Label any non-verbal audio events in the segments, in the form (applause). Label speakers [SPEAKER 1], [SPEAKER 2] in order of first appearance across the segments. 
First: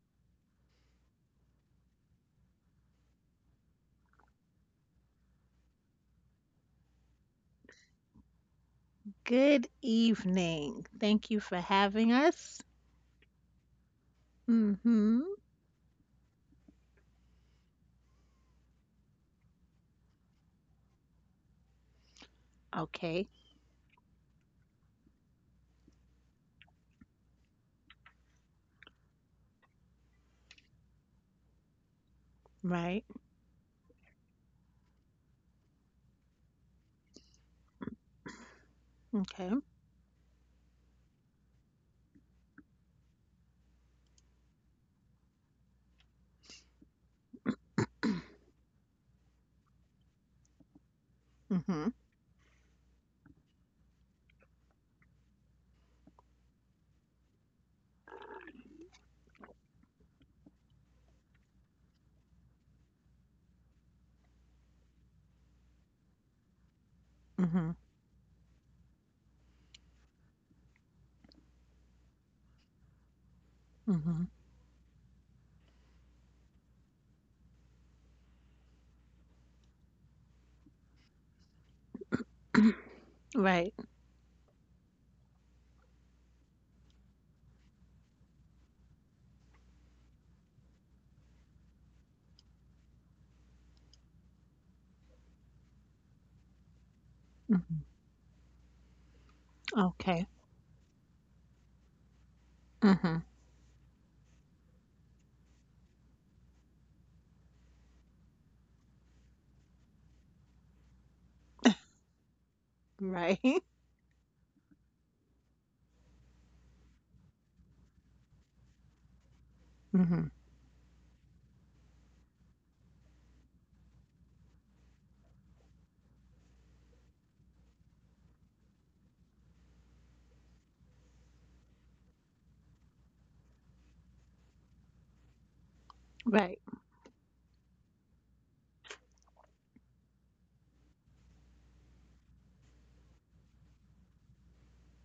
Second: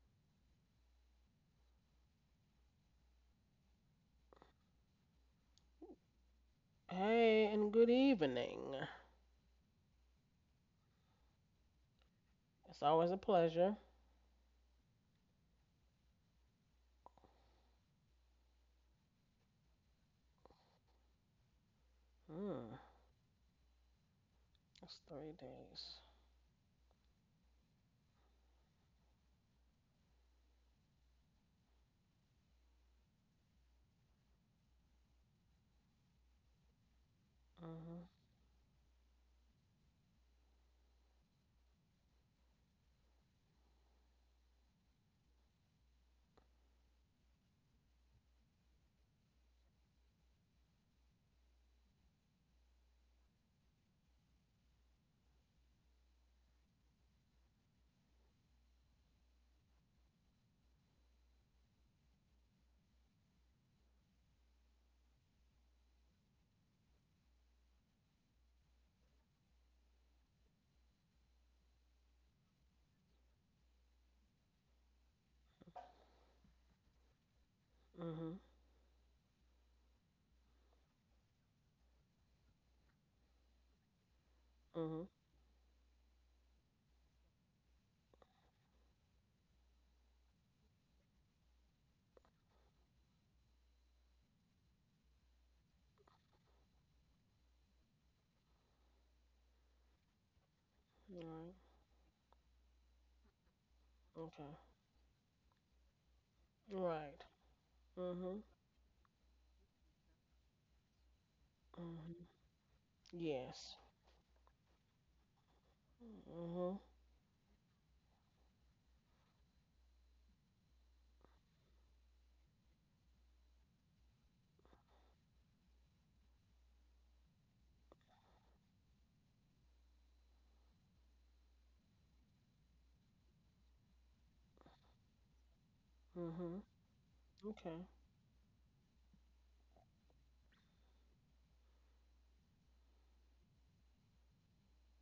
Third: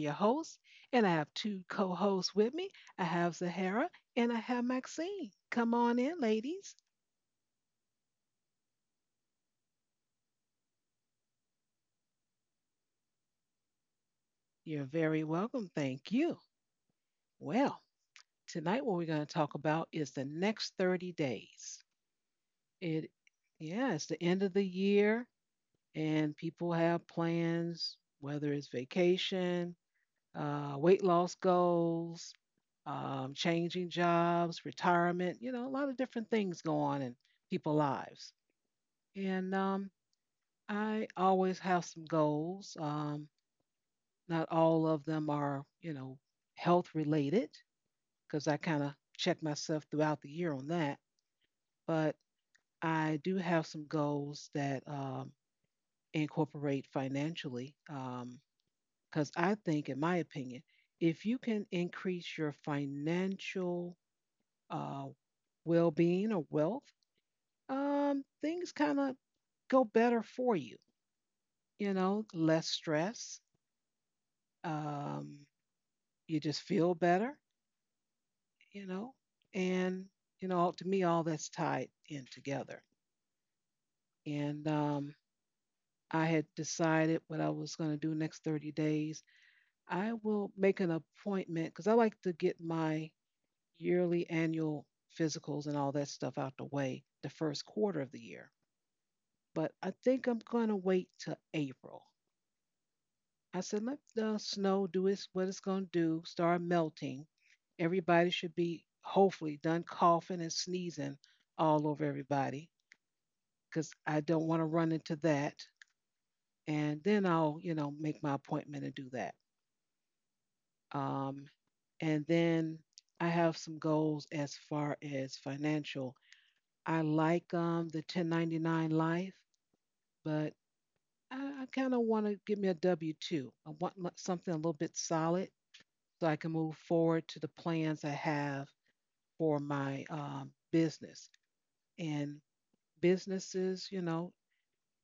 [SPEAKER 1] your host, and I have two co hosts with me. I have Zahara and I have Maxine. Come on in, ladies.
[SPEAKER 2] Hey, and good evening.
[SPEAKER 3] Good evening. Thank you for having us.
[SPEAKER 2] It's always a pleasure.
[SPEAKER 1] You're
[SPEAKER 3] Mm-hmm.
[SPEAKER 1] very welcome. Thank you. Well, tonight, what we're going to talk about is the next 30 days.
[SPEAKER 2] Mm,
[SPEAKER 1] It,
[SPEAKER 3] Okay.
[SPEAKER 1] yeah, it's the end of the
[SPEAKER 2] it's three
[SPEAKER 1] year,
[SPEAKER 2] days.
[SPEAKER 1] and people have plans, whether it's vacation, weight loss goals,
[SPEAKER 3] Right.
[SPEAKER 1] changing jobs, retirement, you know, a lot of different things go on in people's
[SPEAKER 2] Mm-hmm.
[SPEAKER 1] lives.
[SPEAKER 3] Okay.
[SPEAKER 1] And I always have some goals. Not all of them are, you know, health related because I kind of check myself throughout the year on that.
[SPEAKER 3] Mm-hmm.
[SPEAKER 1] But I do have some goals that incorporate financially because I think, in my opinion, if you can increase your financial uh, well-being or wealth,
[SPEAKER 3] Mm-hmm.
[SPEAKER 1] things kind of go better for you. You know, less stress.
[SPEAKER 3] Mm-hmm.
[SPEAKER 1] Um, you just feel better.
[SPEAKER 2] Mm-hmm.
[SPEAKER 1] You know, and you know, to me, all that's tied in together.
[SPEAKER 3] (clears throat) Right.
[SPEAKER 1] And
[SPEAKER 2] Mm-hmm.
[SPEAKER 1] I had decided what I was going to do next 30 days. I will make an appointment because I like to get my yearly annual physicals and all that stuff out the way the first
[SPEAKER 3] Mm-hmm.
[SPEAKER 1] quarter of the year, but I
[SPEAKER 3] Okay.
[SPEAKER 1] think I'm gonna wait till
[SPEAKER 2] Right.
[SPEAKER 1] April.
[SPEAKER 3] Mm-hmm.
[SPEAKER 1] I said, let the
[SPEAKER 2] Okay.
[SPEAKER 1] snow do its what it's gonna do, start melting.
[SPEAKER 2] Right.
[SPEAKER 1] Everybody
[SPEAKER 2] Mm-hmm.
[SPEAKER 1] should be hopefully done coughing and sneezing all over
[SPEAKER 2] Mm-hmm.
[SPEAKER 1] everybody
[SPEAKER 3] Right. (laughs)
[SPEAKER 2] Yes.
[SPEAKER 1] because I don't want to run into that.
[SPEAKER 2] Mm-hmm.
[SPEAKER 1] And then I'll, you know, make my appointment and do that.
[SPEAKER 3] Mm-hmm.
[SPEAKER 1] Um, and then I have some goals as far as financial. I like the 1099 life, but I kind of want to give me a W two. I want something a little bit solid so I can
[SPEAKER 3] Right.
[SPEAKER 2] Mm-hmm.
[SPEAKER 1] move forward to the
[SPEAKER 2] Okay.
[SPEAKER 1] plans I have for my business. And businesses, you know,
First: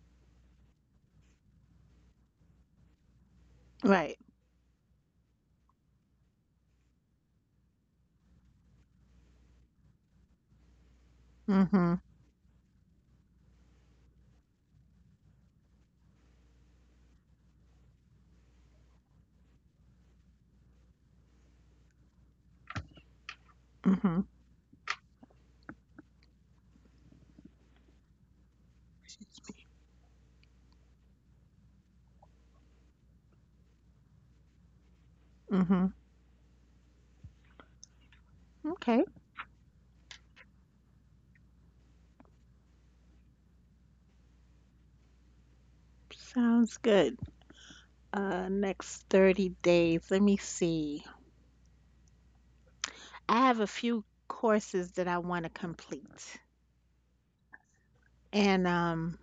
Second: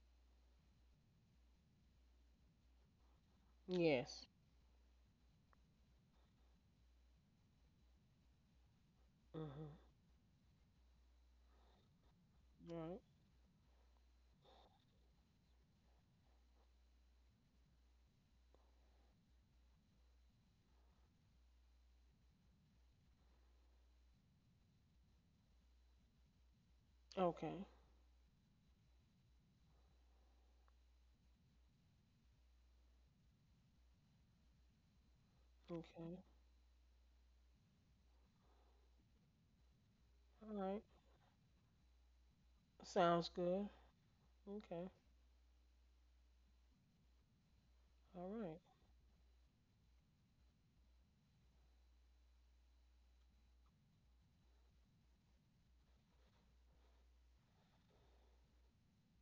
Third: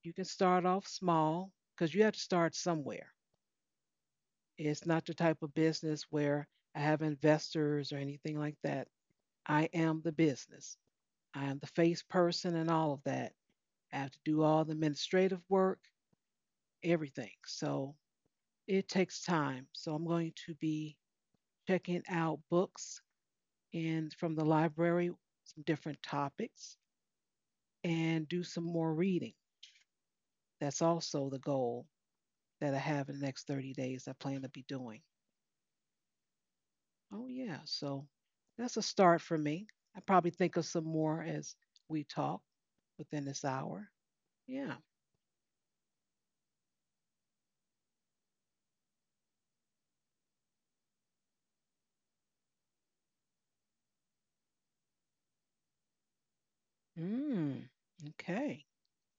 [SPEAKER 1] you can start off small because you have to start somewhere.
[SPEAKER 3] Right.
[SPEAKER 2] Yes.
[SPEAKER 1] It's not the type of business where I have investors or anything like that. I
[SPEAKER 2] Mm-hmm.
[SPEAKER 1] am the business. I am the
[SPEAKER 3] Mm-hmm.
[SPEAKER 1] face person and all of
[SPEAKER 2] Right.
[SPEAKER 1] that. I have to do all the administrative work, everything. So it takes time. So I'm going to be checking out books and
[SPEAKER 3] Mm-hmm.
[SPEAKER 1] from the library, some different topics,
[SPEAKER 2] Okay.
[SPEAKER 1] and do some more reading. That's also the goal that I have in the next 30 days. I plan to be doing.
[SPEAKER 2] Okay.
[SPEAKER 3] Mm-hmm.
[SPEAKER 2] All
[SPEAKER 1] Oh yeah, so that's a
[SPEAKER 3] Okay.
[SPEAKER 1] start for me. I probably think of
[SPEAKER 2] right.
[SPEAKER 1] some more as we talk within
[SPEAKER 2] Sounds
[SPEAKER 1] this
[SPEAKER 2] good.
[SPEAKER 1] hour. Yeah.
[SPEAKER 2] Okay.
[SPEAKER 3] Sounds good.
[SPEAKER 2] All right.
[SPEAKER 3] Next 30 days. Let me see. I have a few courses that I want to complete.
[SPEAKER 1] Mm.
[SPEAKER 3] And
[SPEAKER 1] Okay.
[SPEAKER 3] um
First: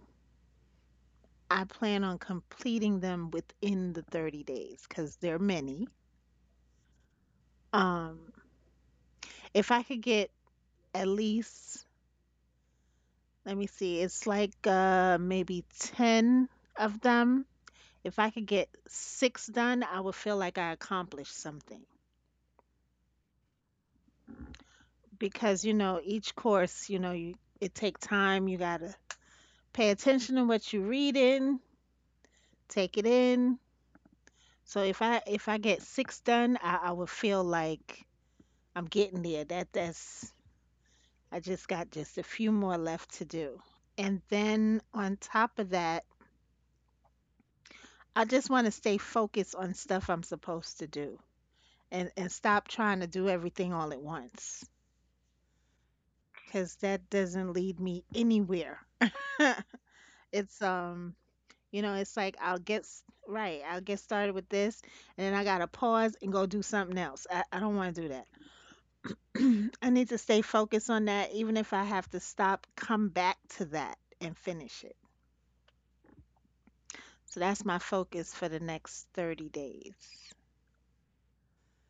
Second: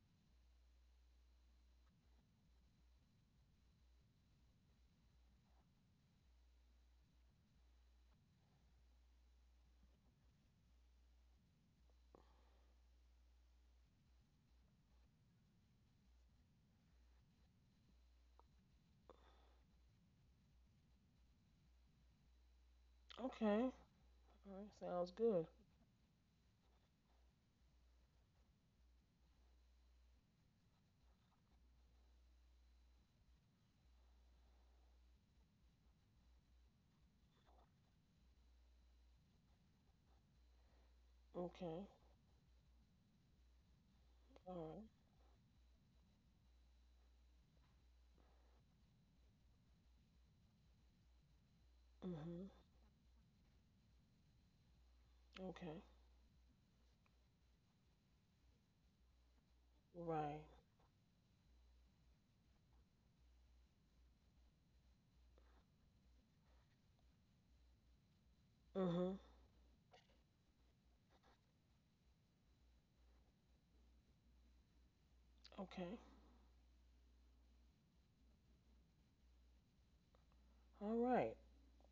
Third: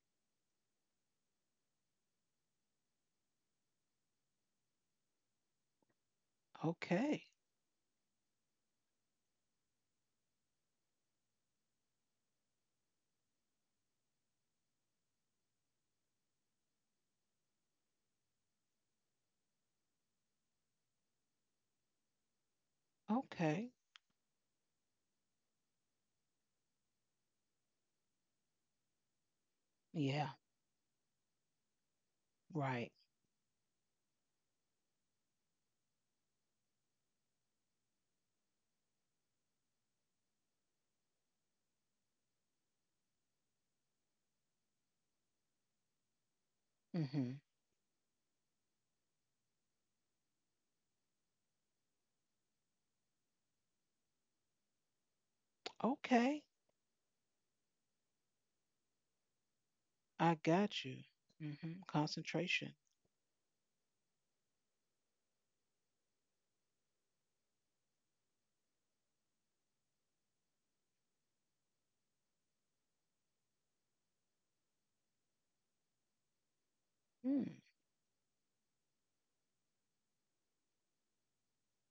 [SPEAKER 3] I plan on completing them within the 30 days because they're many.
[SPEAKER 1] Okay.
[SPEAKER 3] Um, if I could get at least, let me see, it's like maybe 10 of them. If I could get six done, I would feel like I accomplished something
[SPEAKER 2] Okay.
[SPEAKER 1] Okay.
[SPEAKER 2] All right. Sounds good.
[SPEAKER 3] because, you know, each course, you know, it take time. You gotta pay
[SPEAKER 1] Yeah.
[SPEAKER 3] attention to what you're reading,
[SPEAKER 1] Right.
[SPEAKER 3] take it in. So if I get six done, I would feel like I'm getting there. That's I just
[SPEAKER 2] Okay.
[SPEAKER 3] got just a few more left to do. And then
[SPEAKER 2] All
[SPEAKER 3] on top of that,
[SPEAKER 1] hmm
[SPEAKER 3] I just want to stay focused on stuff I'm supposed to do
[SPEAKER 2] right.
[SPEAKER 3] and
[SPEAKER 2] Mm-hmm.
[SPEAKER 3] stop trying to do everything all at once
[SPEAKER 2] Okay.
[SPEAKER 1] Okay.
[SPEAKER 3] because that doesn't lead me anywhere. (laughs)
[SPEAKER 1] I
[SPEAKER 2] Right.
[SPEAKER 3] it's,
[SPEAKER 1] got you.
[SPEAKER 3] you know, it's like
[SPEAKER 1] Concentration.
[SPEAKER 3] right, I'll get started with this and then I got to pause and go do something else. I don't want to do
[SPEAKER 2] Mm-hmm.
[SPEAKER 3] that. (clears throat) I need to stay focused on that, even if I have to stop, come back to that and finish it.
[SPEAKER 2] Okay.
[SPEAKER 3] So
[SPEAKER 1] Mm.
[SPEAKER 3] that's my focus for the next 30 days.
[SPEAKER 2] All right.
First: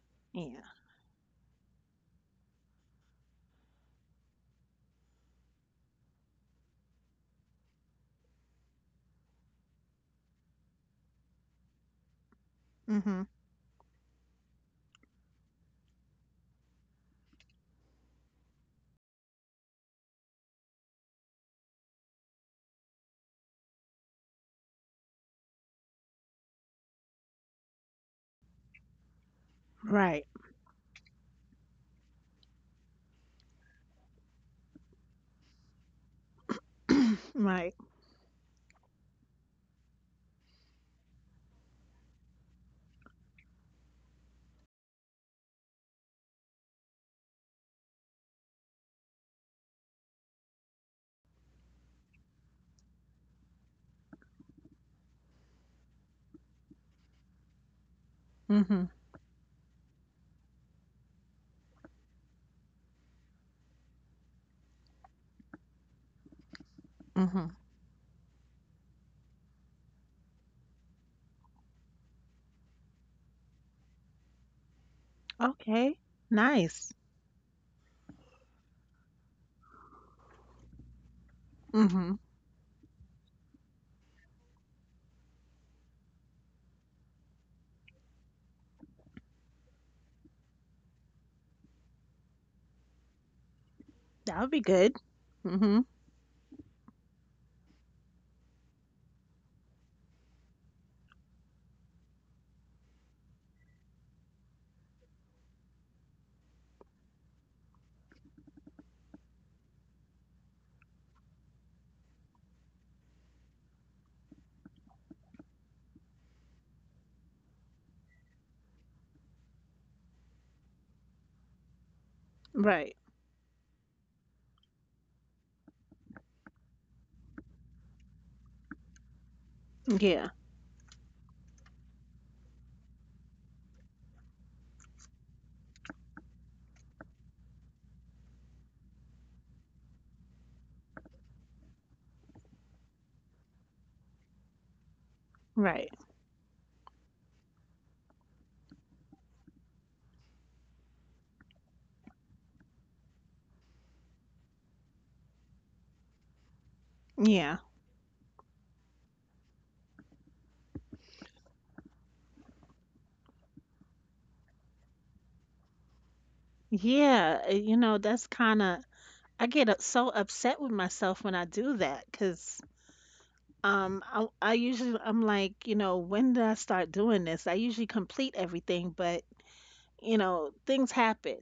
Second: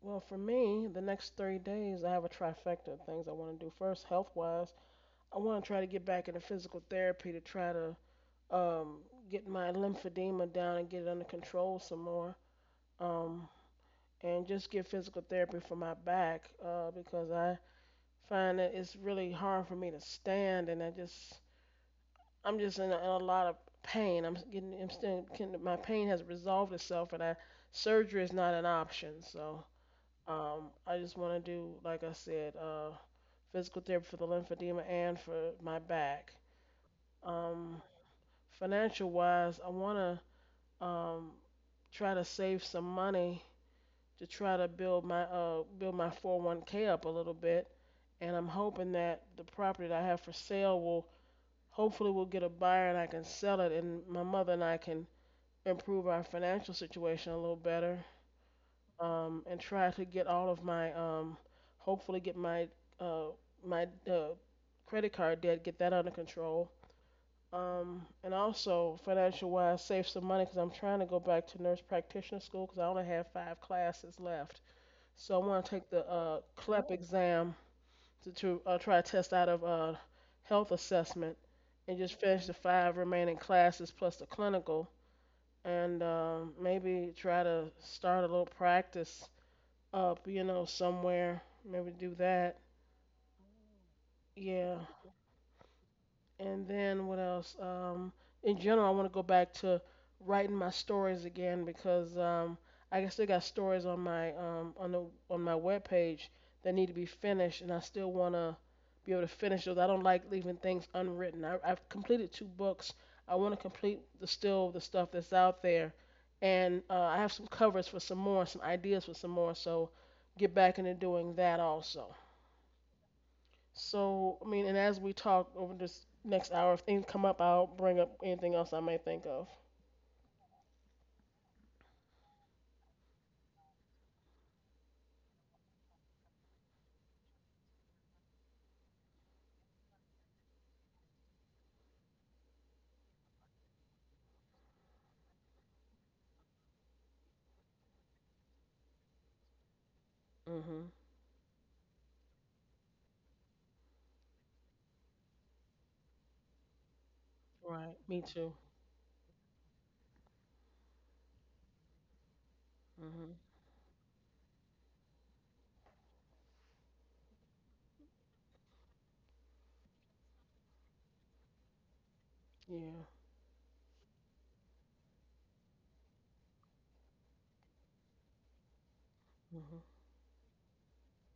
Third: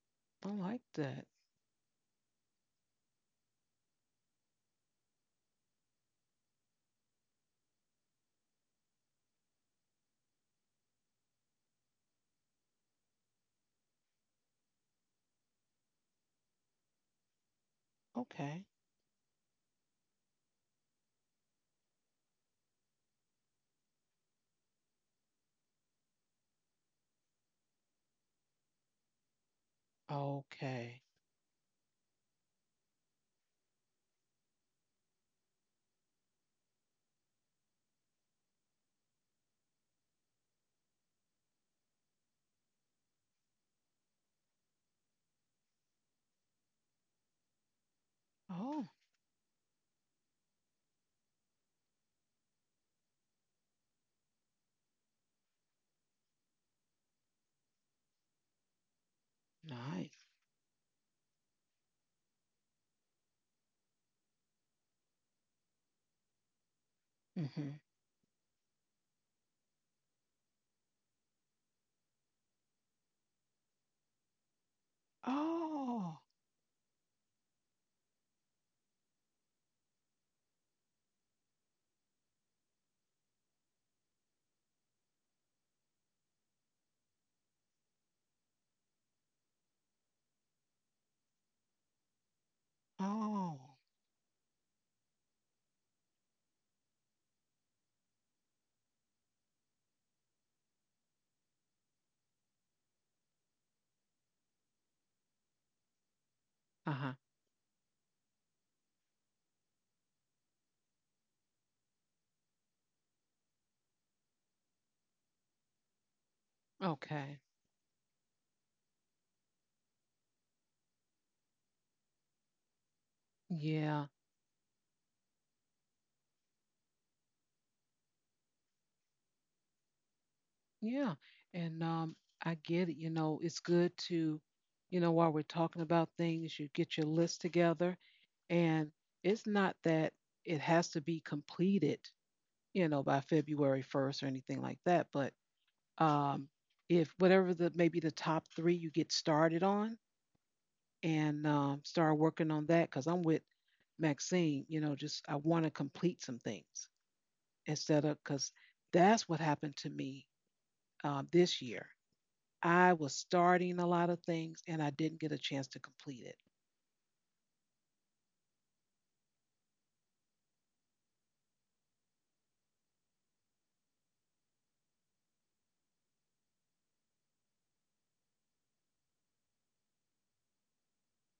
[SPEAKER 2] Well, for
[SPEAKER 1] I
[SPEAKER 3] Yeah.
[SPEAKER 1] like
[SPEAKER 2] me, the
[SPEAKER 1] that.
[SPEAKER 2] next 3 days, I have a trifecta of things I want to do. First, health wise, I want to try to get back into physical therapy to try to um, get my lymphedema down and get it under control some more.
[SPEAKER 3] Mm-hmm.
[SPEAKER 2] Um, and just get physical therapy for my back because I find
[SPEAKER 1] Okay.
[SPEAKER 2] that it's really hard for me to stand and I'm just in a lot of pain. My pain has resolved itself surgery is not an option. So,
[SPEAKER 3] Right.
[SPEAKER 2] I
[SPEAKER 1] Okay.
[SPEAKER 2] just want to do, like I said, physical therapy for the lymphedema and for my back.
[SPEAKER 3] (clears throat) Right.
[SPEAKER 2] Um, financial wise, I want to try to save some money to try to build my 401(k) up a little bit, and I'm
[SPEAKER 1] Oh,
[SPEAKER 2] hoping that the property that I have for sale will hopefully will get a buyer and I can sell it, and my mother and I can improve our financial situation a little better,
[SPEAKER 3] Mm-hmm.
[SPEAKER 2] and try to
[SPEAKER 1] nice.
[SPEAKER 2] get all of my hopefully get uh, my credit card debt, get that under control.
[SPEAKER 3] Mm-hmm.
[SPEAKER 1] hmm
[SPEAKER 2] And also financial wise, save some money because I'm trying to go back to nurse practitioner school because I only have five classes left. So I want to take
[SPEAKER 3] Okay.
[SPEAKER 2] the
[SPEAKER 1] Oh,
[SPEAKER 2] uh, CLEP
[SPEAKER 3] Nice.
[SPEAKER 2] Exam to try to test out of health assessment and
[SPEAKER 3] Mm-hmm.
[SPEAKER 2] just finish the five remaining classes plus the clinical and maybe try to start a little practice up somewhere. Maybe do that.
[SPEAKER 1] oh.
[SPEAKER 3] That would be
[SPEAKER 2] Yeah.
[SPEAKER 3] good. Mm-hmm.
[SPEAKER 2] And then what else? In general, I want to go back to writing my stories again because I still got stories on my on the on my webpage that need to be
[SPEAKER 1] Uh-huh.
[SPEAKER 2] finished, and I still want to be able to finish those. I don't like leaving things unwritten. I've completed two books. I want to complete the stuff that's out there, and I have
[SPEAKER 1] Okay.
[SPEAKER 2] some covers for some more, some ideas for some more. So get back into doing that also.
[SPEAKER 3] Right.
[SPEAKER 1] Yeah.
[SPEAKER 2] So, I mean, and as we talk over this next hour, if things come up, I'll bring up anything else I might think of.
[SPEAKER 3] Yeah.
[SPEAKER 1] Yeah. And I get it. You know, it's good to, you know, while we're talking about things, you get your list together, and it's not that it has to be completed, you know, by February 1st or anything like that, but
[SPEAKER 3] Right.
[SPEAKER 1] um, if whatever the maybe the top three you get started on,
[SPEAKER 2] Mhm.
[SPEAKER 1] and started working on that because I'm with Maxine. You know, just I want to complete some things
[SPEAKER 3] Yeah.
[SPEAKER 2] Right.
[SPEAKER 1] instead of
[SPEAKER 2] Me
[SPEAKER 1] because
[SPEAKER 2] too.
[SPEAKER 1] that's what happened to me this year. I was
[SPEAKER 2] Mhm.
[SPEAKER 1] starting a lot of things and I didn't get a chance to complete it.
[SPEAKER 3] Yeah. You know, I get so upset with myself when I do that because
[SPEAKER 2] Yeah.
[SPEAKER 3] I usually, I'm like, you know, when did I start doing this? I usually complete everything, but,
[SPEAKER 2] Mhm.
[SPEAKER 3] you know, things happen,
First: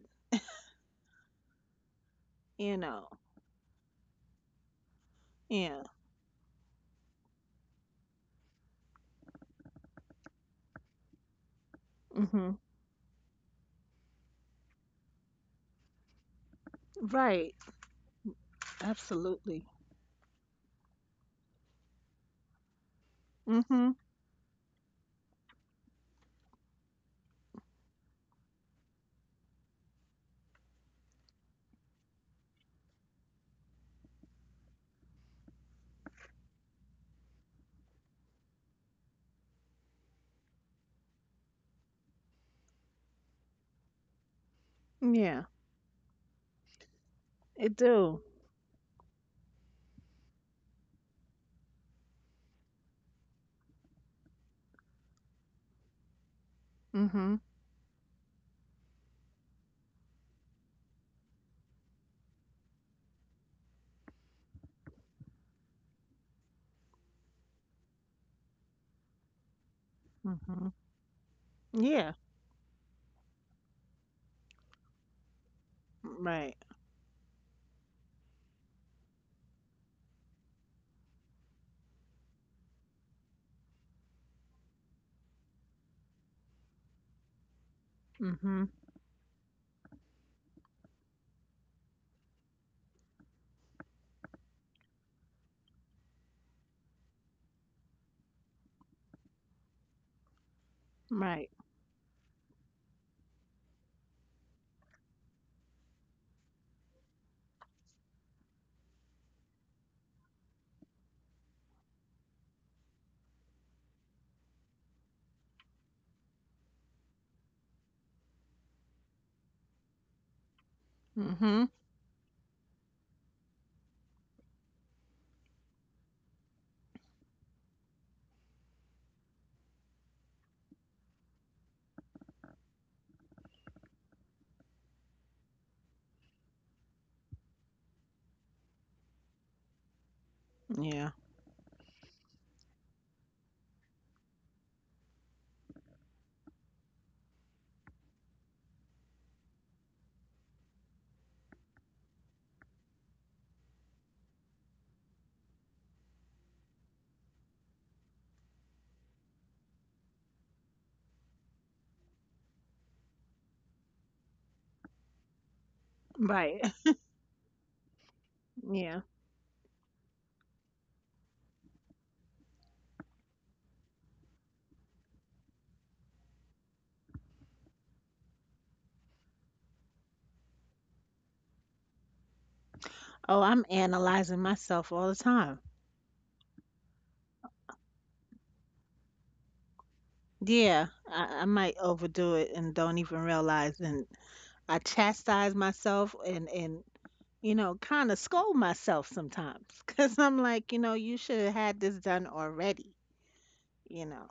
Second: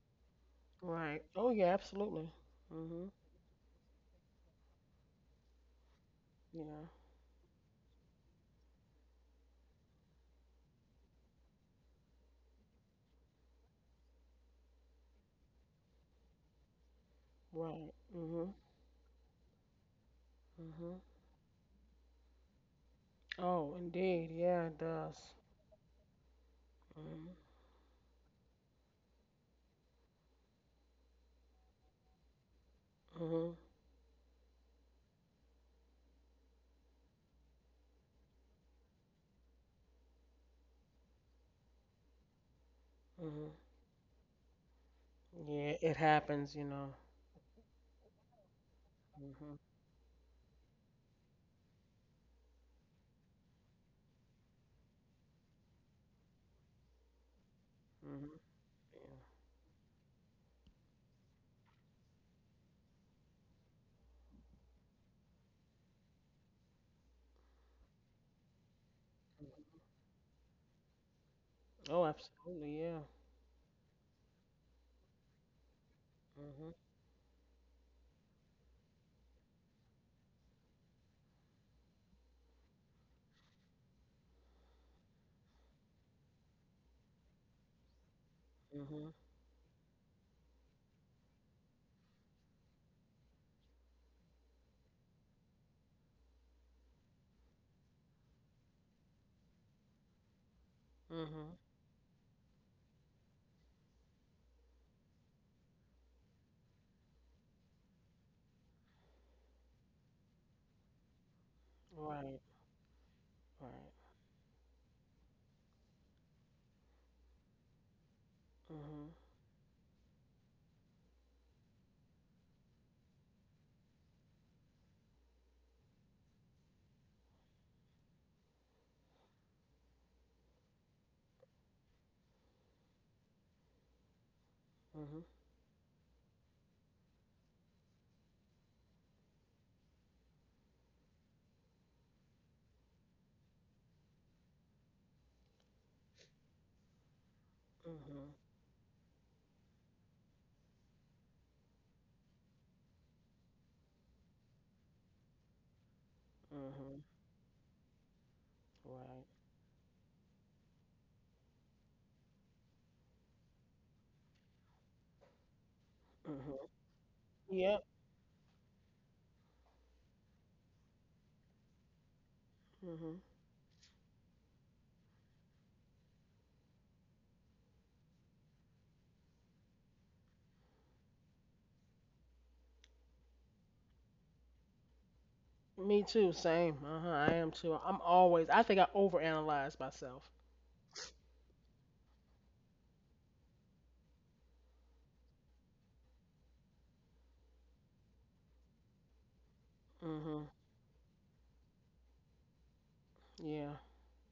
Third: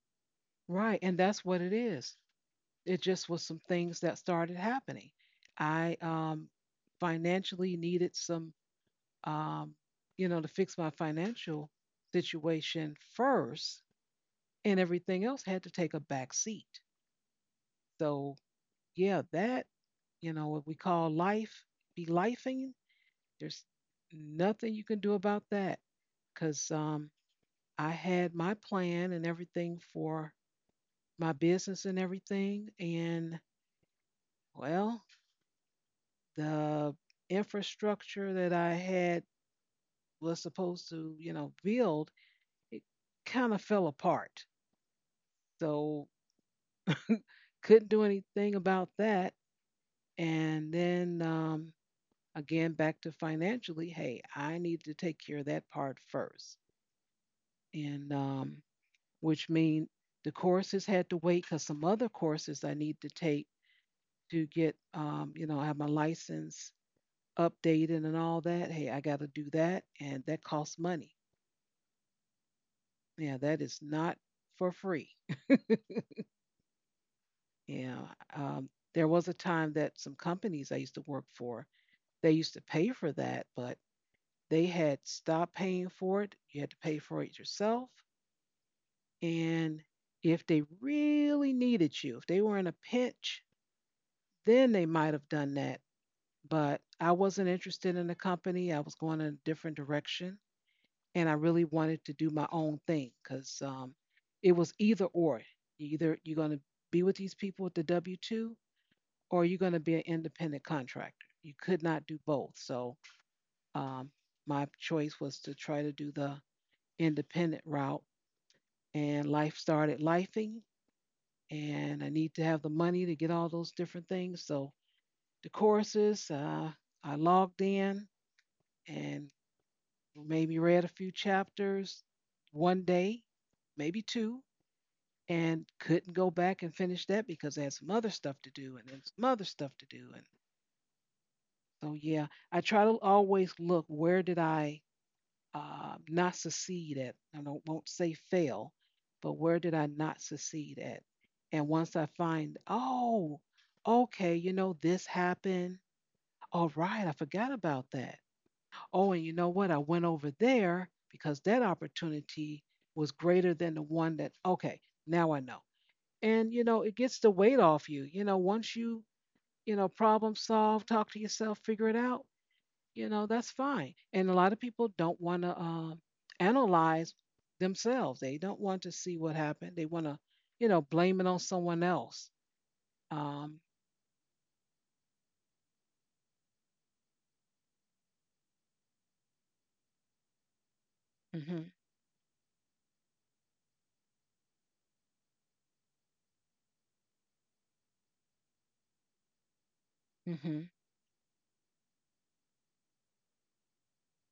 [SPEAKER 1] Right, and
[SPEAKER 2] Right.
[SPEAKER 1] that's
[SPEAKER 2] Oh
[SPEAKER 1] what
[SPEAKER 2] yeah,
[SPEAKER 1] it is.
[SPEAKER 2] absolutely.
[SPEAKER 3] you
[SPEAKER 1] It
[SPEAKER 3] know.
[SPEAKER 2] Mhm.
[SPEAKER 1] just was some things that started happening.
[SPEAKER 3] Yeah.
[SPEAKER 1] I
[SPEAKER 2] Yeah.
[SPEAKER 1] financially needed some, um, you know, to fix my financial situation first, and everything else had to take a back seat.
[SPEAKER 3] Right.
[SPEAKER 2] Right.
[SPEAKER 1] So
[SPEAKER 2] Mhm.
[SPEAKER 1] yeah,
[SPEAKER 3] Absolutely.
[SPEAKER 1] that, you know, what we
[SPEAKER 2] Mhm.
[SPEAKER 1] call life, be lifing, there's
[SPEAKER 2] Oh,
[SPEAKER 3] Mhm.
[SPEAKER 2] indeed. Yeah, it
[SPEAKER 1] nothing you can do
[SPEAKER 2] does.
[SPEAKER 1] about that. Cause
[SPEAKER 2] Mhm.
[SPEAKER 1] I had my plan and everything for my business and everything. And
[SPEAKER 2] Mhm.
[SPEAKER 1] well, the infrastructure that I had was supposed to, you know, build, it
[SPEAKER 2] Mhm.
[SPEAKER 1] kind of fell apart.
[SPEAKER 3] Yeah.
[SPEAKER 2] Yeah, it
[SPEAKER 1] So
[SPEAKER 2] happens, you know.
[SPEAKER 3] It
[SPEAKER 1] couldn't do
[SPEAKER 3] do.
[SPEAKER 1] anything about that.
[SPEAKER 2] Mhm.
[SPEAKER 1] And then again back to financially, hey, I need to take care of that part first,
[SPEAKER 3] Mhm.
[SPEAKER 1] and
[SPEAKER 2] Mhm.
[SPEAKER 1] um,
[SPEAKER 2] Yeah.
[SPEAKER 1] which means the courses had to wait because some other courses I need to take to get, you know, have my license updated and all that, hey, I got to do
[SPEAKER 2] Mhm.
[SPEAKER 1] that, and that
[SPEAKER 3] Mhm.
[SPEAKER 1] costs money.
[SPEAKER 2] Oh,
[SPEAKER 3] Yeah.
[SPEAKER 2] absolutely. Yeah.
[SPEAKER 1] Yeah, that is not for free.
[SPEAKER 3] Right.
[SPEAKER 2] Mhm.
[SPEAKER 1] Yeah, there was a time that some companies I used to work for, they used to pay for that, but they had stopped paying for it. You had to pay for it yourself.
[SPEAKER 3] Mhm.
[SPEAKER 2] Mhm.
[SPEAKER 1] And if they really needed you, if they were in a pinch, then they might have done that. But I wasn't interested in the company. I was going in a different direction. And I
[SPEAKER 3] Right.
[SPEAKER 2] Mhm.
[SPEAKER 1] really wanted to do my own thing because it was either or. Either you're going to be with these people with the W 2 or you're going to be an independent contractor. You could not do
[SPEAKER 2] Right.
[SPEAKER 1] both. So
[SPEAKER 2] Right.
[SPEAKER 1] um, my choice was to try to do the independent route.
[SPEAKER 2] Mhm.
[SPEAKER 1] And life started lifing,
[SPEAKER 3] Mhm.
[SPEAKER 1] and I need to have the money to get all those different things. So the courses, I logged in and maybe read a few chapters one day, maybe two, and couldn't go back and finish that because I had some other stuff to do and then some other stuff to do. And
[SPEAKER 3] Yeah.
[SPEAKER 1] so yeah, I try to always look, where did I not succeed at? I don't, won't say
[SPEAKER 2] Mhm.
[SPEAKER 1] fail, but where did I not succeed at? And once I find, oh, okay, you know, this happened. All
[SPEAKER 2] Mhm.
[SPEAKER 1] right, I forgot about that. Oh,
[SPEAKER 2] Right.
[SPEAKER 1] and you know what? I went over there because that opportunity was greater than the one that. Okay, now I know. And
[SPEAKER 2] Mhm.
[SPEAKER 3] Right.
[SPEAKER 1] you know it
[SPEAKER 3] (laughs)
[SPEAKER 1] gets the weight
[SPEAKER 2] Yep.
[SPEAKER 1] off you. You know once
[SPEAKER 3] Yeah.
[SPEAKER 1] you, you know, problem solve, talk to yourself, figure it out, you
[SPEAKER 2] Mhm.
[SPEAKER 1] know, that's fine. And a lot of people don't want to analyze themselves. They don't want to see what happened. They want to, you know, blame it on someone else.
[SPEAKER 3] Oh,
[SPEAKER 1] um
[SPEAKER 3] I'm analyzing myself all the time.
[SPEAKER 2] Me too. Same. Uh huh. I am too. I'm always. I think I overanalyze myself.
[SPEAKER 3] Yeah, I
[SPEAKER 1] mhm
[SPEAKER 3] might overdo it and don't even realize, and I chastise myself and you know kind of scold myself sometimes (laughs) because I'm
[SPEAKER 2] Mhm.
[SPEAKER 1] mhm.
[SPEAKER 3] like, you know, you should have had this done already.
[SPEAKER 2] Yeah.
[SPEAKER 3] You know.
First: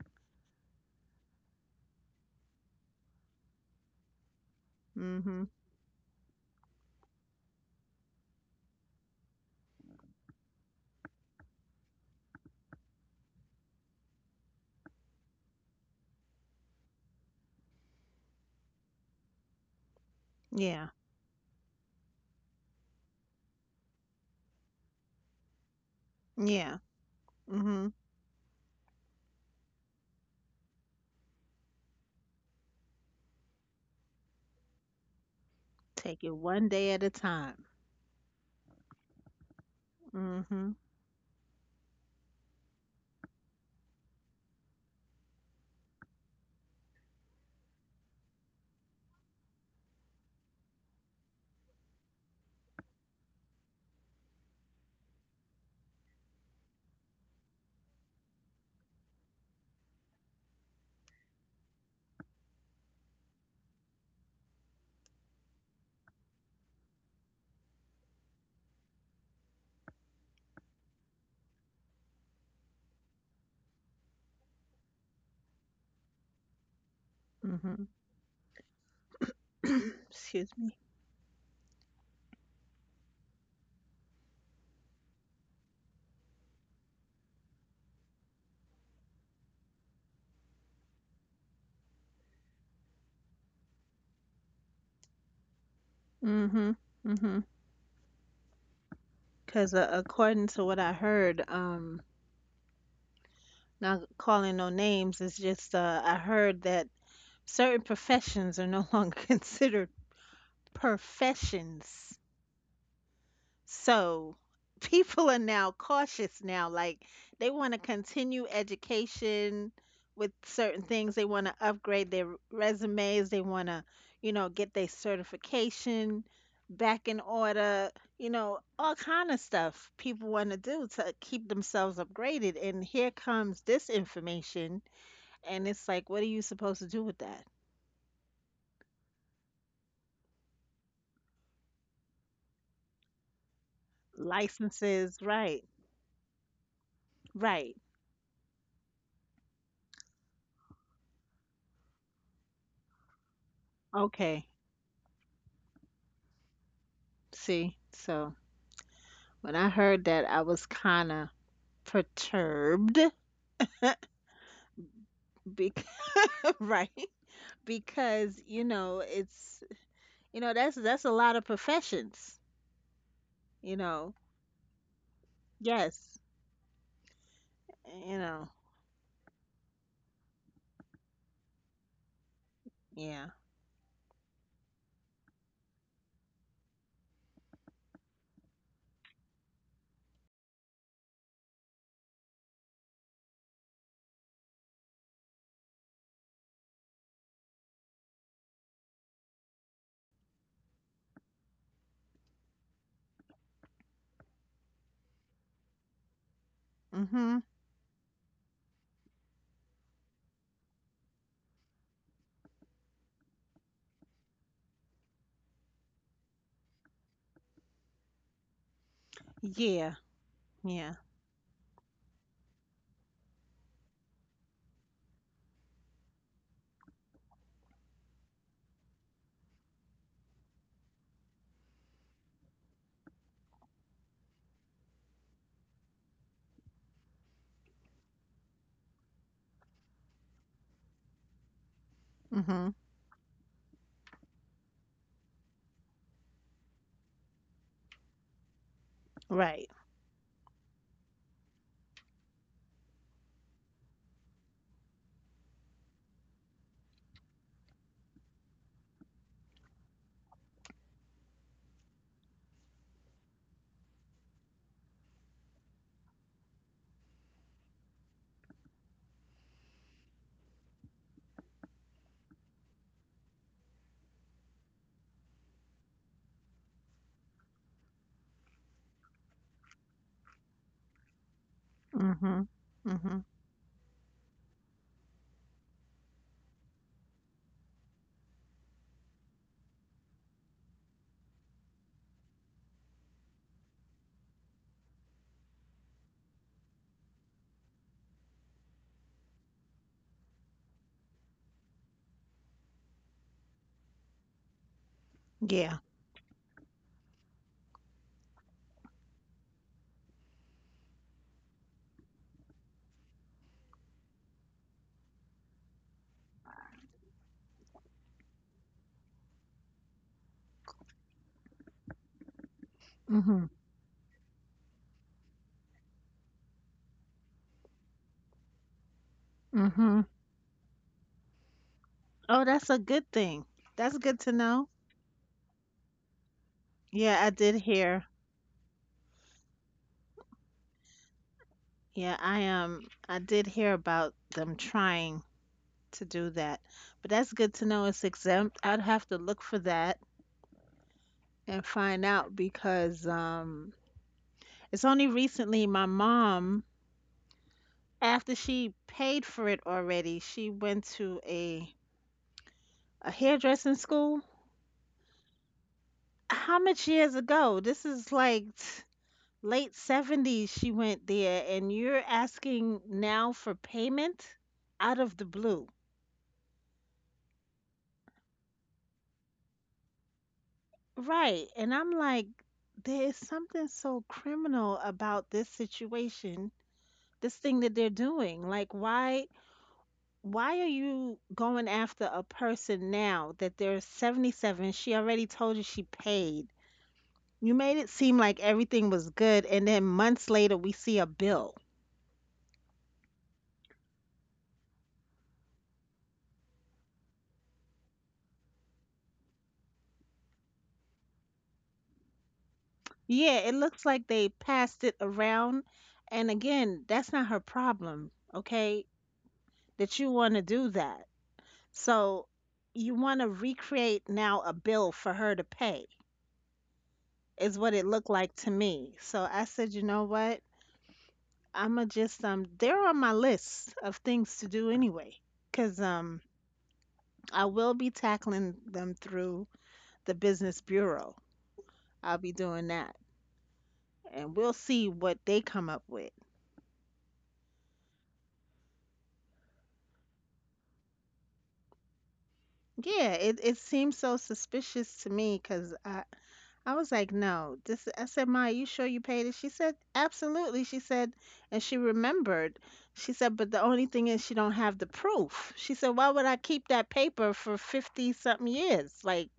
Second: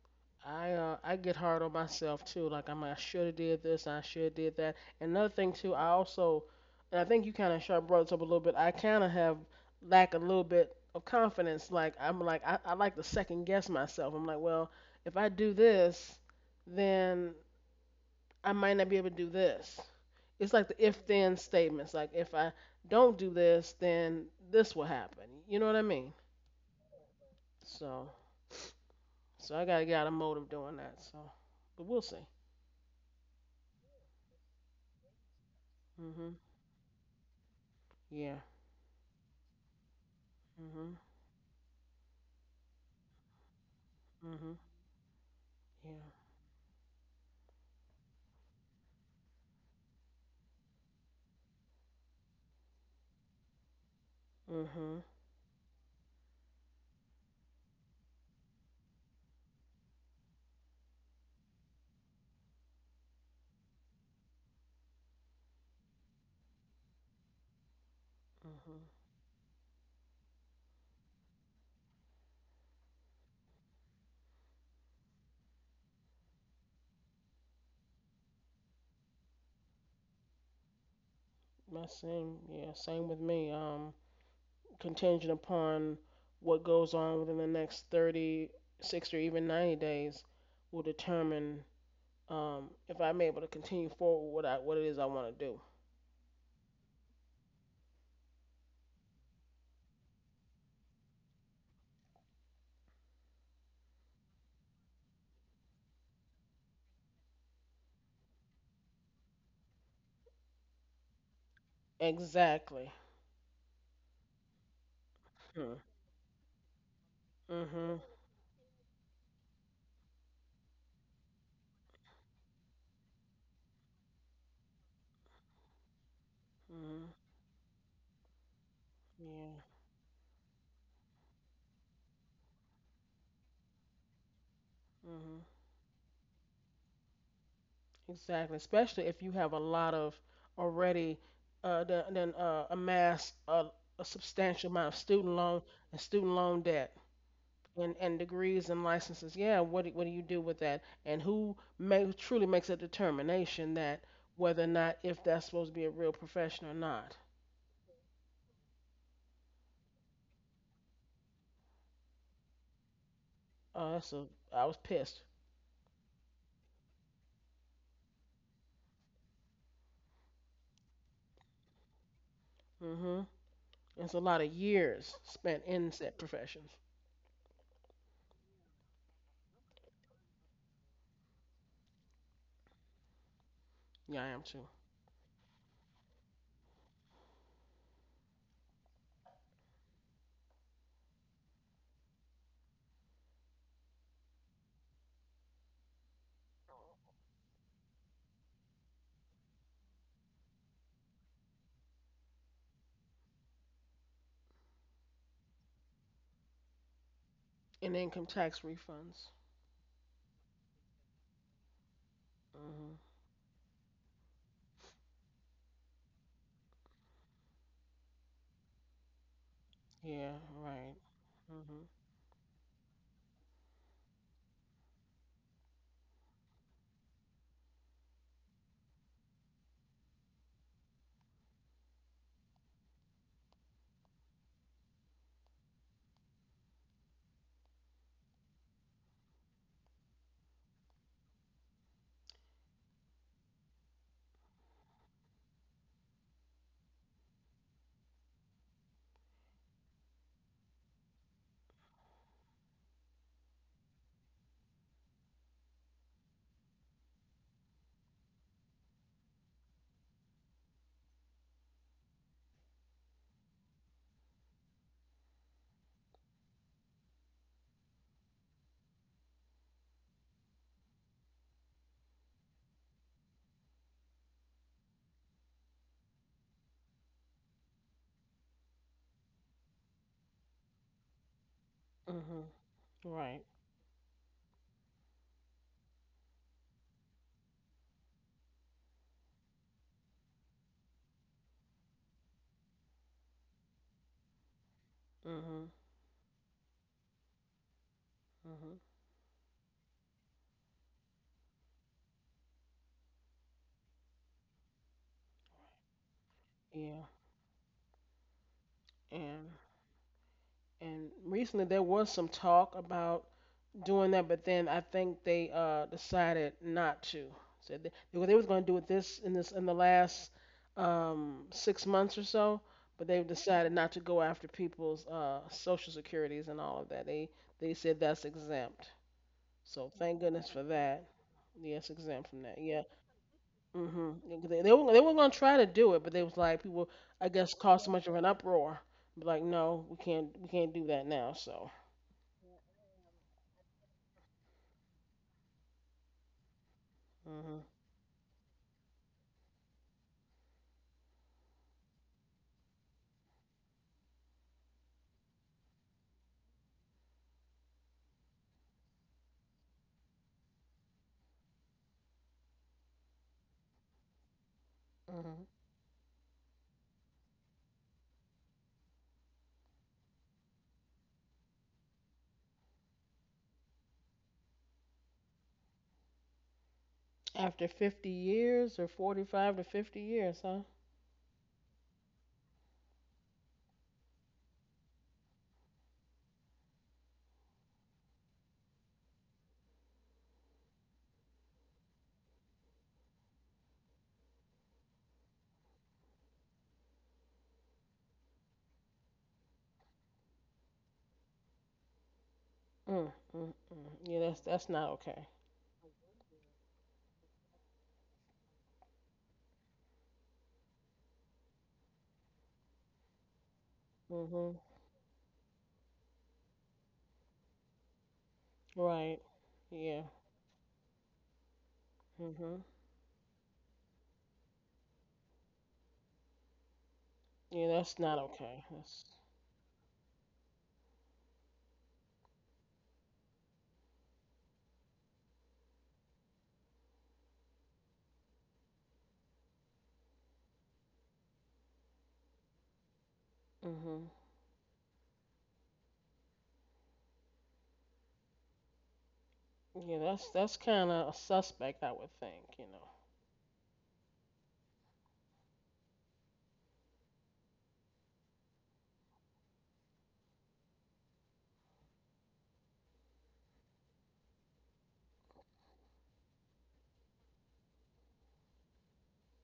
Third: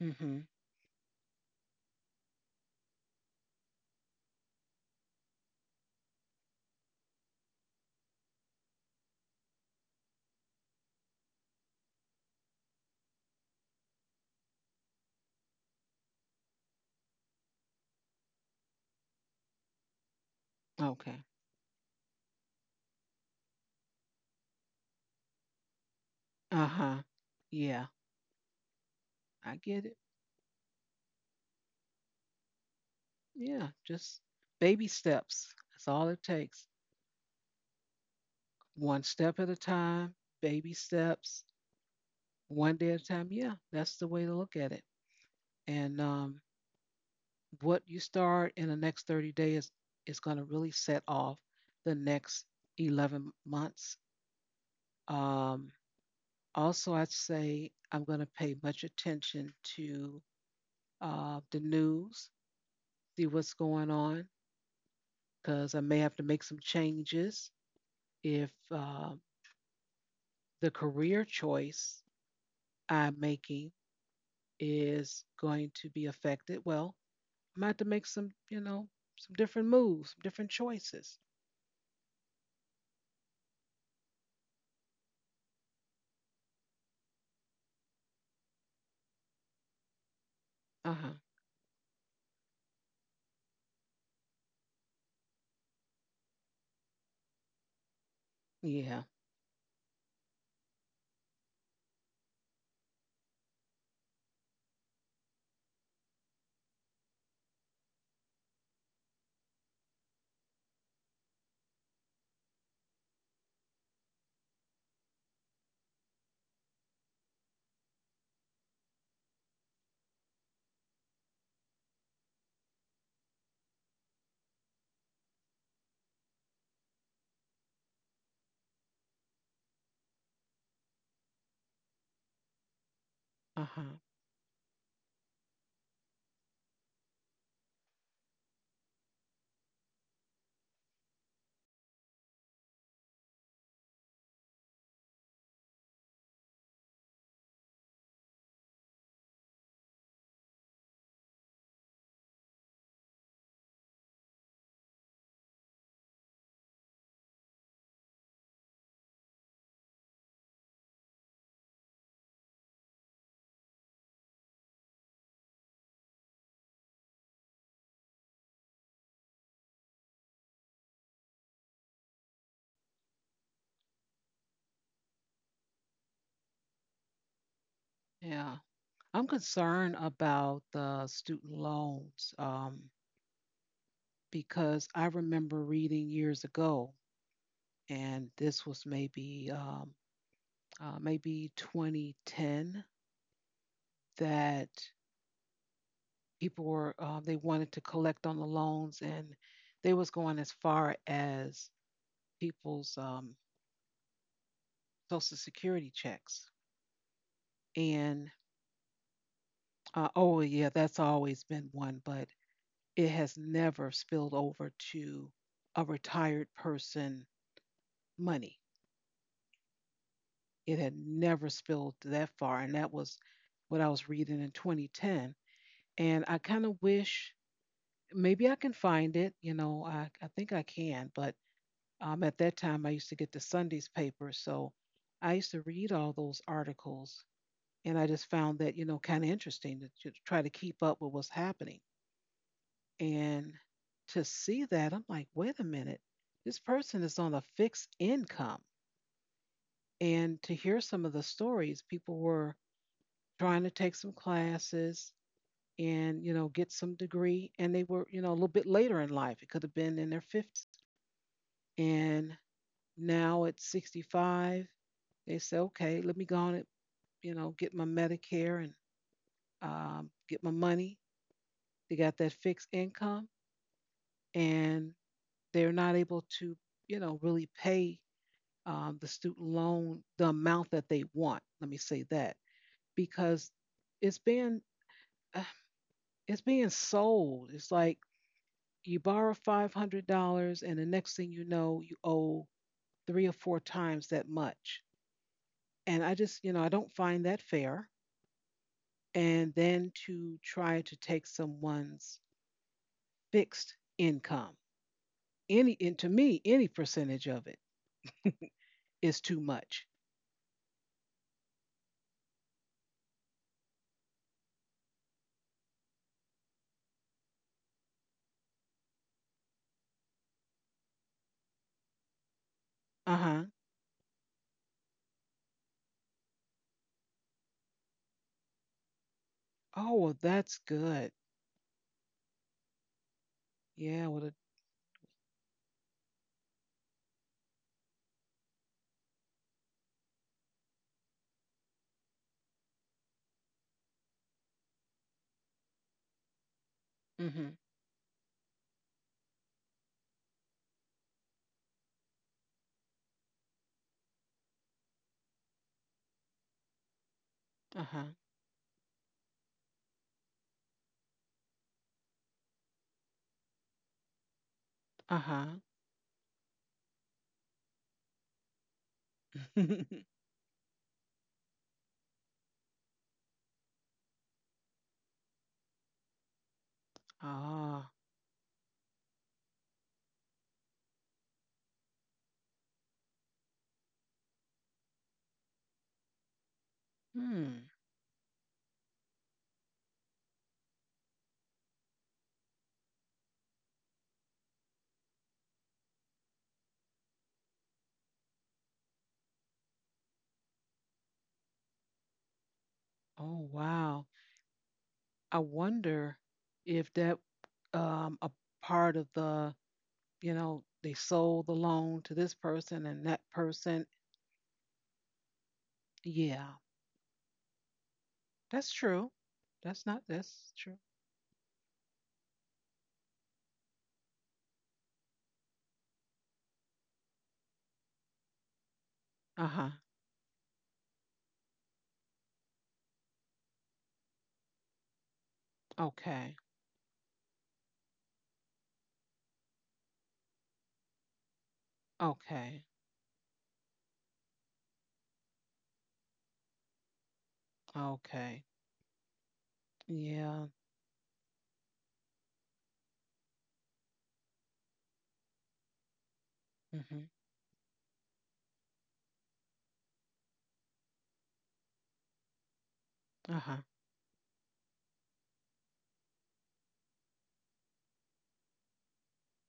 [SPEAKER 1] Mhm.
[SPEAKER 2] I get hard on myself too. Like I'm I should have did this. I should have did that. Another
[SPEAKER 3] Mhm.
[SPEAKER 2] thing too. I also, and I think you kind of sharp brought this up a little bit. I kind of have lack a little bit of confidence. Like I'm like I like to second guess myself. I'm like, well, if I do this, then I might not be able to do this. It's like the
[SPEAKER 3] Yeah.
[SPEAKER 2] if
[SPEAKER 1] Okay.
[SPEAKER 2] then statements. Like if I don't do this, then this will happen. You know what I mean?
[SPEAKER 3] Yeah.
[SPEAKER 1] Uh-huh. Yeah,
[SPEAKER 3] Mhm.
[SPEAKER 2] So
[SPEAKER 1] I
[SPEAKER 2] I
[SPEAKER 1] get
[SPEAKER 2] gotta
[SPEAKER 1] it.
[SPEAKER 2] get out of mode of doing that. But we'll see.
[SPEAKER 1] Yeah, just baby steps, that's all it
[SPEAKER 3] Take it
[SPEAKER 2] Mhm.
[SPEAKER 1] takes.
[SPEAKER 3] one day at a time.
[SPEAKER 2] Yeah.
[SPEAKER 1] One step at a time. Baby
[SPEAKER 3] Mm-hmm.
[SPEAKER 2] Mhm.
[SPEAKER 1] steps. One day at a time, yeah, that's the way to
[SPEAKER 2] Mhm.
[SPEAKER 1] look at it.
[SPEAKER 2] Yeah.
[SPEAKER 1] And what you start in the next 30 days is going to really set off the next 11 months.
[SPEAKER 2] Mhm.
[SPEAKER 1] Um, also, I'd say I'm going to pay much attention to the news, see what's going on, because I may have to make some changes if
[SPEAKER 2] Mhm.
[SPEAKER 1] the career choice I'm making is going to be affected. Well, I might have to
[SPEAKER 3] Mm-hmm.
[SPEAKER 1] make some, you know, some different
[SPEAKER 3] (clears throat)
[SPEAKER 1] moves, different
[SPEAKER 3] Excuse me.
[SPEAKER 1] choices.
[SPEAKER 2] My same. Yeah. Same with me. Contingent upon what goes on within the next 30, 60, or even 90 days will
[SPEAKER 1] Uh huh.
[SPEAKER 2] determine, if I'm able to continue forward with what it is I want to do.
[SPEAKER 3] Mm-hmm. Mm-hmm.
[SPEAKER 1] Yeah.
[SPEAKER 3] Because according to what I heard, not calling no names is just I heard that certain professions are no (laughs) longer considered professions.
[SPEAKER 2] Exactly.
[SPEAKER 3] So (laughs) people are
[SPEAKER 2] Hmm.
[SPEAKER 3] now cautious now. Like they want to
[SPEAKER 2] Mhm.
[SPEAKER 3] continue education with certain things. They want to upgrade their resumes. They want to, you know, get their certification back
[SPEAKER 2] Mhm.
[SPEAKER 3] in order. You know, all kind of
[SPEAKER 2] Yeah.
[SPEAKER 3] stuff people want to do to keep themselves upgraded. And here
[SPEAKER 1] Uh
[SPEAKER 3] comes this
[SPEAKER 1] huh.
[SPEAKER 3] information,
[SPEAKER 2] Mhm.
[SPEAKER 3] and it's like, what are you supposed to do with that?
[SPEAKER 2] Exactly. Especially if you have a lot of already then amassed a substantial amount of
[SPEAKER 3] Licenses,
[SPEAKER 2] student loan
[SPEAKER 3] right?
[SPEAKER 2] and student loan debt
[SPEAKER 3] Right.
[SPEAKER 2] and degrees and licenses. Yeah. What do you do with that? And who truly makes a determination that
[SPEAKER 3] Okay.
[SPEAKER 2] whether or not if that's supposed to be a real profession or not?
[SPEAKER 3] See, so when I heard that, I was kind of perturbed
[SPEAKER 2] That's a I was pissed.
[SPEAKER 3] because (laughs) right, because you know it's, you know that's a lot of professions,
[SPEAKER 2] Mhm.
[SPEAKER 3] you know.
[SPEAKER 2] It's a lot of years spent in said
[SPEAKER 3] Yes,
[SPEAKER 2] professions.
[SPEAKER 3] you know.
[SPEAKER 1] Yeah. I'm concerned about the student loans
[SPEAKER 3] Yeah.
[SPEAKER 2] Yeah, I am too.
[SPEAKER 1] because I remember reading years ago, and this was maybe 2010 that people were they wanted to collect on the loans, and they was going as far as people's social security checks.
[SPEAKER 3] Mhm.
[SPEAKER 2] And income
[SPEAKER 1] And
[SPEAKER 2] tax refunds.
[SPEAKER 1] oh yeah, that's always been one, but
[SPEAKER 2] Mhm.
[SPEAKER 1] it has never spilled over to a retired person money.
[SPEAKER 3] Yeah.
[SPEAKER 2] Yeah.
[SPEAKER 1] It had
[SPEAKER 3] Yeah.
[SPEAKER 2] Right.
[SPEAKER 1] never
[SPEAKER 2] Mhm.
[SPEAKER 1] spilled that far. And that was what I was reading in 2010. And I kind of wish maybe I can find it. You know, I think I can. But at that time, I used to get the Sunday's paper. So I used to read all those articles. And I just found that, you know, kind of interesting to try to keep up with what's happening.
[SPEAKER 3] Mhm.
[SPEAKER 1] And to see that, I'm like, wait a minute, this person is on a fixed income.
[SPEAKER 3] Right.
[SPEAKER 1] And to hear some of the stories, people were trying to take some classes and you know get some degree, and they were, you know, a little bit later in life, it could have been in their 50s, and now at 65 they say, okay, let me go on and, you know, get my medicare and, get my money. They got that fixed income, and they're not able to, you know, really pay the student loan, the amount that they want, let me say
[SPEAKER 3] Mhm.
[SPEAKER 2] Mhm.
[SPEAKER 1] that,
[SPEAKER 3] Mhm.
[SPEAKER 2] Right.
[SPEAKER 1] because it's being uh, it's being sold. It's like you borrow $500, and the next thing you know, you owe three or four times that much.
[SPEAKER 2] Mhm.
[SPEAKER 1] And I just, you know, I don't find that fair.
[SPEAKER 2] Mhm.
[SPEAKER 1] And then to try to take someone's fixed income,
[SPEAKER 3] yeah
[SPEAKER 1] any, and to me, any
[SPEAKER 2] Yeah.
[SPEAKER 1] percentage of it, is too
[SPEAKER 2] And
[SPEAKER 1] much.
[SPEAKER 2] and recently there was some talk about doing that, but then I think they decided not to. Said they was going to do it this in this in the last 6 months or so, but
[SPEAKER 1] Uh
[SPEAKER 2] they've
[SPEAKER 3] mhm
[SPEAKER 1] huh.
[SPEAKER 2] decided not to go after people's social securities and all of that. They said that's exempt. So
[SPEAKER 1] Oh,
[SPEAKER 3] mhm
[SPEAKER 2] thank
[SPEAKER 1] well,
[SPEAKER 2] goodness
[SPEAKER 1] that's
[SPEAKER 2] for that.
[SPEAKER 1] good.
[SPEAKER 2] Yes, exempt
[SPEAKER 3] oh,
[SPEAKER 2] from that.
[SPEAKER 3] that's a
[SPEAKER 2] Yeah.
[SPEAKER 3] good thing. That's
[SPEAKER 1] Yeah.
[SPEAKER 3] good
[SPEAKER 1] Well,
[SPEAKER 3] to
[SPEAKER 1] it,
[SPEAKER 2] Mhm. They,
[SPEAKER 3] know.
[SPEAKER 2] they were they were gonna try to do it, but they was like people,
[SPEAKER 3] Yeah, I
[SPEAKER 2] I guess,
[SPEAKER 3] did
[SPEAKER 2] caused so
[SPEAKER 3] hear.
[SPEAKER 2] much of an uproar. Be like, no, we can't do that now. So.
[SPEAKER 3] Yeah, I I did hear about them trying to do that. But that's good
[SPEAKER 1] mm-hmm.
[SPEAKER 3] to
[SPEAKER 2] Mhm.
[SPEAKER 3] know it's exempt. I'd have to look for that and find out because it's only recently my mom,
[SPEAKER 1] Uh huh.
[SPEAKER 3] after she paid for it already, she went to a hairdressing school.
[SPEAKER 1] Uh huh.
[SPEAKER 2] Mhm.
[SPEAKER 3] How much years ago? This is like late
[SPEAKER 1] (laughs)
[SPEAKER 3] 70s she went there and you're asking now for payment out of the blue.
[SPEAKER 2] After
[SPEAKER 1] ah.
[SPEAKER 2] 50 years or 45 to 50 years, huh?
[SPEAKER 3] Right. And I'm like, there is something so criminal about this situation, this thing
[SPEAKER 1] Hmm.
[SPEAKER 3] that they're doing. Like why are you going after a person now that they're 77? She already told you she paid. You made it seem like everything was good and then months later we see a bill.
[SPEAKER 2] Mm,
[SPEAKER 1] Oh,
[SPEAKER 2] mm, mm.
[SPEAKER 1] wow.
[SPEAKER 2] Yeah, that's not okay.
[SPEAKER 1] I wonder if that a part of the, you know, they sold the loan to this person and that
[SPEAKER 3] Yeah, it
[SPEAKER 1] person.
[SPEAKER 3] looks like they
[SPEAKER 2] Mhm.
[SPEAKER 3] passed it around, and
[SPEAKER 1] Yeah,
[SPEAKER 3] again, that's not her problem,
[SPEAKER 1] that's
[SPEAKER 3] okay?
[SPEAKER 1] true.
[SPEAKER 2] Right.
[SPEAKER 1] That's not,
[SPEAKER 2] Yeah.
[SPEAKER 3] That you want to
[SPEAKER 1] that's true.
[SPEAKER 3] do that. So
[SPEAKER 2] Mhm.
[SPEAKER 3] you want to recreate now a bill for her to pay is
[SPEAKER 2] Yeah,
[SPEAKER 3] what it
[SPEAKER 2] that's
[SPEAKER 3] looked
[SPEAKER 2] not
[SPEAKER 3] like to
[SPEAKER 2] okay.
[SPEAKER 3] me.
[SPEAKER 2] That's.
[SPEAKER 3] So
[SPEAKER 1] Uh
[SPEAKER 3] I
[SPEAKER 1] huh.
[SPEAKER 3] said, you know what? I'ma just they're on my list of things to do anyway, 'cause
[SPEAKER 1] Okay.
[SPEAKER 3] I will be tackling them through the business bureau. I'll be
[SPEAKER 1] Okay.
[SPEAKER 3] doing that
[SPEAKER 2] Mhm.
[SPEAKER 3] and we'll see what they come up with.
[SPEAKER 1] Okay.
[SPEAKER 2] Yeah, that's
[SPEAKER 1] Yeah.
[SPEAKER 2] that's kind of a suspect, I would think. You
[SPEAKER 3] Yeah, it seems so suspicious to me 'cause I was
[SPEAKER 1] Mhm.
[SPEAKER 3] like, no, this I said, Ma, you sure you paid it? She said, absolutely. She said, and she remembered. She
[SPEAKER 1] Uh
[SPEAKER 3] said, but
[SPEAKER 1] huh.
[SPEAKER 3] the only thing is she don't have the proof. She said, why would I keep that paper for 50 something years? Like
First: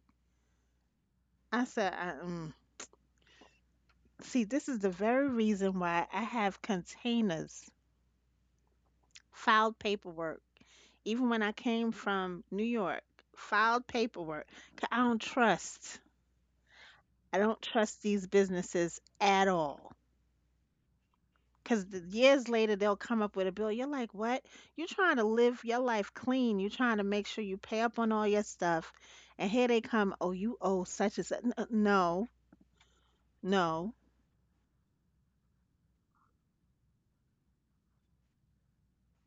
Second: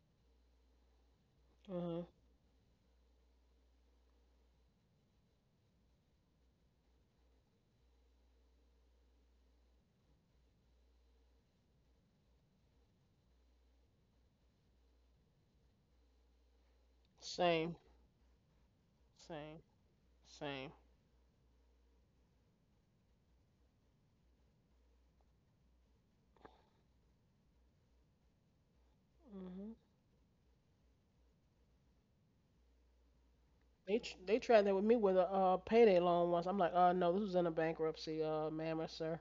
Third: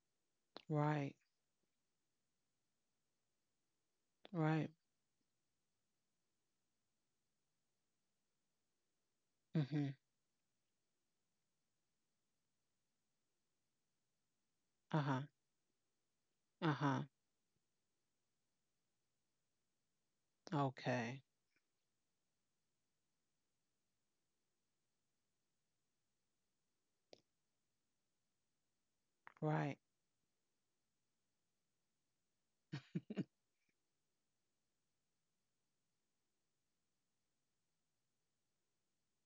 [SPEAKER 1] Right.
[SPEAKER 3] I
[SPEAKER 2] know.
[SPEAKER 3] said,
[SPEAKER 2] Mhm.
[SPEAKER 3] I, mm. See, this
[SPEAKER 1] Right.
[SPEAKER 3] is the very reason why I have containers, filed
[SPEAKER 1] Mhm.
[SPEAKER 3] paperwork. Even when I came from New York, filed paperwork. 'Cause I
[SPEAKER 1] Uh huh.
[SPEAKER 3] don't trust.
[SPEAKER 1] Uh huh.
[SPEAKER 3] I don't
[SPEAKER 2] Same.
[SPEAKER 3] trust these businesses at
[SPEAKER 2] Same.
[SPEAKER 3] all.
[SPEAKER 2] Same.
[SPEAKER 1] Okay.
[SPEAKER 3] Because years later, they'll come up with a bill. You're like, what? You're trying to live your life clean. You're trying to make sure you pay up on all your stuff. And here
[SPEAKER 2] Hmm.
[SPEAKER 1] Right.
[SPEAKER 3] they come, oh, you owe such and such. No,
[SPEAKER 1] (laughs)
[SPEAKER 3] no.
[SPEAKER 2] They tried that with me with a payday loan once. I'm like, no, this was in a bankruptcy, ma'am or sir.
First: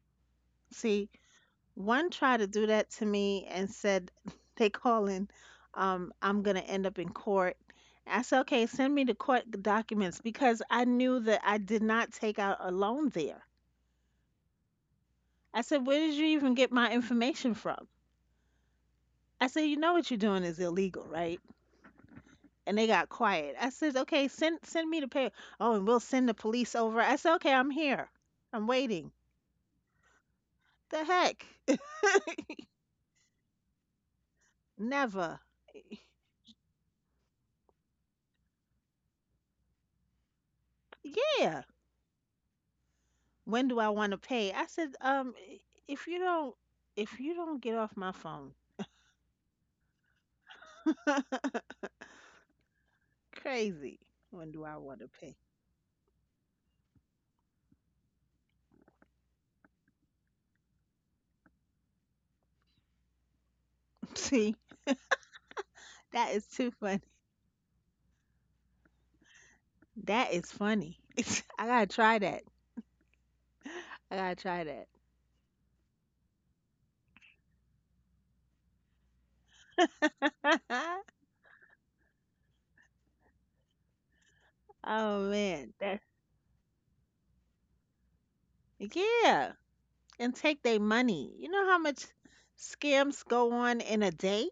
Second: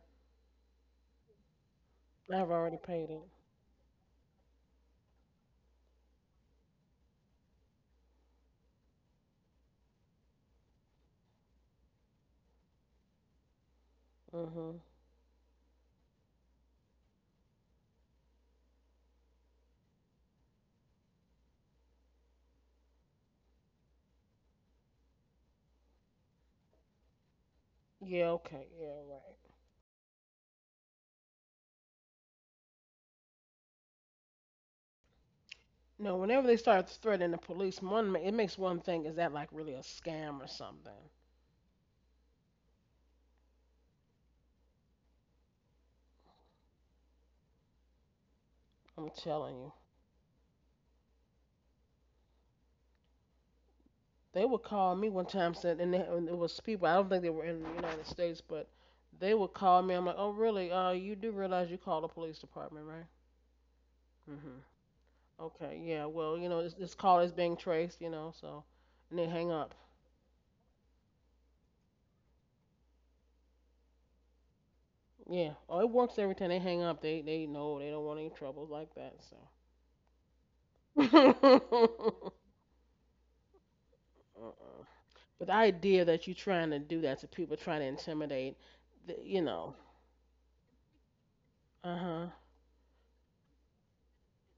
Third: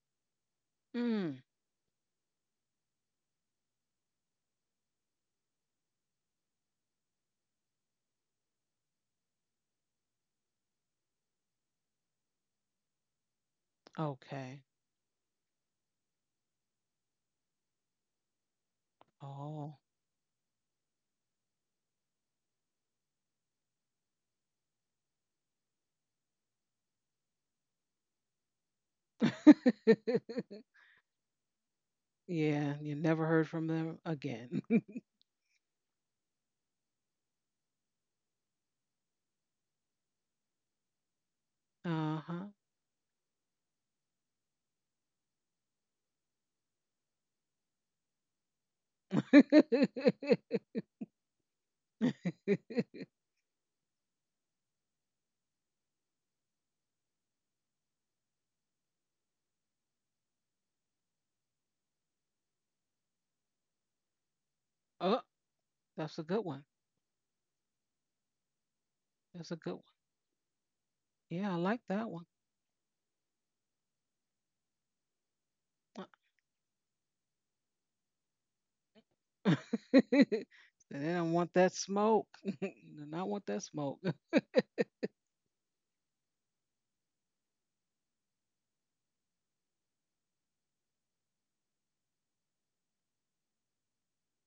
[SPEAKER 3] See,
[SPEAKER 1] Mm.
[SPEAKER 3] one tried to
[SPEAKER 2] I've
[SPEAKER 3] do
[SPEAKER 2] already
[SPEAKER 3] that to
[SPEAKER 2] paid it.
[SPEAKER 3] me and said (laughs) they calling I'm going to end up in court. I said, "Okay, send me the court documents because I knew that I did not take out a loan there."
[SPEAKER 1] Okay.
[SPEAKER 2] Hmm.
[SPEAKER 3] I said, "Where did you even get my information from?" I said, "You
[SPEAKER 1] Oh.
[SPEAKER 3] know what you're doing is illegal, right?" And they got quiet. I said, "Okay, send me the pay. Oh, and we'll send the police over." I said, "Okay, I'm here.
[SPEAKER 2] Yeah.
[SPEAKER 3] I'm
[SPEAKER 2] Okay. Yeah.
[SPEAKER 3] waiting."
[SPEAKER 2] Right.
[SPEAKER 1] (laughs)
[SPEAKER 3] The heck? (laughs)
[SPEAKER 1] yeah. You never heard from them again. (laughs)
[SPEAKER 3] Never.
[SPEAKER 2] No, whenever they start threatening the police, it makes one think is that like really a scam or something.
[SPEAKER 3] Yeah.
[SPEAKER 1] uh
[SPEAKER 3] When do I want to pay? I said, if you don't, if you don't get off my phone,
[SPEAKER 2] I'm
[SPEAKER 1] huh.
[SPEAKER 2] telling you,
[SPEAKER 3] (laughs)
[SPEAKER 1] (laughs)
[SPEAKER 3] crazy.
[SPEAKER 2] they
[SPEAKER 3] When
[SPEAKER 2] would
[SPEAKER 3] do I
[SPEAKER 2] call
[SPEAKER 3] want
[SPEAKER 2] me
[SPEAKER 3] to
[SPEAKER 2] one
[SPEAKER 3] pay?
[SPEAKER 2] time said, and it was people. I don't think they were in the United States, but they would call me. I'm like, oh really? You do realize you called the police department, right? Mm-hmm.
[SPEAKER 3] (laughs) See,
[SPEAKER 1] uh
[SPEAKER 2] Okay, yeah,
[SPEAKER 1] That's a
[SPEAKER 2] well,
[SPEAKER 3] that is
[SPEAKER 1] good
[SPEAKER 2] this,
[SPEAKER 1] one.
[SPEAKER 3] too
[SPEAKER 2] this
[SPEAKER 3] funny.
[SPEAKER 2] call is being traced, so and they hang
[SPEAKER 1] That's a
[SPEAKER 2] up.
[SPEAKER 1] good one.
[SPEAKER 3] That is funny. (laughs)
[SPEAKER 1] Yeah, I
[SPEAKER 3] I
[SPEAKER 1] like
[SPEAKER 3] gotta
[SPEAKER 1] that
[SPEAKER 3] try
[SPEAKER 1] one.
[SPEAKER 3] that. I gotta try
[SPEAKER 2] Yeah. Oh, it works every time they hang up. They know they don't want any troubles like that, so.
[SPEAKER 1] (laughs)
[SPEAKER 3] that.
[SPEAKER 1] They don't want
[SPEAKER 2] (laughs)
[SPEAKER 1] that smoke. (laughs) Do not want that smoke. (laughs)
[SPEAKER 2] Uh-uh.
[SPEAKER 3] (laughs) Oh
[SPEAKER 2] But the
[SPEAKER 3] man,
[SPEAKER 2] idea
[SPEAKER 3] that
[SPEAKER 2] that you're trying to do that to people trying to intimidate, th- you
[SPEAKER 3] yeah,
[SPEAKER 2] know,
[SPEAKER 3] and take their money. You know how
[SPEAKER 2] uh-huh.
[SPEAKER 3] much
[SPEAKER 2] huh.
[SPEAKER 3] scams go on in a day?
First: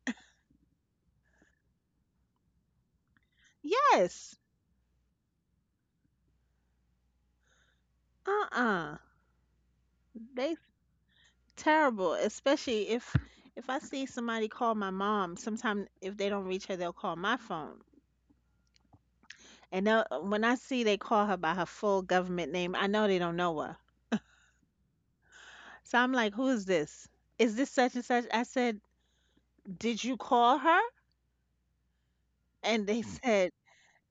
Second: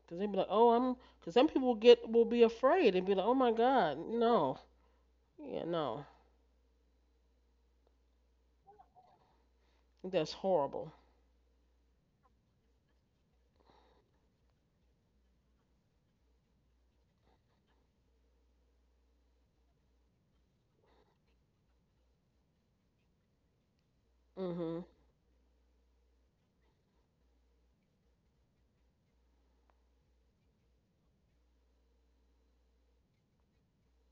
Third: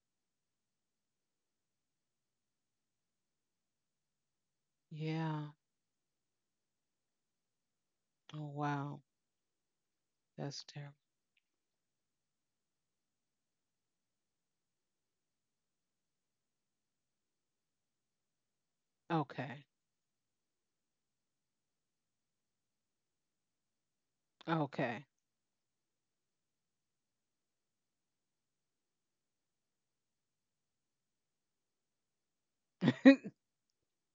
[SPEAKER 2] Because they be like, "Oh, I'm," am. Because some people get will be afraid and be like, "Oh my God,
[SPEAKER 3] Yes.
[SPEAKER 2] no,
[SPEAKER 1] Yeah.
[SPEAKER 2] yeah, no,
[SPEAKER 1] Oh wow.
[SPEAKER 3] Uh.
[SPEAKER 2] that's
[SPEAKER 3] They
[SPEAKER 1] That's
[SPEAKER 2] horrible."
[SPEAKER 1] terrible.
[SPEAKER 3] terrible, especially if I see somebody call my mom, sometimes if they don't reach her, they'll call my phone.
[SPEAKER 1] Okay.
[SPEAKER 3] And they'll, when I see they call her by her full government name, I know they don't know her.
[SPEAKER 2] Mhm.
[SPEAKER 1] Okay.
[SPEAKER 3] So I'm like, "Who is this? Is this such and such?" I said, "Did you call her?" And they said,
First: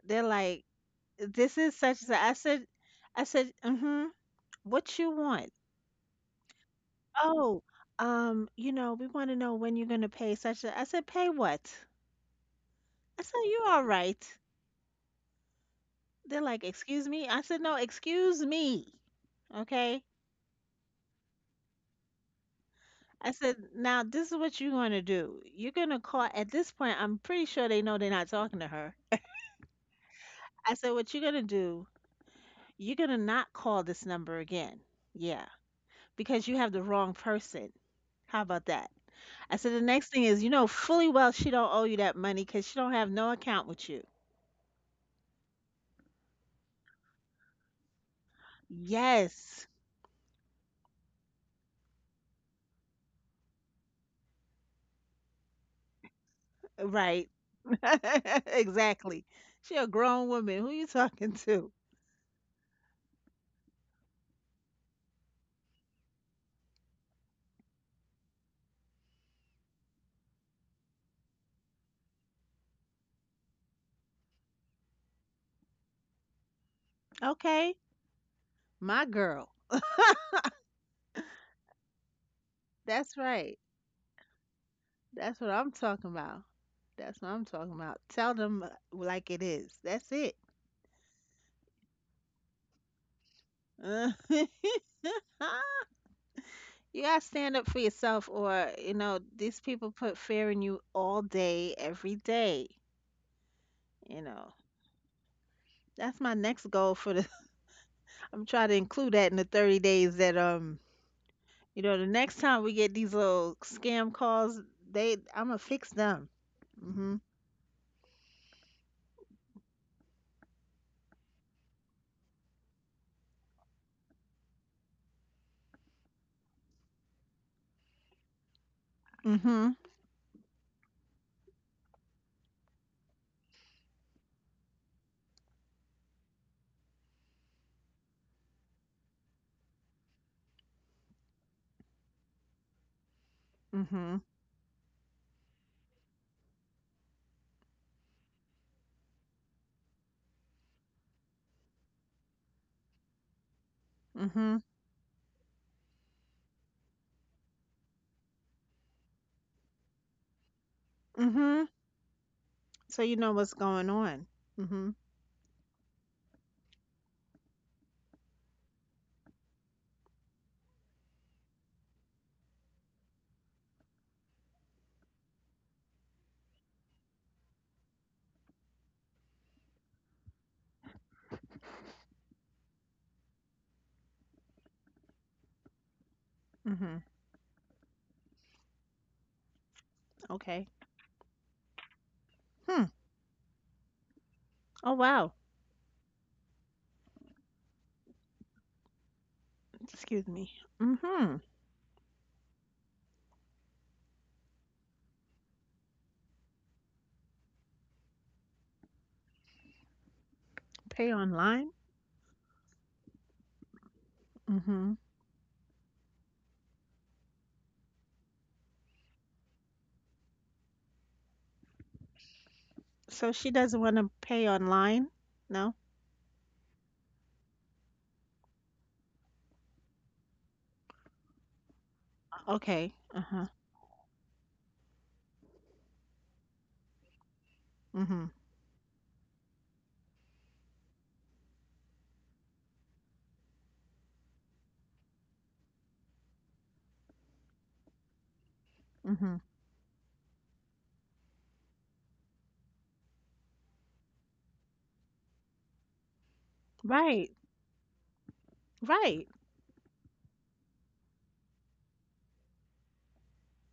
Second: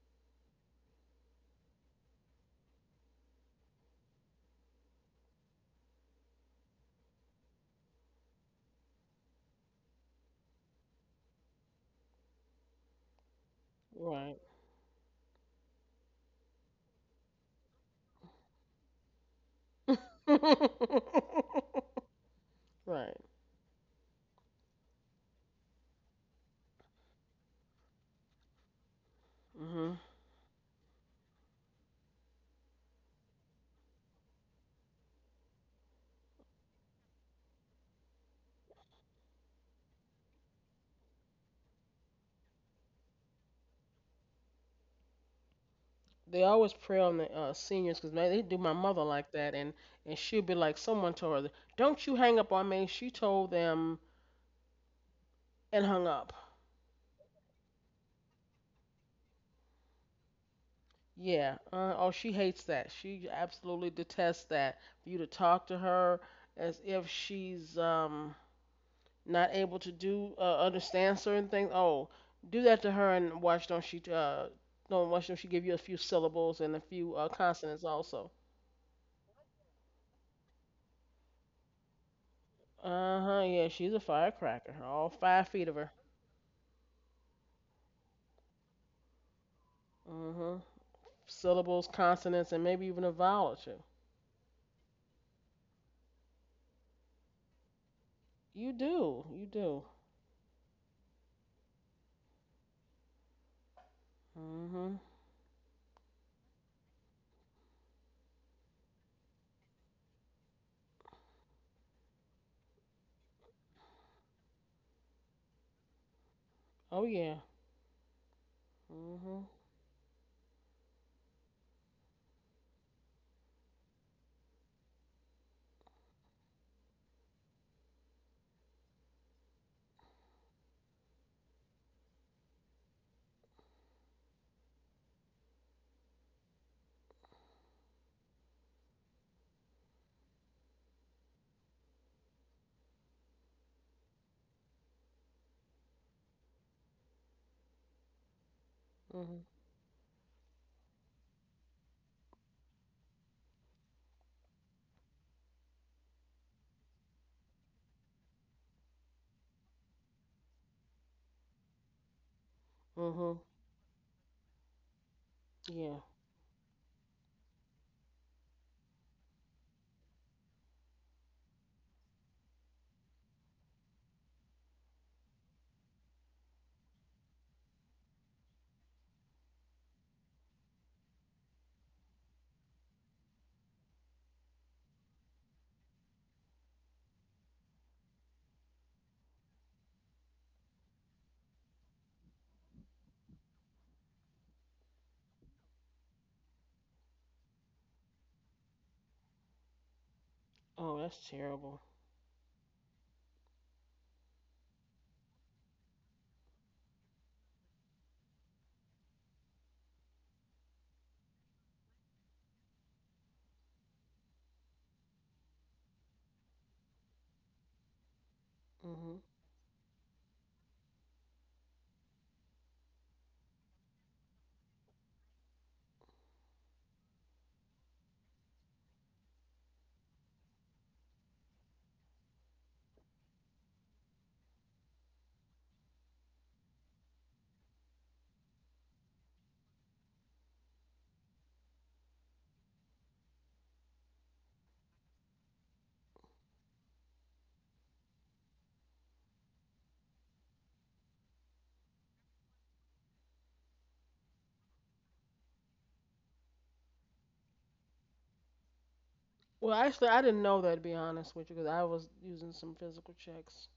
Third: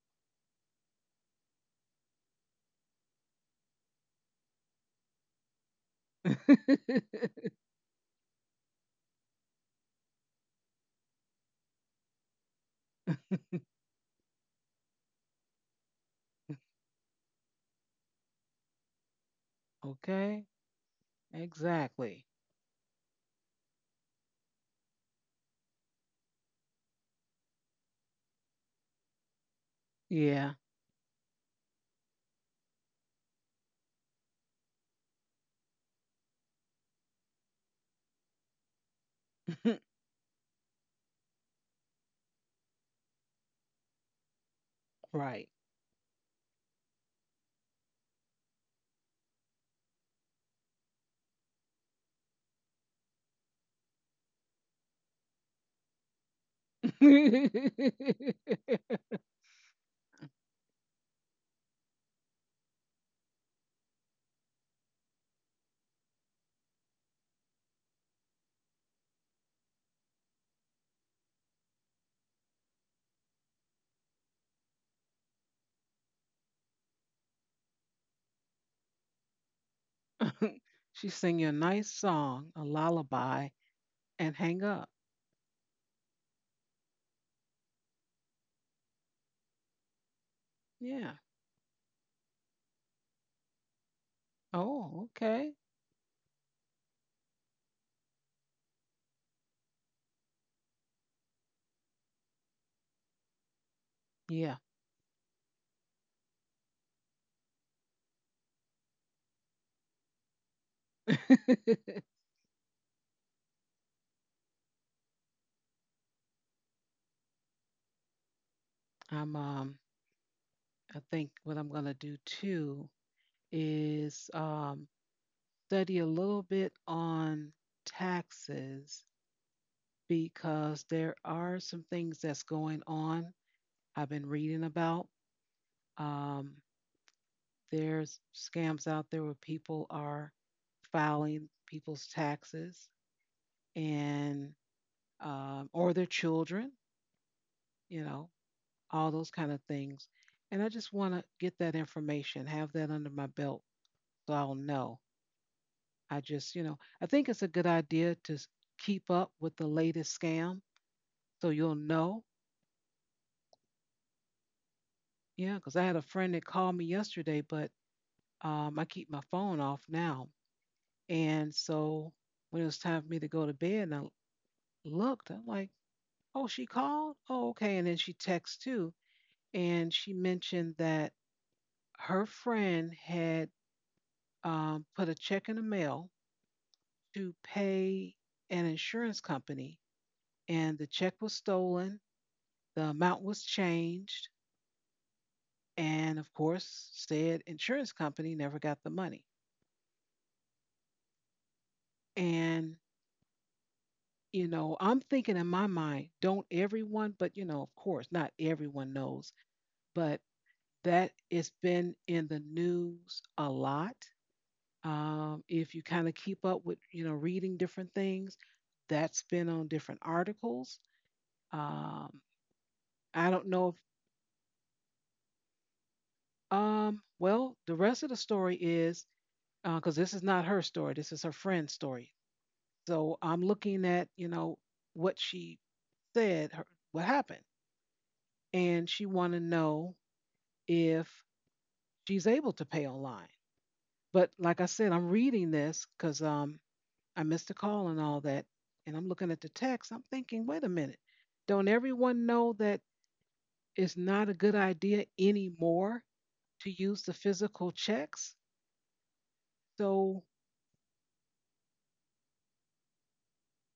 [SPEAKER 3] "They're like, this is such and such." "I said, mm-hmm. What you want? Oh,
[SPEAKER 1] (laughs)
[SPEAKER 3] you know, we want to know when you're gonna pay such." A-" I said, "Pay what?" I said, "You all right?"
[SPEAKER 2] Right.
[SPEAKER 3] They're like, "Excuse me?" I said, "No, excuse me." Okay?
[SPEAKER 1] okay.
[SPEAKER 2] (laughs)
[SPEAKER 1] Exactly.
[SPEAKER 2] right.
[SPEAKER 3] I said, "Now this is what you're going to do. You're going to call at this point, I'm pretty sure they know they're not talking to her.
[SPEAKER 2] Mhm.
[SPEAKER 1] Yeah.
[SPEAKER 3] I said, "What you're going to do, you're going to not call this number again." Yeah, because you have the wrong person. How about that? I said, the next
[SPEAKER 1] (laughs)
[SPEAKER 3] thing is, you know fully well she don't owe you that money because she don't have no account with you.
[SPEAKER 1] right.
[SPEAKER 2] They always prey on the seniors because they do my mother like that,
[SPEAKER 3] Yes,
[SPEAKER 2] and she'll be like, someone told her, "Don't you hang up on me." She told them and hung up.
[SPEAKER 3] right. (laughs) Exactly.
[SPEAKER 1] (laughs)
[SPEAKER 3] She a grown woman. Who you talking
[SPEAKER 2] Yeah.
[SPEAKER 3] to?
[SPEAKER 2] Oh, she hates that. She absolutely detests that. For you to talk to her as if she's not able to do understand certain things. Oh, do that to her and watch don't she don't watch don't she give you a few syllables and a few
[SPEAKER 3] Okay,
[SPEAKER 2] consonants also.
[SPEAKER 3] my girl. (laughs)
[SPEAKER 1] She sing you a nice song, a
[SPEAKER 3] That's
[SPEAKER 2] Uh huh.
[SPEAKER 1] lullaby,
[SPEAKER 3] right.
[SPEAKER 2] Yeah, she's a
[SPEAKER 1] and hang
[SPEAKER 2] firecracker.
[SPEAKER 1] up.
[SPEAKER 2] All
[SPEAKER 3] That's what
[SPEAKER 2] 5 feet
[SPEAKER 3] I'm
[SPEAKER 2] of her.
[SPEAKER 3] talking about. That's what I'm talking about. Tell them like it is. That's it.
[SPEAKER 2] Mhm.
[SPEAKER 1] Yeah.
[SPEAKER 2] Syllables, consonants, and maybe even a vowel or two.
[SPEAKER 3] (laughs) You
[SPEAKER 1] Oh, okay.
[SPEAKER 3] gotta stand up for yourself,
[SPEAKER 2] You
[SPEAKER 3] or you know,
[SPEAKER 2] do. You
[SPEAKER 3] these
[SPEAKER 2] do.
[SPEAKER 3] people put fear in you all day, every day. You know,
[SPEAKER 1] Yeah.
[SPEAKER 2] Mm-hmm.
[SPEAKER 3] that's my next goal for the. (laughs) I'm trying to include that in the 30 days that you know, the
[SPEAKER 1] (laughs)
[SPEAKER 3] next time we get these little scam calls, they I'm gonna fix them.
[SPEAKER 2] Oh
[SPEAKER 3] Mhm.
[SPEAKER 2] yeah.
[SPEAKER 1] I'm
[SPEAKER 2] Mm-hmm.
[SPEAKER 1] um I think what I'm gonna do too is study a little bit on taxes
[SPEAKER 3] Mhm.
[SPEAKER 1] because there are some things that's going on. I've been reading about. Um there's scams out there where people are filing people's taxes
[SPEAKER 3] Mhm. Mhm.
[SPEAKER 1] and or their children, you know, all those
[SPEAKER 2] Mm-hmm.
[SPEAKER 1] kind of things. And I just want to get that information, have that under my belt so I'll
[SPEAKER 3] Mhm.
[SPEAKER 1] know. I just, you know, I think it's a good idea to keep up with the latest scam so
[SPEAKER 3] Mhm.
[SPEAKER 1] you'll know.
[SPEAKER 3] So you know
[SPEAKER 2] Mm-hmm.
[SPEAKER 3] what's going on. Mhm.
[SPEAKER 1] Yeah, because I had
[SPEAKER 2] Yeah.
[SPEAKER 1] a friend that called me yesterday, but I keep my phone off now. And so when it was time for me to go to bed and I looked, I'm like, oh, she called? Oh, okay. And then she texts too. And she mentioned that her friend had put a check in the mail
[SPEAKER 3] Mhm.
[SPEAKER 1] to pay an insurance company,
[SPEAKER 3] Okay.
[SPEAKER 1] and the check was stolen. The
[SPEAKER 3] Hmm.
[SPEAKER 1] amount was changed,
[SPEAKER 3] Oh wow.
[SPEAKER 1] and of course, said insurance company never got the money.
[SPEAKER 3] Excuse me.
[SPEAKER 2] Oh, that's
[SPEAKER 3] Mhm.
[SPEAKER 2] terrible.
[SPEAKER 1] And, you know, I'm thinking in my mind, don't everyone, but, you know, of course, not everyone knows, but that
[SPEAKER 3] Pay
[SPEAKER 1] it's
[SPEAKER 3] online.
[SPEAKER 1] been in the news a lot.
[SPEAKER 3] Mhm.
[SPEAKER 1] If you kind of keep up with, you know, reading different things,
[SPEAKER 2] Mm-hmm.
[SPEAKER 1] that's been on different articles. Um, I
[SPEAKER 3] So
[SPEAKER 1] don't
[SPEAKER 3] she
[SPEAKER 1] know if,
[SPEAKER 3] doesn't want to pay online? No?
[SPEAKER 1] well, the rest of the story is because this is not her story, this is her friend's story.
[SPEAKER 3] Okay.
[SPEAKER 1] So I'm
[SPEAKER 3] Uh-huh.
[SPEAKER 1] looking at, you know, what she said, her, what happened.
[SPEAKER 3] Mhm.
[SPEAKER 1] And she want to know if she's able to pay online. But like I said, I'm reading this because I missed a call and all that. And I'm looking at
[SPEAKER 3] Mhm.
[SPEAKER 1] the text. I'm thinking, wait a minute. Don't everyone know that it's not a good idea anymore to use the
[SPEAKER 3] Right.
[SPEAKER 1] physical checks?
[SPEAKER 3] Right.
[SPEAKER 2] Well, actually, I
[SPEAKER 1] So,
[SPEAKER 2] didn't know that to be honest with you, because I was using some physical checks.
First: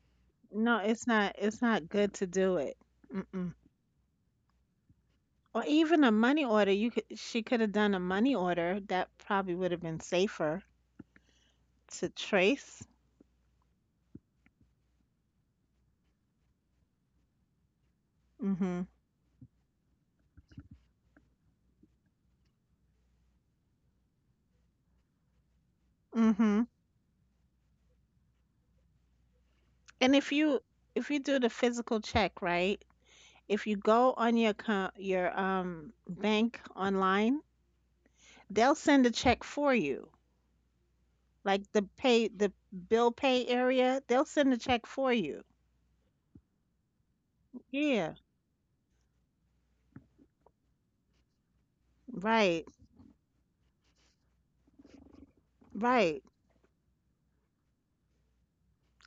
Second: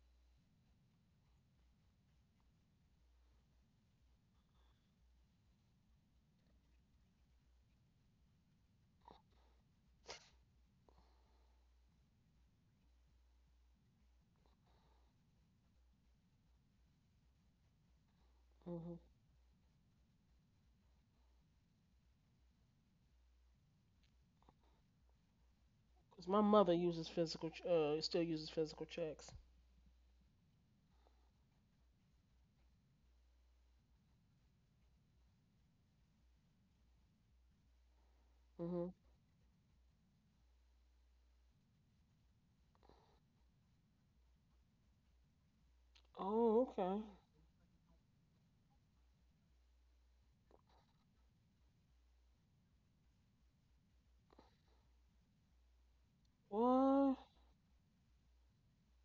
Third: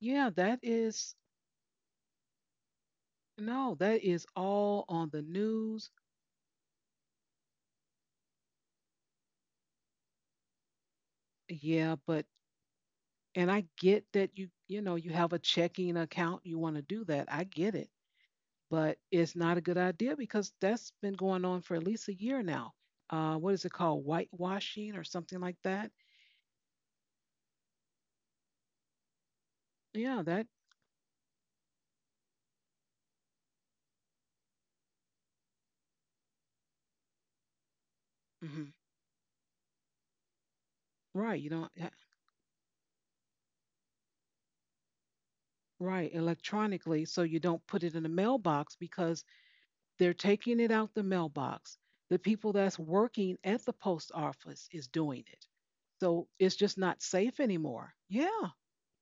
[SPEAKER 1] yeah, that
[SPEAKER 3] No, it's
[SPEAKER 1] is,
[SPEAKER 3] not, it's not good to do it. Mm-mm.
[SPEAKER 1] no, that is all on the
[SPEAKER 3] Or
[SPEAKER 1] news.
[SPEAKER 3] even a money order. You could She could have done a money order. That probably would have been safer
[SPEAKER 1] Yeah,
[SPEAKER 3] to
[SPEAKER 1] but.
[SPEAKER 3] trace.
[SPEAKER 1] And I get that you know, you have a checking account, you want to do that. I get it.
[SPEAKER 3] Mhm.
[SPEAKER 2] Mm-hmm.
[SPEAKER 1] But it's not a good idea because that's been going on for at least a year now. What is it called? Whitewashing or something like that?
[SPEAKER 2] Because my
[SPEAKER 3] Mhm.
[SPEAKER 2] mother uses physical, still uses physical checks.
[SPEAKER 3] And
[SPEAKER 1] Yeah, that,
[SPEAKER 3] if you do the physical check, right? If you go on your bank online,
[SPEAKER 1] hmm,
[SPEAKER 3] they'll
[SPEAKER 2] Mm-hmm.
[SPEAKER 3] send a check for you.
[SPEAKER 1] right. You don't,
[SPEAKER 3] Like the
[SPEAKER 1] yeah,
[SPEAKER 3] pay the bill pay area, they'll send a check for you.
[SPEAKER 1] right,
[SPEAKER 2] Oh,
[SPEAKER 1] electronically.
[SPEAKER 2] okay.
[SPEAKER 1] So you don't put it in the
[SPEAKER 3] Yeah,
[SPEAKER 1] mailbox because they're taking it out the mailbox. The people
[SPEAKER 3] right,
[SPEAKER 1] that's working at the post office is doing it.
[SPEAKER 3] right.
[SPEAKER 1] So it's just not
[SPEAKER 2] What?
[SPEAKER 1] safe anymore. Yeah,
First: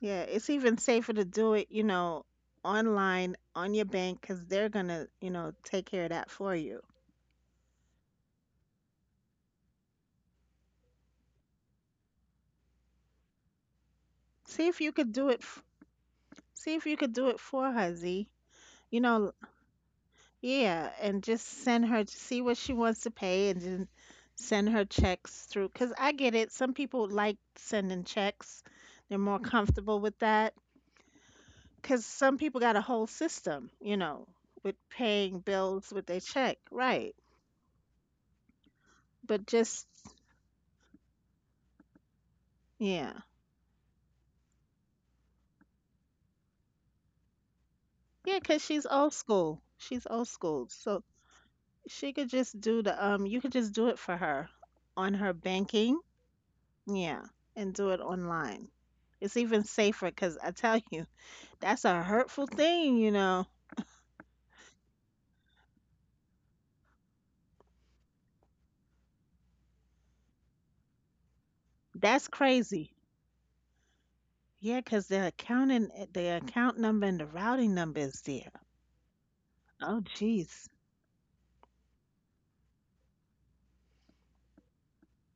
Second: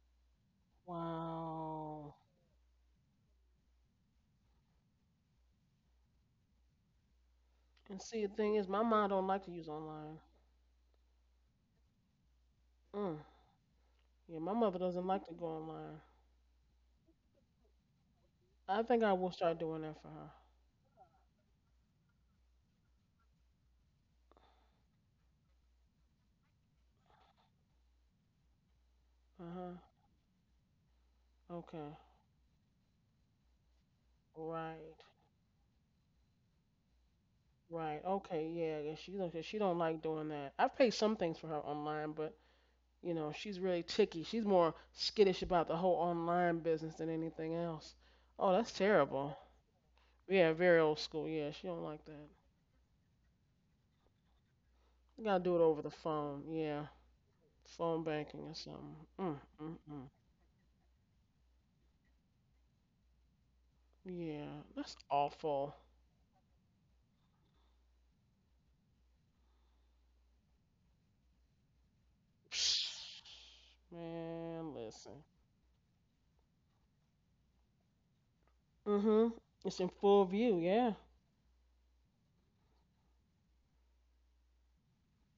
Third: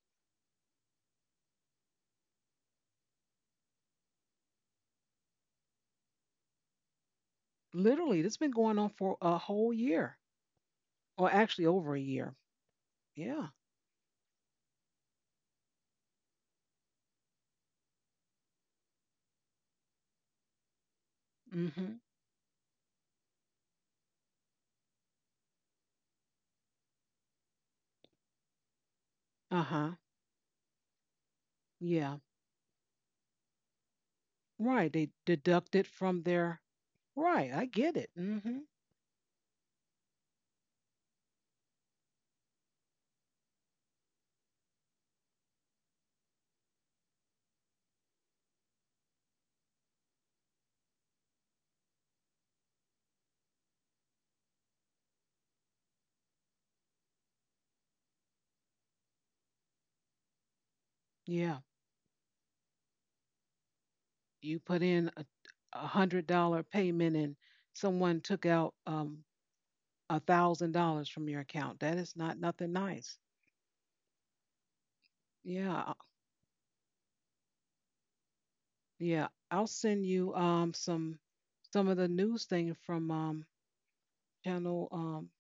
[SPEAKER 3] Yeah, it's even safer to do it, you
[SPEAKER 2] Wow.
[SPEAKER 3] know, online on your bank because they're gonna, you know, take care of that for you.
[SPEAKER 2] And
[SPEAKER 1] literally,
[SPEAKER 2] see,
[SPEAKER 1] this has
[SPEAKER 2] the
[SPEAKER 1] been
[SPEAKER 2] thing is,
[SPEAKER 1] going
[SPEAKER 2] my
[SPEAKER 1] on
[SPEAKER 2] mom
[SPEAKER 1] for
[SPEAKER 2] don't
[SPEAKER 1] a
[SPEAKER 2] like to use
[SPEAKER 1] whole year.
[SPEAKER 2] online.
[SPEAKER 1] Or actually over a year.
[SPEAKER 2] Mm.
[SPEAKER 1] Yeah.
[SPEAKER 2] Yeah, my
[SPEAKER 3] See
[SPEAKER 2] mother
[SPEAKER 3] if you
[SPEAKER 2] doesn't
[SPEAKER 3] could
[SPEAKER 2] like
[SPEAKER 3] do
[SPEAKER 2] to
[SPEAKER 3] it.
[SPEAKER 2] go online.
[SPEAKER 3] See if you could do it for her, Z.
[SPEAKER 2] I
[SPEAKER 3] You
[SPEAKER 2] think I
[SPEAKER 3] know,
[SPEAKER 2] will start doing that for her.
[SPEAKER 3] yeah, and just send
[SPEAKER 1] Hmm.
[SPEAKER 3] her to see what she wants to pay and then send her checks through. Because I get it. Some people like sending checks, they're more
[SPEAKER 2] Uh huh.
[SPEAKER 1] Uh-huh.
[SPEAKER 3] comfortable with that.
[SPEAKER 2] Okay.
[SPEAKER 3] Because
[SPEAKER 1] Yeah.
[SPEAKER 3] some people got a whole system, with
[SPEAKER 1] Right. They
[SPEAKER 2] Right.
[SPEAKER 3] paying
[SPEAKER 1] deduct it
[SPEAKER 3] bills with their
[SPEAKER 1] from
[SPEAKER 3] check.
[SPEAKER 1] their.
[SPEAKER 3] Right.
[SPEAKER 1] Right, I get
[SPEAKER 2] Right.
[SPEAKER 1] it.
[SPEAKER 2] Okay.
[SPEAKER 1] Hmm.
[SPEAKER 2] Yeah. Yeah. She
[SPEAKER 3] But
[SPEAKER 2] don't. She don't
[SPEAKER 3] just,
[SPEAKER 2] like doing that. I've paid some things for her online, but
[SPEAKER 3] yeah.
[SPEAKER 2] you know she's really ticky. She's more skittish about the whole online business than anything else.
[SPEAKER 3] Yeah,
[SPEAKER 2] Oh,
[SPEAKER 3] because
[SPEAKER 2] that's
[SPEAKER 3] she's old
[SPEAKER 2] terrible.
[SPEAKER 3] school. She's old
[SPEAKER 2] Yeah.
[SPEAKER 3] school.
[SPEAKER 2] Very old
[SPEAKER 3] So
[SPEAKER 2] school. Yeah. She don't like
[SPEAKER 3] she
[SPEAKER 2] that.
[SPEAKER 3] could just do you could just do it for her on
[SPEAKER 2] You
[SPEAKER 3] her
[SPEAKER 2] gotta do it over the
[SPEAKER 3] banking.
[SPEAKER 2] phone. Yeah.
[SPEAKER 3] Yeah. And do it
[SPEAKER 2] Phone banking or
[SPEAKER 3] online.
[SPEAKER 2] something.
[SPEAKER 3] It's
[SPEAKER 2] Mm.
[SPEAKER 3] even
[SPEAKER 2] Mm.
[SPEAKER 3] safer
[SPEAKER 2] Mm.
[SPEAKER 3] because I tell (laughs) you.
[SPEAKER 1] Yeah,
[SPEAKER 3] That's a hurtful thing.
[SPEAKER 1] you
[SPEAKER 2] Yeah.
[SPEAKER 1] put
[SPEAKER 2] That's
[SPEAKER 1] in a,
[SPEAKER 2] awful.
[SPEAKER 1] $100 payment, and someone took out $1,000 from your account. That is
[SPEAKER 3] That's
[SPEAKER 1] not nothing
[SPEAKER 3] crazy.
[SPEAKER 1] nice.
[SPEAKER 2] (sniffs) Man,
[SPEAKER 3] Yeah, 'cause
[SPEAKER 2] listen.
[SPEAKER 1] Yeah,
[SPEAKER 3] the account number and the routing number is there.
[SPEAKER 1] yeah.
[SPEAKER 2] Mm-hmm.
[SPEAKER 1] I'll
[SPEAKER 2] It's in
[SPEAKER 3] Oh,
[SPEAKER 1] send
[SPEAKER 2] full
[SPEAKER 1] you
[SPEAKER 2] view,
[SPEAKER 3] jeez.
[SPEAKER 2] yeah.
[SPEAKER 1] some of the news thing from channel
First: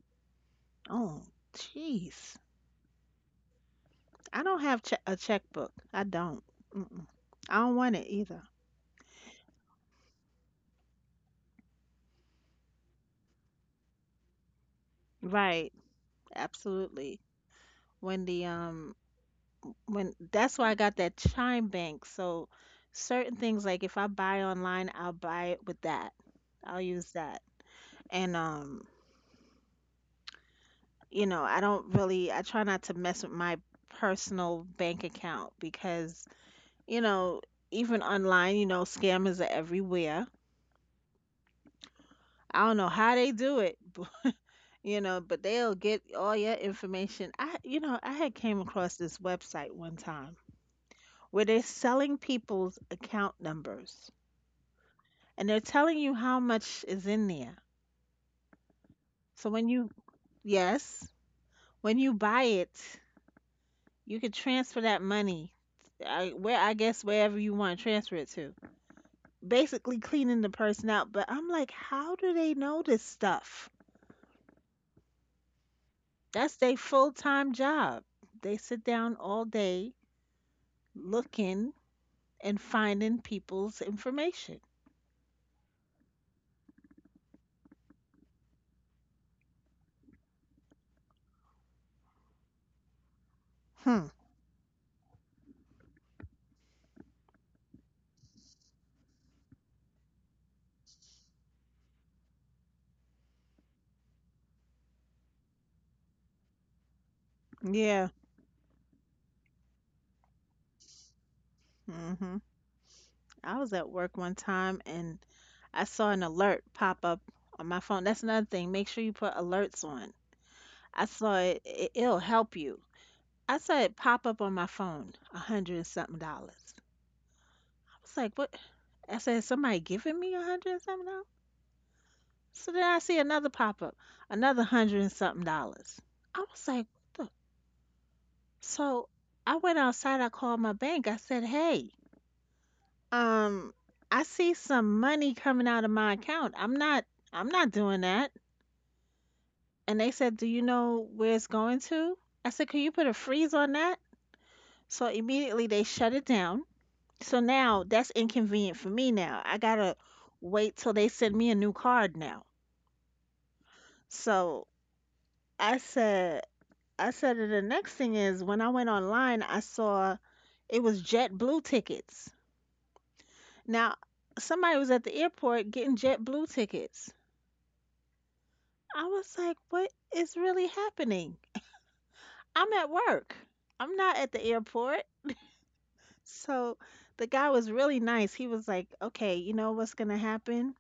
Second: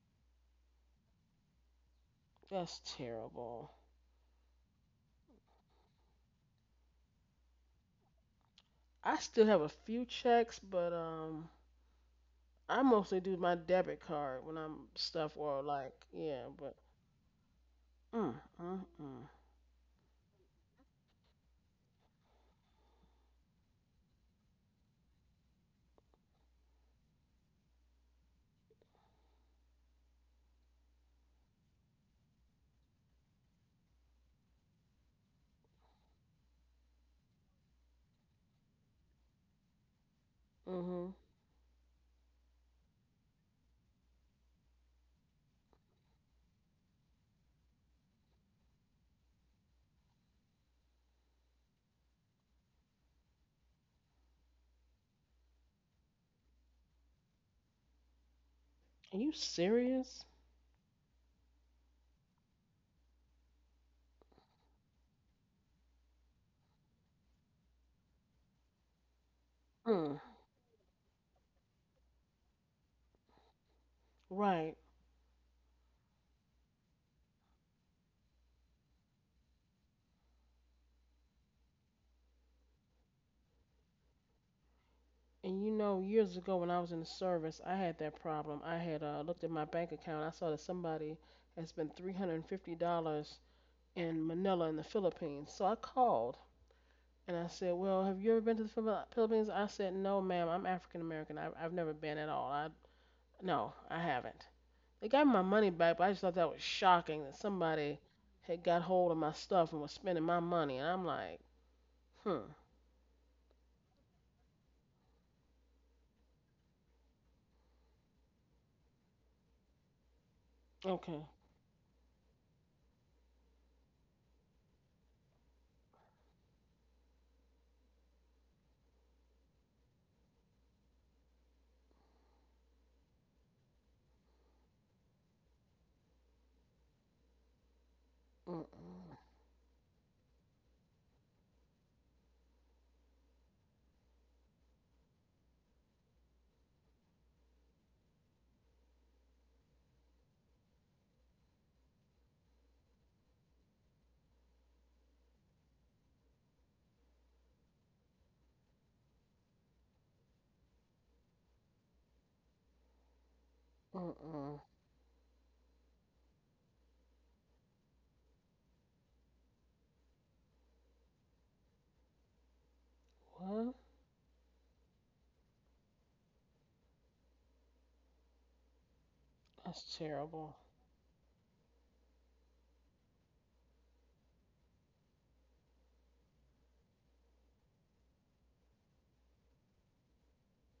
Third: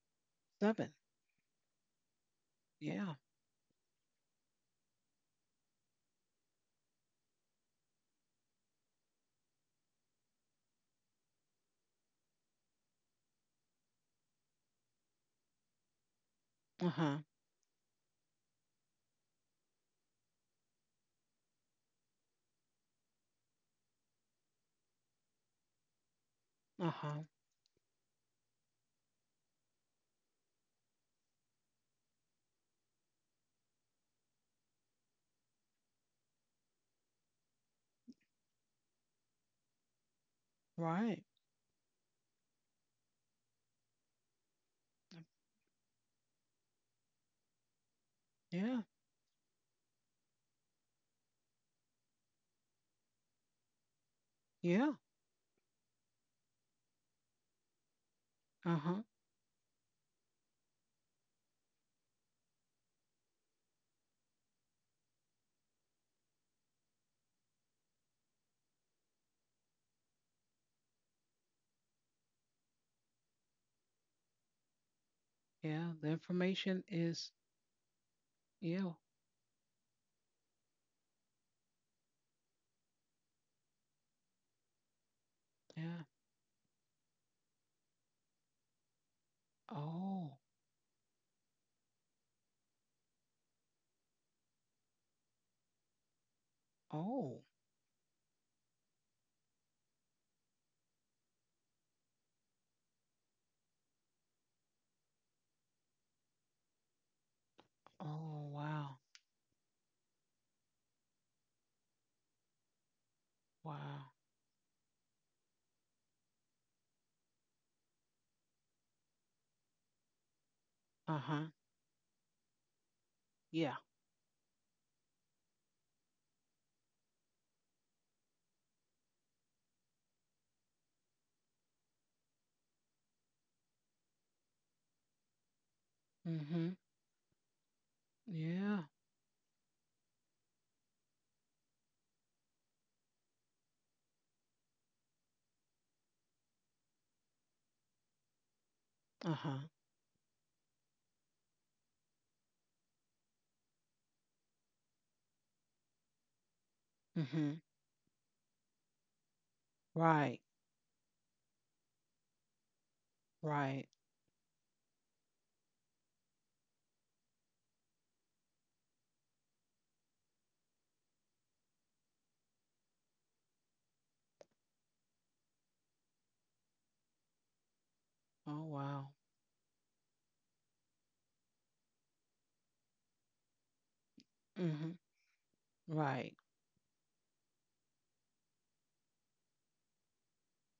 [SPEAKER 1] seven.
[SPEAKER 3] Oh, jeez.
[SPEAKER 2] That's
[SPEAKER 1] Yeah.
[SPEAKER 2] terrible.
[SPEAKER 3] I don't have che a checkbook. I don't. Mm-mm. I don't want it either.
[SPEAKER 2] I still have a few checks, but I mostly do my debit card when I'm stuff or
[SPEAKER 3] Right.
[SPEAKER 2] like yeah, but
[SPEAKER 1] Uh
[SPEAKER 3] Absolutely.
[SPEAKER 1] huh.
[SPEAKER 3] When
[SPEAKER 2] mm
[SPEAKER 3] the
[SPEAKER 2] mm
[SPEAKER 3] um
[SPEAKER 2] mm.
[SPEAKER 3] when that's why I got that Chime Bank. So certain things like if I buy online, I'll buy it with that. I'll
[SPEAKER 1] Uh
[SPEAKER 3] use
[SPEAKER 1] huh.
[SPEAKER 3] that. And I don't I try not to mess with my personal bank account because, you know, even online, scammers are everywhere.
[SPEAKER 2] Mm-hmm.
[SPEAKER 1] Right.
[SPEAKER 3] I don't know how they do it, (laughs) but they'll get all your information. I had came
[SPEAKER 1] Yeah.
[SPEAKER 3] across this website one time where they're selling people's account numbers
[SPEAKER 1] Yeah.
[SPEAKER 3] and they're telling you how much is in there.
[SPEAKER 1] Uh huh.
[SPEAKER 2] Are you
[SPEAKER 3] So when you,
[SPEAKER 2] serious?
[SPEAKER 3] yes, when you buy it, you can transfer that money where I guess wherever you want to transfer it to. Basically
[SPEAKER 2] Mm.
[SPEAKER 3] cleaning the person out, but I'm like, how do they know this stuff?
[SPEAKER 2] Right.
[SPEAKER 1] Yeah, the
[SPEAKER 3] That's their
[SPEAKER 1] information
[SPEAKER 3] full
[SPEAKER 1] is
[SPEAKER 3] time job. They sit
[SPEAKER 1] yeah,
[SPEAKER 3] down all day looking and finding people's information.
[SPEAKER 2] And
[SPEAKER 1] yeah.
[SPEAKER 2] years ago when I was in the service, I had that problem. I had looked at my bank account. I
[SPEAKER 1] Oh,
[SPEAKER 2] saw that somebody had spent $350
[SPEAKER 3] Hmm.
[SPEAKER 2] in Manila in the Philippines. So I called.
[SPEAKER 1] oh,
[SPEAKER 2] And I said, "Well, have you ever been to the Philippines?" I said, "No, ma'am, I'm African American. I've never been at all." I No, I haven't. They got my money back, but I just thought that was shocking that somebody
[SPEAKER 3] Yeah.
[SPEAKER 1] oh,
[SPEAKER 2] had got
[SPEAKER 1] wow,
[SPEAKER 2] hold of my stuff and was spending my money. And I'm like,
[SPEAKER 3] Mhm.
[SPEAKER 2] hmm,
[SPEAKER 3] I was at
[SPEAKER 1] wow.
[SPEAKER 3] work one time and I saw an alert pop up on my phone. That's another thing. Make sure you put alerts on. I
[SPEAKER 1] Uh
[SPEAKER 2] okay.
[SPEAKER 3] saw
[SPEAKER 1] huh.
[SPEAKER 3] it. It'll help you. I
[SPEAKER 1] Yeah.
[SPEAKER 3] saw it pop up on my phone, a hundred and something dollars. I was like, what? I said, somebody giving me a hundred and something dollars? So then I see another pop up, another hundred and something dollars.
[SPEAKER 1] Mm
[SPEAKER 3] I
[SPEAKER 1] hmm.
[SPEAKER 3] was like, what the?
[SPEAKER 2] Mm
[SPEAKER 1] Yeah.
[SPEAKER 3] So
[SPEAKER 2] mm.
[SPEAKER 3] I went outside, I called my bank. I said, hey, um, I see some money coming out of my account. I'm not doing that.
[SPEAKER 1] Uh huh.
[SPEAKER 3] And they said, do you know where it's going to? I said, can you put a freeze on that? So immediately they shut it down.
[SPEAKER 1] Mm
[SPEAKER 3] So
[SPEAKER 1] hmm.
[SPEAKER 3] now that's inconvenient for me now. I gotta
[SPEAKER 1] Right.
[SPEAKER 3] wait till they send me a new card now.
[SPEAKER 1] Right.
[SPEAKER 2] Mm mm.
[SPEAKER 3] So I said, I said, "And the next thing is when I went online, I saw it was JetBlue tickets.
[SPEAKER 2] What?
[SPEAKER 3] Now, somebody was at the airport getting JetBlue tickets.
[SPEAKER 1] Oh
[SPEAKER 3] I
[SPEAKER 1] wow.
[SPEAKER 3] was like, what
[SPEAKER 2] That's
[SPEAKER 3] is
[SPEAKER 2] terrible.
[SPEAKER 3] really happening? I'm at work. I'm not at the
[SPEAKER 1] Mm hmm.
[SPEAKER 3] airport.
[SPEAKER 1] Right.
[SPEAKER 3] So the guy was really nice. He was like, okay, you know what's gonna happen?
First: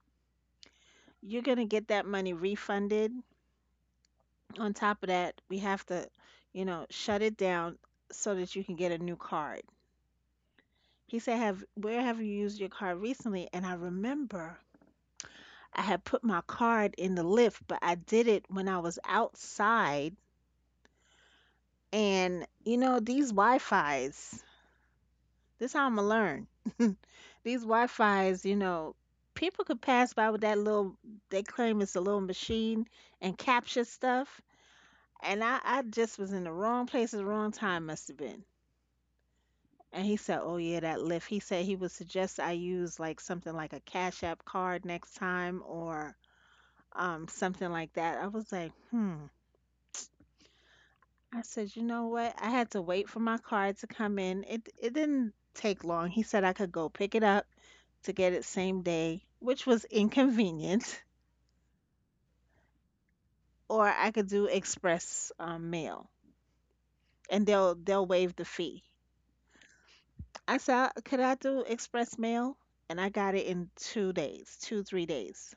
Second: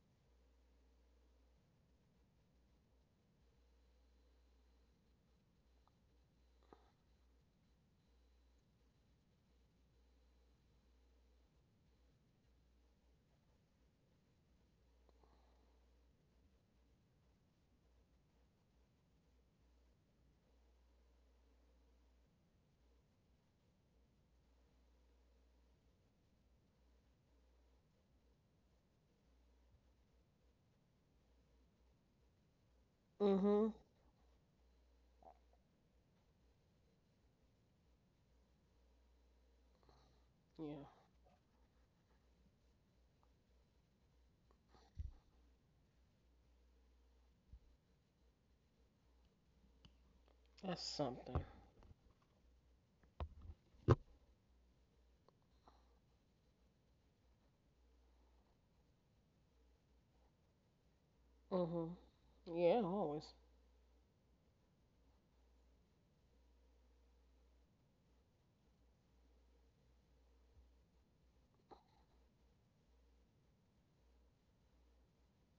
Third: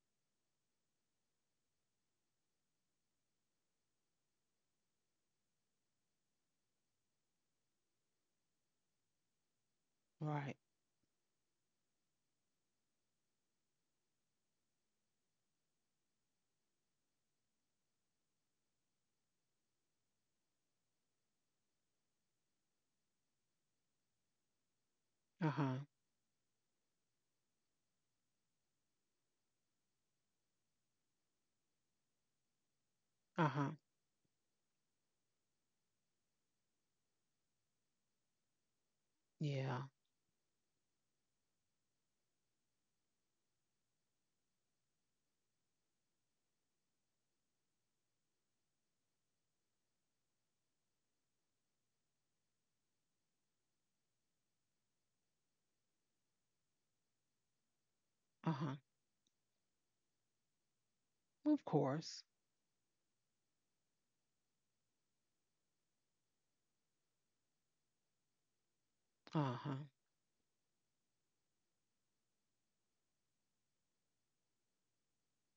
[SPEAKER 3] You're gonna get that money refunded. On top of that, we have to, you know, shut it down so that you can get a new card.
[SPEAKER 1] Right.
[SPEAKER 3] He said, "Have where have you used your card recently?" And I remember I had put my card in the lift, but I did it when I was outside. And you know, these
[SPEAKER 1] Uh
[SPEAKER 3] this
[SPEAKER 1] huh.
[SPEAKER 3] how I'ma learn. These Wi-Fi's, you know, people could pass by with that little. They claim it's a little machine
[SPEAKER 2] Mm
[SPEAKER 3] and
[SPEAKER 1] Uh
[SPEAKER 2] hmm.
[SPEAKER 1] huh.
[SPEAKER 3] capture stuff. And I just was in the wrong place at the wrong time. Must have been.
[SPEAKER 1] Yeah.
[SPEAKER 3] And he said, "Oh yeah,
[SPEAKER 2] Yeah,
[SPEAKER 3] that Lyft." He said he would suggest I use like something like a Cash App card next time or something like that. I was like, "Hmm."
[SPEAKER 2] that's something.
[SPEAKER 3] I said, "You know what? I had to wait for my card to come in. It didn't take long." He said I could go pick it up to get it
[SPEAKER 1] Uh huh.
[SPEAKER 3] same day, which was inconvenient,
[SPEAKER 1] Of
[SPEAKER 2] Mm
[SPEAKER 1] course.
[SPEAKER 2] hmm. Yeah, always.
[SPEAKER 3] (laughs) or I could do express mail and they'll waive the fee.
[SPEAKER 1] Uh huh.
[SPEAKER 3] I said, "Could I do express mail?" And I got it in 2 days, 2 3 days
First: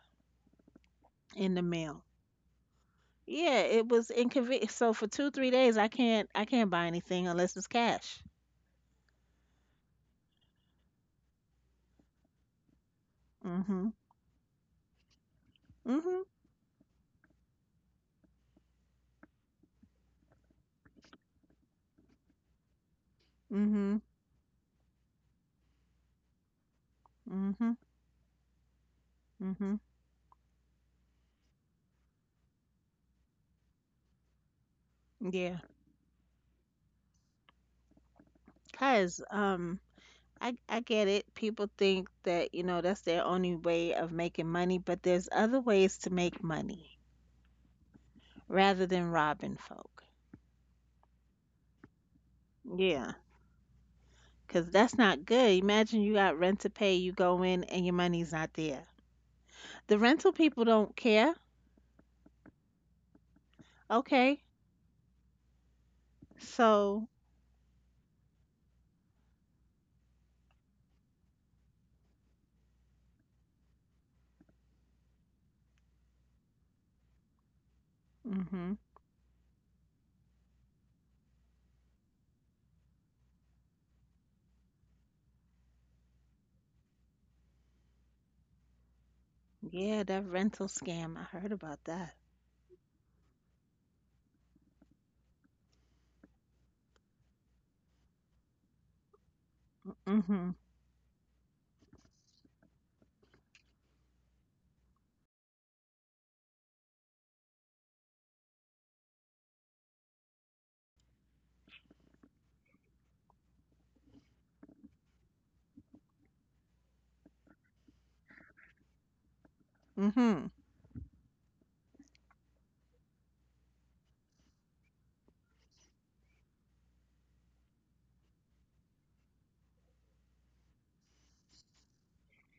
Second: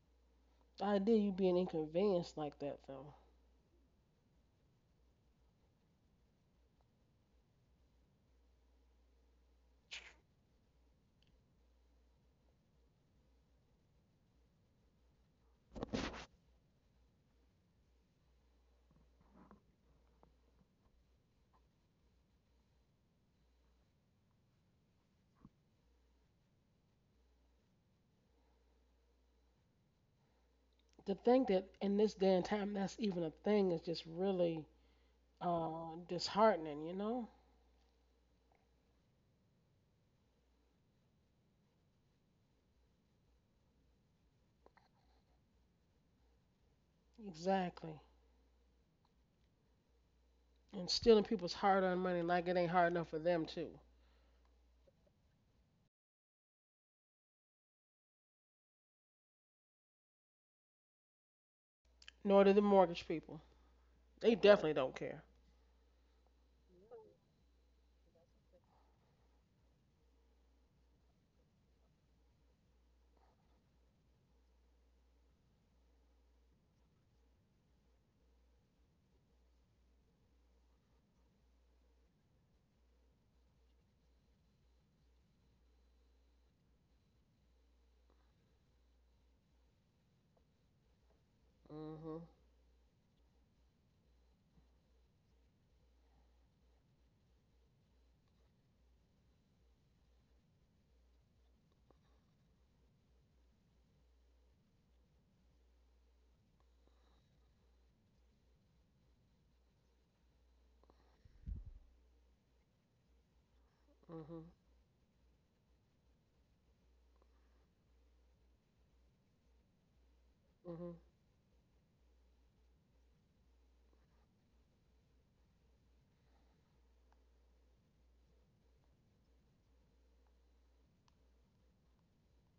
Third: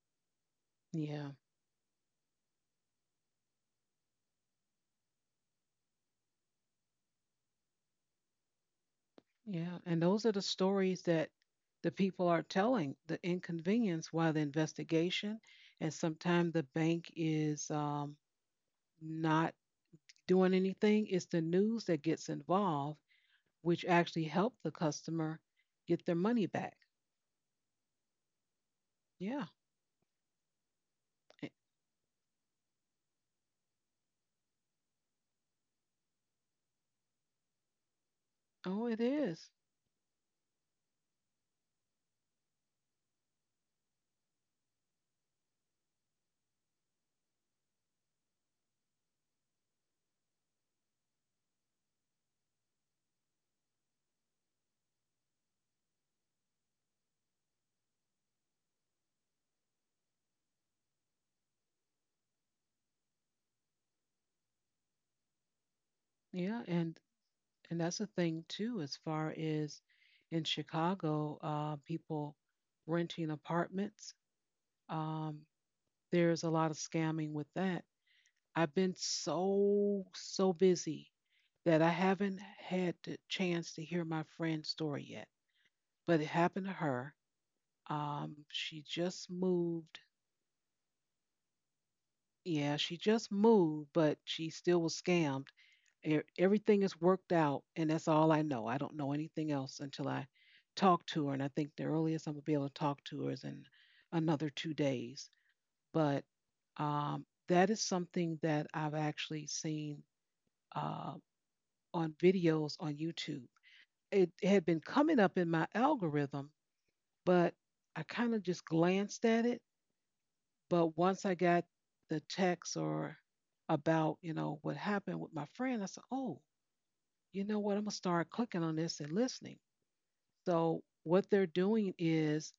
[SPEAKER 2] The idea
[SPEAKER 1] Yeah.
[SPEAKER 2] you
[SPEAKER 3] in
[SPEAKER 2] being
[SPEAKER 3] the mail.
[SPEAKER 2] inconvenienced like that, though.
[SPEAKER 3] Yeah, it was inconvenient. So for two, 3 days, I can't buy anything unless it's cash.
[SPEAKER 1] Yeah. And those are the stories that the people are telling. The
[SPEAKER 3] Mhm.
[SPEAKER 1] inconvenience while the investigation, and
[SPEAKER 3] Mhm.
[SPEAKER 1] sometimes the bank is not doing anything. It's the news that gets involved, which
[SPEAKER 3] Mhm.
[SPEAKER 1] actually help the customer get their money back.
[SPEAKER 3] Mhm.
[SPEAKER 1] Yeah.
[SPEAKER 3] Mhm.
[SPEAKER 2] To think
[SPEAKER 1] eh,
[SPEAKER 2] that in this day and time that's even a thing is just really
[SPEAKER 3] Yeah,
[SPEAKER 2] disheartening, you know?
[SPEAKER 1] Oh, it
[SPEAKER 3] cause
[SPEAKER 1] is.
[SPEAKER 3] I get it. People think that you know that's their only way of making money, but there's other ways to make money
[SPEAKER 2] Exactly.
[SPEAKER 3] rather than robbing folk.
[SPEAKER 2] And stealing people's hard earned money like it ain't hard enough
[SPEAKER 3] Yeah,
[SPEAKER 2] for them, too.
[SPEAKER 3] cause that's not good. Imagine you got rent to pay, you go in and your money's not there. The rental people don't care.
[SPEAKER 2] Nor do the mortgage people. They,
[SPEAKER 3] Okay,
[SPEAKER 2] right, definitely don't care.
[SPEAKER 1] Yeah, and
[SPEAKER 3] so.
[SPEAKER 1] and that's a thing too, as far as in Chicago, people renting apartments. Um, there's a lot of scamming with that.
[SPEAKER 3] Mm-hmm.
[SPEAKER 1] I've been so busy that I haven't had the chance to hear my friend's story yet, but it happened to her. She just moved.
[SPEAKER 3] Yeah, that rental scam. I heard about that.
[SPEAKER 2] Hmm.
[SPEAKER 1] Yeah, she just moved, but she still was scammed. Everything is worked out, and that's all I know. I don't know anything else until I
[SPEAKER 3] Mm-hmm.
[SPEAKER 1] talk to her, and I think the earliest I'm gonna be able to talk to her is in another 2 days. But that is something that I've actually seen uh, on videos on YouTube. It
[SPEAKER 2] Hmm.
[SPEAKER 1] had been coming up in my algorithm, but I kind of just glanced at it.
[SPEAKER 3] Mm-hmm.
[SPEAKER 2] Hmm.
[SPEAKER 1] But once I got the text or about, you know, what happened with my friend, I said, oh, you know what? I'm going to start clicking on this and listening. So, what they're doing is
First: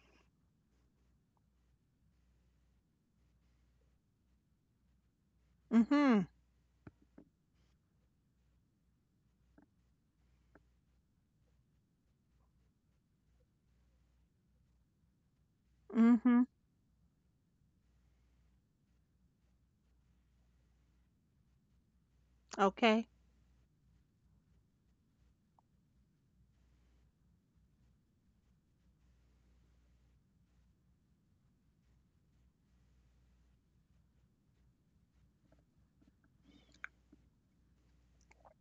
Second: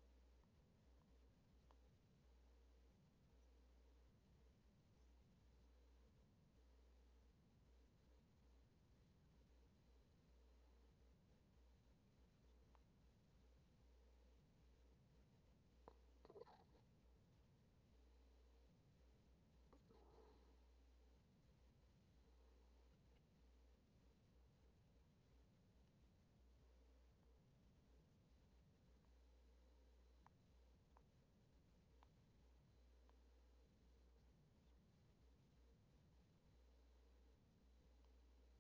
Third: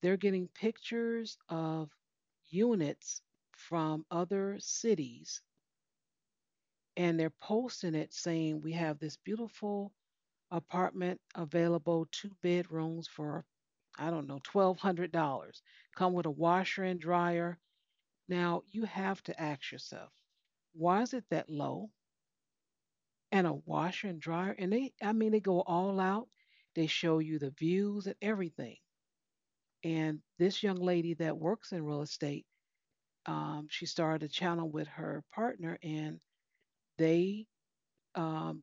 [SPEAKER 1] they're getting pictures of units from other cities
[SPEAKER 3] Mm-hmm.
[SPEAKER 1] and they're posting it saying, we have this beautiful apartment available, two bedrooms for, I don't know, $1,200. Come with a
[SPEAKER 3] Mm-hmm.
[SPEAKER 1] washer and dryer. Now, you have to ask yourself, why is it that low?
[SPEAKER 3] Okay.
[SPEAKER 1] And a washer and dryer. And they, I mean, they go all out. They show you the views and everything. And this young lady that works in real estate, she started a channel with her partner, and they um,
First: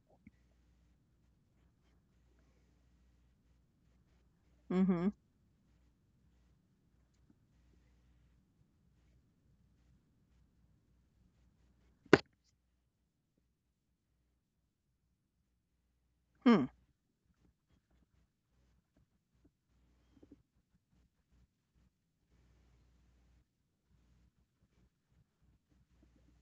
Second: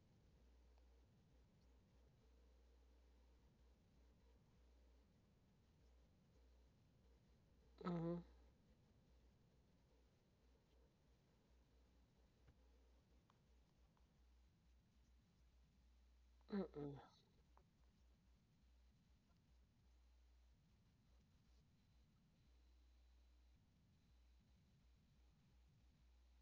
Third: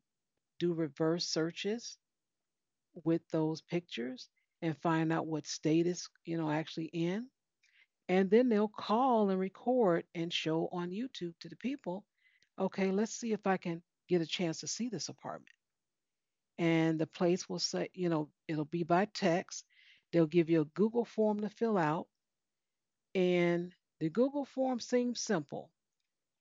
[SPEAKER 1] do reverse searches with those pictures and
[SPEAKER 3] Mm-hmm.
[SPEAKER 1] find out what state it's, you know, actually in.
[SPEAKER 2] Hmm.
[SPEAKER 1] And then they'll call and record and show on YouTube to the people, okay, let's see if I can get a chance to see this apartment.
[SPEAKER 3] Hmm.
[SPEAKER 2] Mm-mm.
[SPEAKER 1] And the place will say, you know, it'll be by text. They'll give you a Google form to fill out, and the Google form seems simple.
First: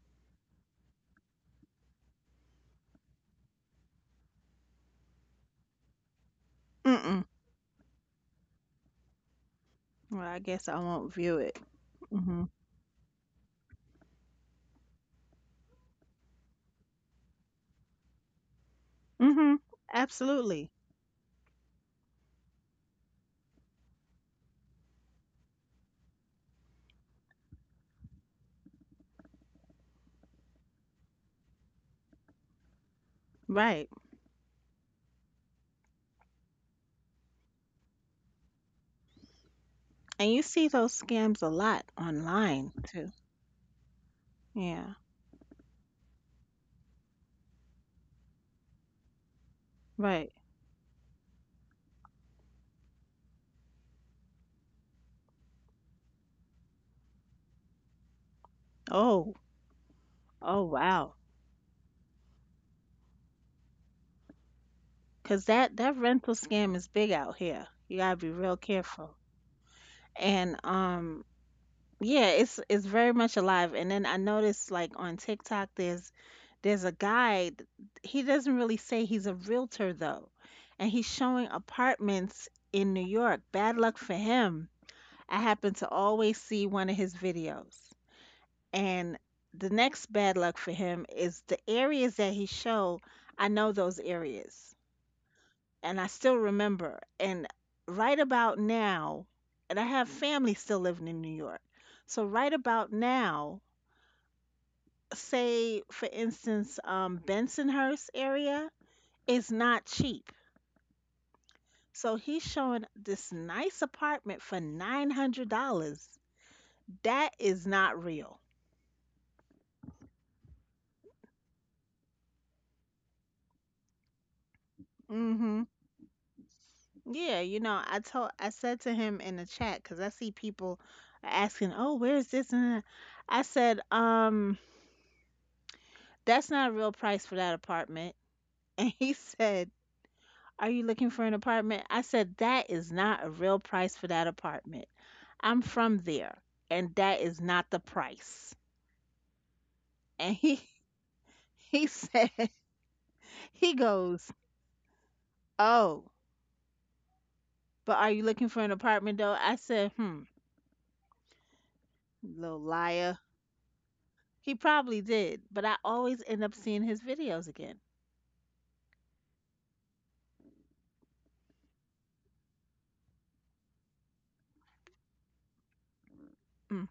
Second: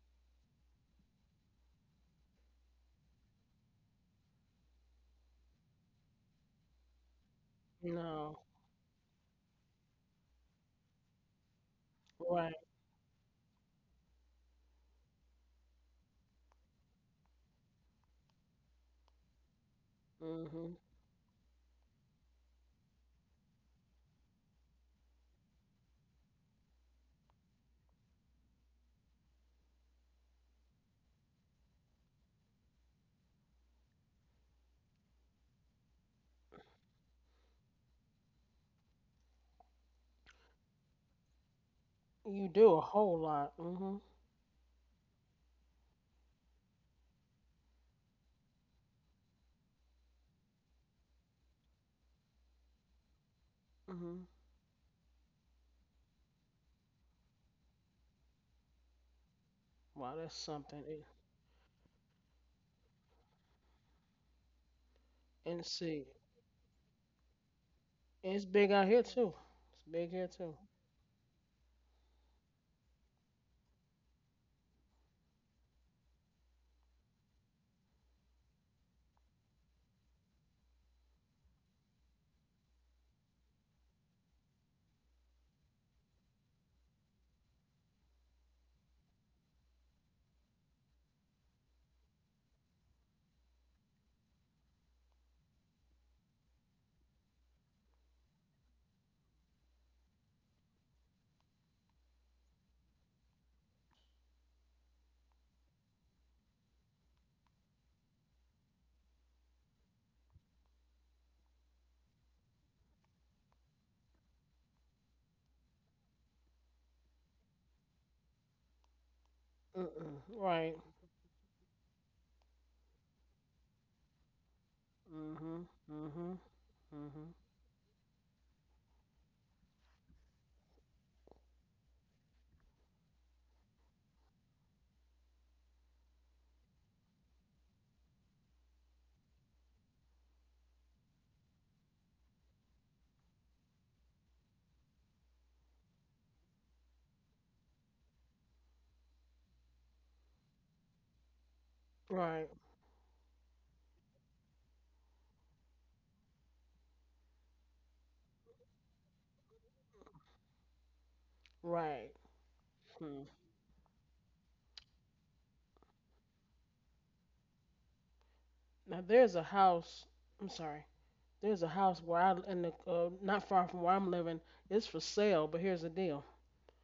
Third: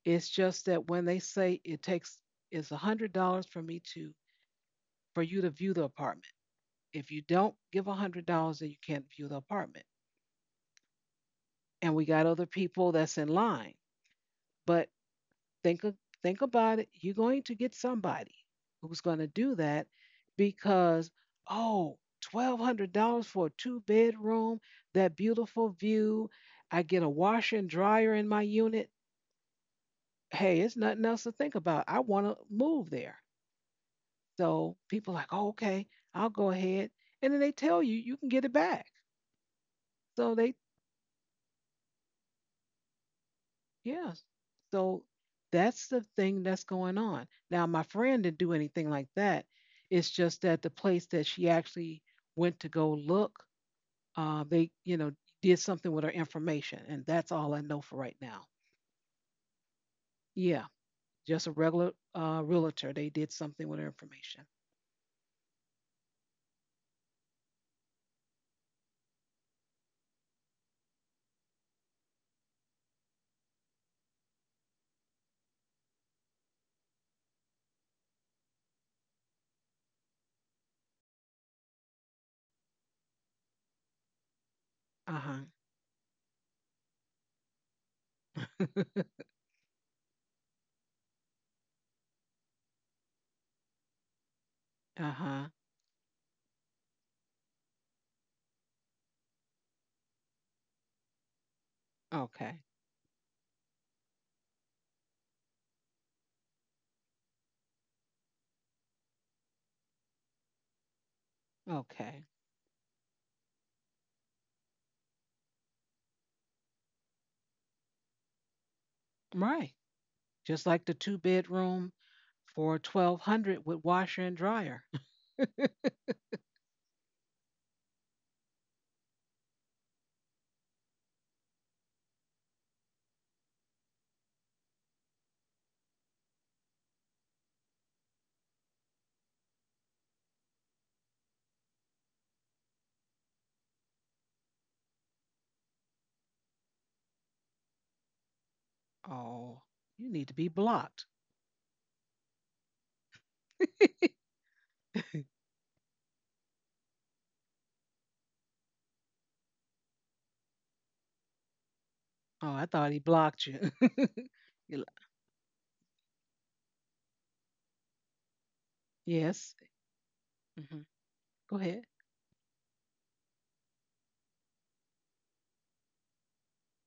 [SPEAKER 1] It's just that when they say it takes is $100 for me to for you to view the apartment. If you
[SPEAKER 3] Mm-mm.
[SPEAKER 1] don't give
[SPEAKER 2] No.
[SPEAKER 1] $100, then you can't view the apartment.
[SPEAKER 3] Well, I guess I won't view it.
[SPEAKER 1] And we got other
[SPEAKER 3] Mm-hmm.
[SPEAKER 2] Right.
[SPEAKER 1] people that's in line. But Think a- think about it. You're going to get somebody who's going to do
[SPEAKER 3] Mm-hmm.
[SPEAKER 1] that
[SPEAKER 3] Absolutely.
[SPEAKER 2] Hmm.
[SPEAKER 1] because oh, $1,200 for a two bedroom, that beautiful view. I get a washer and dryer in my unit. Hey, it's nothing else to think about. I want to move there.
[SPEAKER 3] Right.
[SPEAKER 1] So people like, oh, okay, I'll go ahead, and then they tell you you can get it back.
[SPEAKER 3] And
[SPEAKER 1] So
[SPEAKER 3] you
[SPEAKER 1] they.
[SPEAKER 3] see those scams a lot
[SPEAKER 2] You
[SPEAKER 3] online
[SPEAKER 2] do a
[SPEAKER 3] too.
[SPEAKER 2] whole lot. Hmm.
[SPEAKER 1] Yeah.
[SPEAKER 3] Yeah.
[SPEAKER 1] So that's the thing that's going on. Now, my friend didn't do anything like that. It's
[SPEAKER 3] Right.
[SPEAKER 1] just that the place that she actually went to go look,
[SPEAKER 2] Hmm.
[SPEAKER 1] they, you know, did something with her information. And that's all I know for right now.
[SPEAKER 3] Oh.
[SPEAKER 2] Wow, that's
[SPEAKER 3] Oh
[SPEAKER 1] Yeah.
[SPEAKER 2] something.
[SPEAKER 3] wow.
[SPEAKER 1] Just a regular realtor. They did something with her information.
[SPEAKER 3] 'Cause
[SPEAKER 2] And
[SPEAKER 3] that that
[SPEAKER 2] see,
[SPEAKER 3] rental scam is big out here. You gotta be
[SPEAKER 2] it's
[SPEAKER 3] real
[SPEAKER 2] big out here,
[SPEAKER 3] careful.
[SPEAKER 2] too. It's big here, too.
[SPEAKER 3] And Yeah, it's very much alive. And then I noticed like on TikTok there's a guy, he doesn't really say he's a realtor though. And he's showing apartments in New York. Bad luck for him.
[SPEAKER 1] Uh huh.
[SPEAKER 3] I happen to always see one of his videos.
[SPEAKER 1] (laughs)
[SPEAKER 3] And the next bad luck for him is the areas that he show, I know those areas
[SPEAKER 1] Uh huh.
[SPEAKER 3] and I still remember. And right about now, and I have family still living in New York. So right
[SPEAKER 1] Okay.
[SPEAKER 3] about now, say for instance, Bensonhurst area is not cheap. So
[SPEAKER 1] Okay.
[SPEAKER 3] he's showing this nice apartment for $900. That is not real.
[SPEAKER 1] Right.
[SPEAKER 2] Mm-mm.
[SPEAKER 1] Just
[SPEAKER 2] Right.
[SPEAKER 1] like the two bedroom for 1200 with washer and dryer. (laughs)
[SPEAKER 3] Hmm.
[SPEAKER 2] Hmm. Hmm. Hmm.
[SPEAKER 3] Yeah, you know, I said to him in the chat because I see people are asking, "Oh, where's this? And that?" I said, that's not a real price for that apartment." And he said, are you looking for an apartment? I said, that is not a real price for that apartment. I'm from there, and that is not the price.
[SPEAKER 1] Oh, you need
[SPEAKER 3] And
[SPEAKER 1] to be
[SPEAKER 3] he
[SPEAKER 1] blocked.
[SPEAKER 3] (laughs) he said,
[SPEAKER 2] Right.
[SPEAKER 3] he goes,
[SPEAKER 1] (laughs)
[SPEAKER 3] oh, but are you looking for an apartment though? I said, hmm,
[SPEAKER 2] Right.
[SPEAKER 1] Oh,
[SPEAKER 3] little
[SPEAKER 1] I thought he
[SPEAKER 3] liar.
[SPEAKER 2] Hmm.
[SPEAKER 1] blocked you. (laughs)
[SPEAKER 3] He
[SPEAKER 1] You're
[SPEAKER 3] probably
[SPEAKER 1] like,
[SPEAKER 3] did, but I always end up seeing his videos again.
[SPEAKER 2] Now there's a
[SPEAKER 1] yes.
[SPEAKER 2] house. I'm
[SPEAKER 1] Hmm.
[SPEAKER 2] sorry.
[SPEAKER 1] Go
[SPEAKER 2] There's a
[SPEAKER 1] ahead.
[SPEAKER 2] house where I in the not far from where I'm living. It's for sale, but here's the deal.
[SPEAKER 3] Mm.